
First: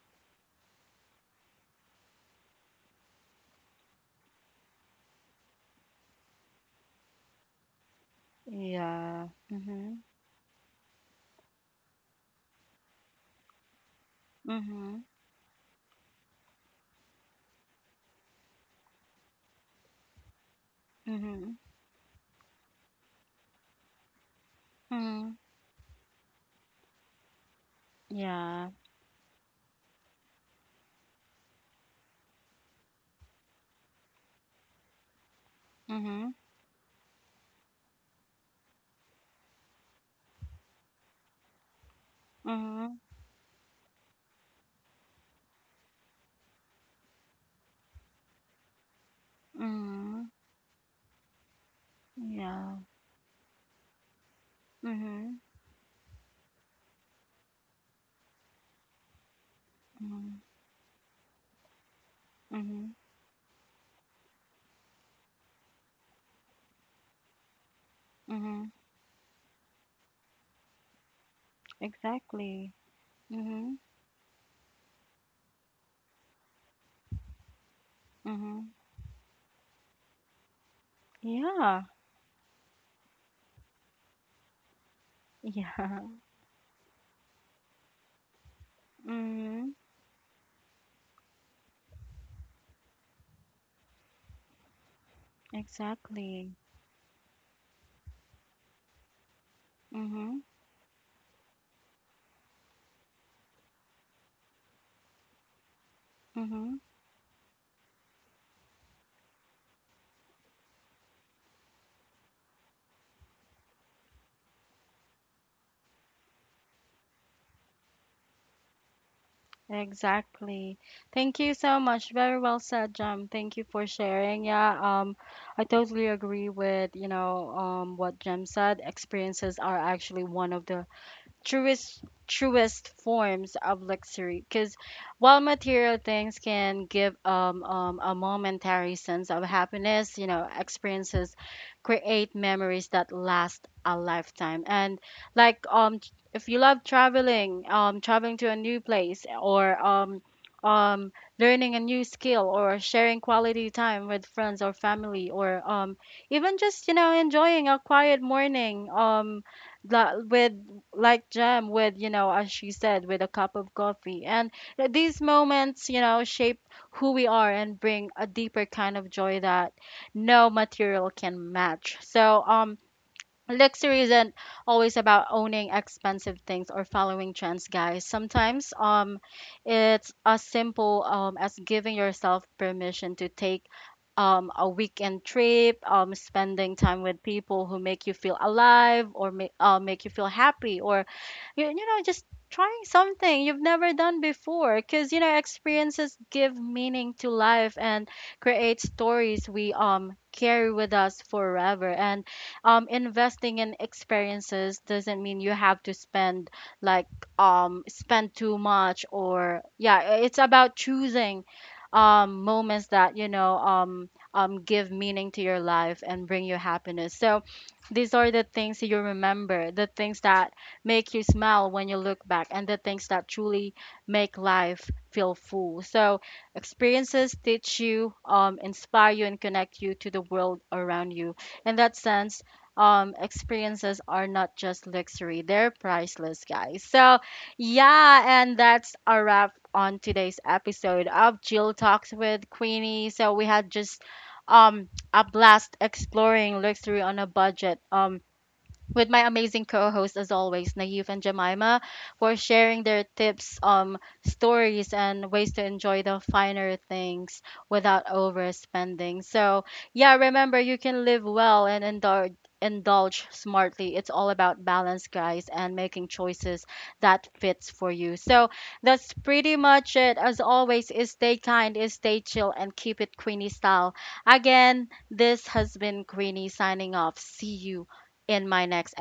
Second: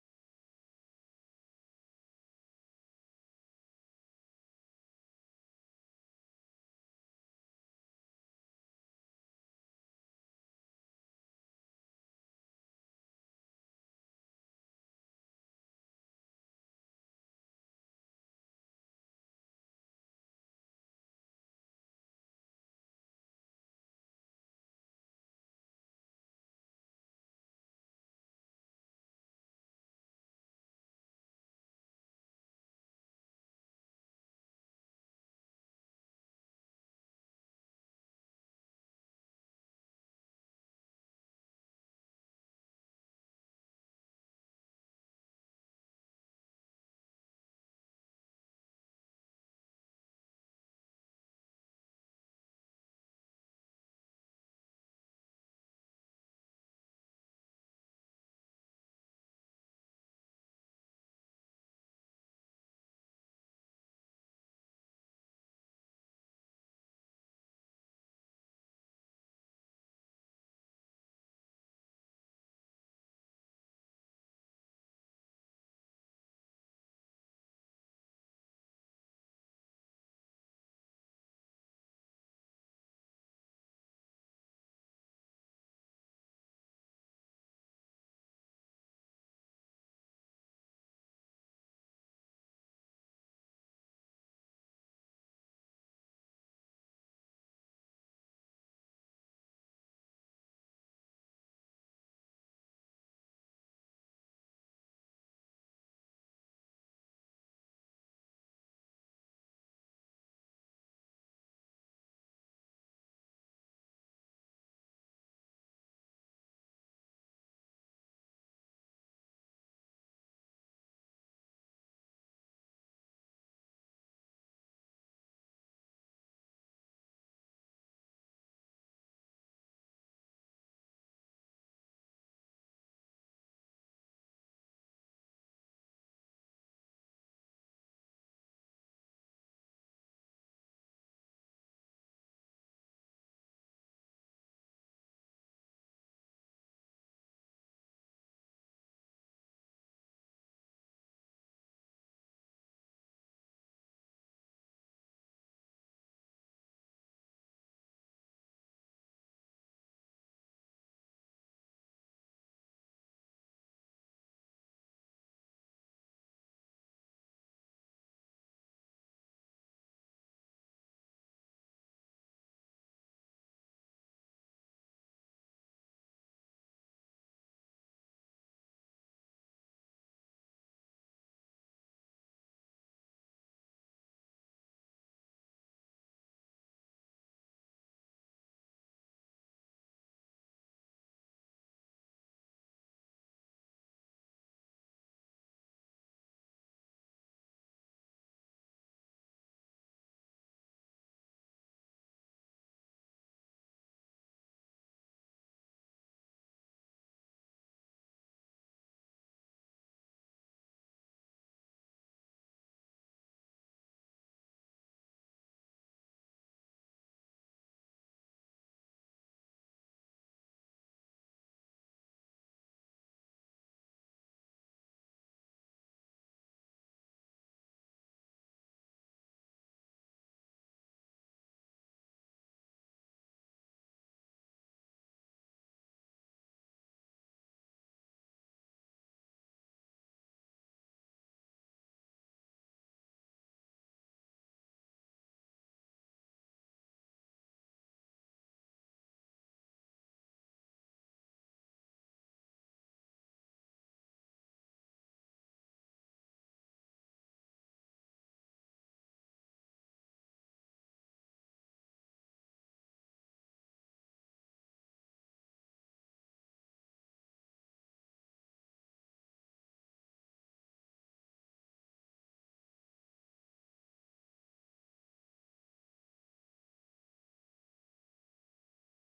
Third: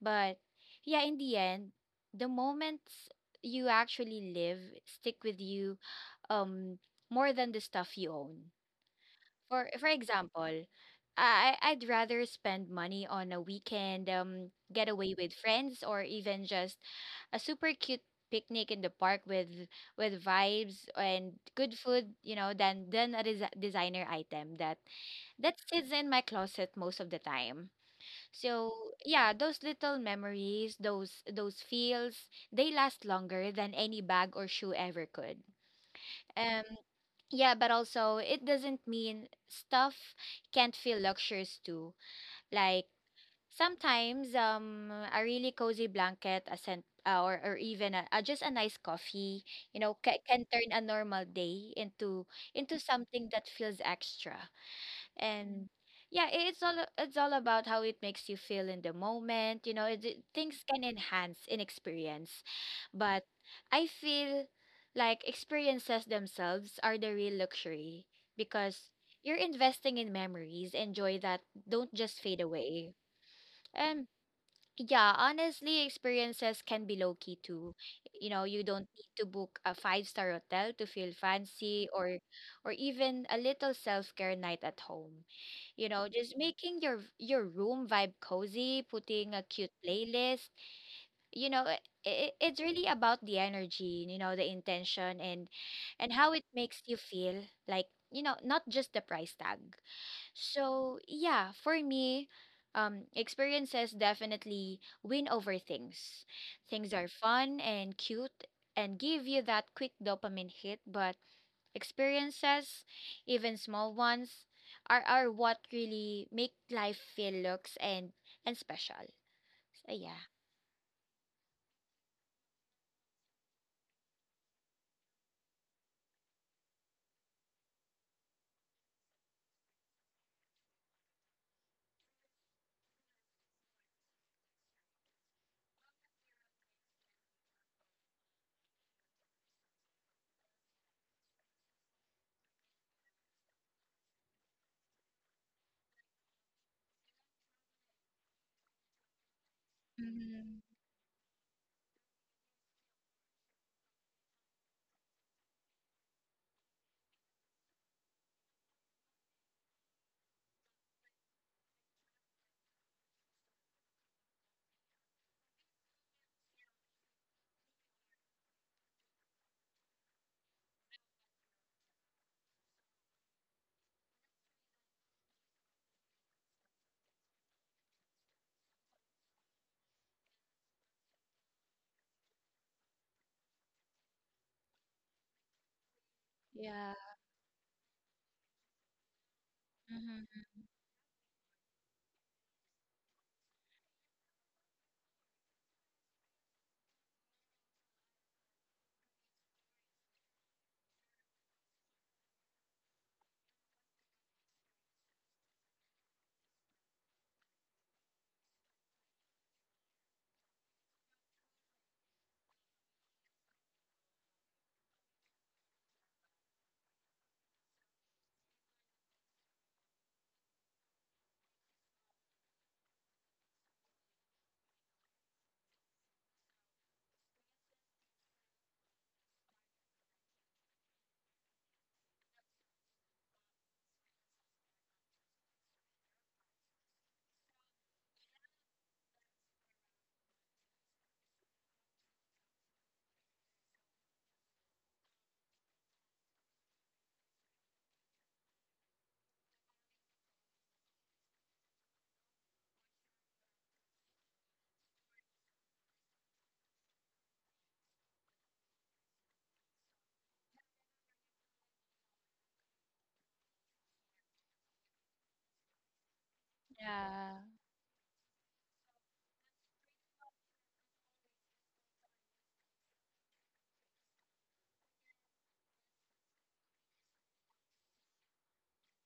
But yeah, in the end, the moments you actually live stick with you um more than the stuff you own. Yeah. For for Mm-hmm. example, I I- would rather spend money on a weekend um Mm-hmm. getaway with friends, or even just a super cute picnic in the park with with vibes and Mm-hmm. good food, you know, than than a des designer item that Mm-hmm. that sits in my closet most of the time. Yeah. So yeah, those little memories, those those feels, they last longer than any bag or shoe ever could. Mm-hmm. Um, yeah, but also it doesn't mean stuff can't feel luxurious too. Like, Mm-hmm. sometimes um a really cozy blanket, a scent uh, or or even a, uh, just a nice coffee, you know, ca- Mm-hmm. can turn a normal day into into Yeah. something that feels extra. Mm-hmm. And yeah, i- it's all it's all about how it makes you feel in the moment, you know. it, it- Mm-hmm. Things can enhance in experience, Mm-hmm. but I feel like experiences themselves are the real luxury, Mm-hmm. because you're investing in memories and joy that don't just fade Exactly. away. Mm-hmm. Yeah, honestly, experiences can be low key too. You know, you Mm-hmm. don't need to book a five-star hotel to feel Yeah. fancy, or or even a little self-care night at home. You Yeah. know, <laughs> just making your your room vibe cozy, putting a cute Mm-hmm. playlist. You know, it, it, it's really about the energy, you know, the intention and and how it Exactly. makes you feel, like, you know, not just the price tag. Mm-hmm. So yeah, for me, um, experiences definitely win over things. Mm-hmm. Things are fun and cute and give you that quick dopamine hit, but experiences, even small ones, are, are what really make life feel looks and and special. So, yeah. Exactly. Thank you so much. Very well said, Jem. Thank you for sharing. Yeah, um, I totally agree with, you know, um, what Jem said. Experiences are actually one of the truest truest forms of luxury, because while material things can give um, um, a momentary sense of happiness, you know, experiences create memories that last a lifetime. And like um t- if you love traveling, um traveling to a new place, or um Mm-hmm. um learning a new skill, or sharing quality time with friends or family, or um even just, you know, enjoying a quiet morning, um la- with, like Jam, with, you know, as she said, with a cup of coffee. And th- these moments, you know, shape who we are and bring a deeper kind of joy that no material can match. So, um, luxury isn't always about owning expensive things or following trends, guys. Sometimes um it's as simple um as giving yourself permission to take um a weekend trip, um spending Yeah. time with people who make you feel alive, or make uh, make you feel Mm-hmm. happy, or you, you know, just trying something you've never done before, because, you know, experiences give meaning to life and create stories we um carry with us forever. And um, investing in experiences doesn't mean you have to spend, like, um, spend too much. Or yeah, it's about choosing um, moments that, you know, um, um, give meaning to your life and bring you happiness. So these are the things you remember, the things that make you smile when you look back, and the things that truly make life feel full. So experiences teach you, um, inspire you, and connect you to the world around you. In that sense, um experiences are not just luxury, they're priceless, guys. So, yeah, and that's a wrap on today's episode of Jill Talks with Queenie. So, we had just um a blast exploring luxury on a budget. Um with my amazing co-hosts as always, Naive and Jemima, for sharing their tips, um, stories, and ways to enjoy the finer things without overspending. So yeah, remember you can live well and indulge indulge smartly. It's all about balance, guys, and making choices that Yeah. fits for you. So that's pretty much it. As always, is stay kind, is stay chill, and keep it Queenie style. Again, this has been Queenie signing off. See you in my next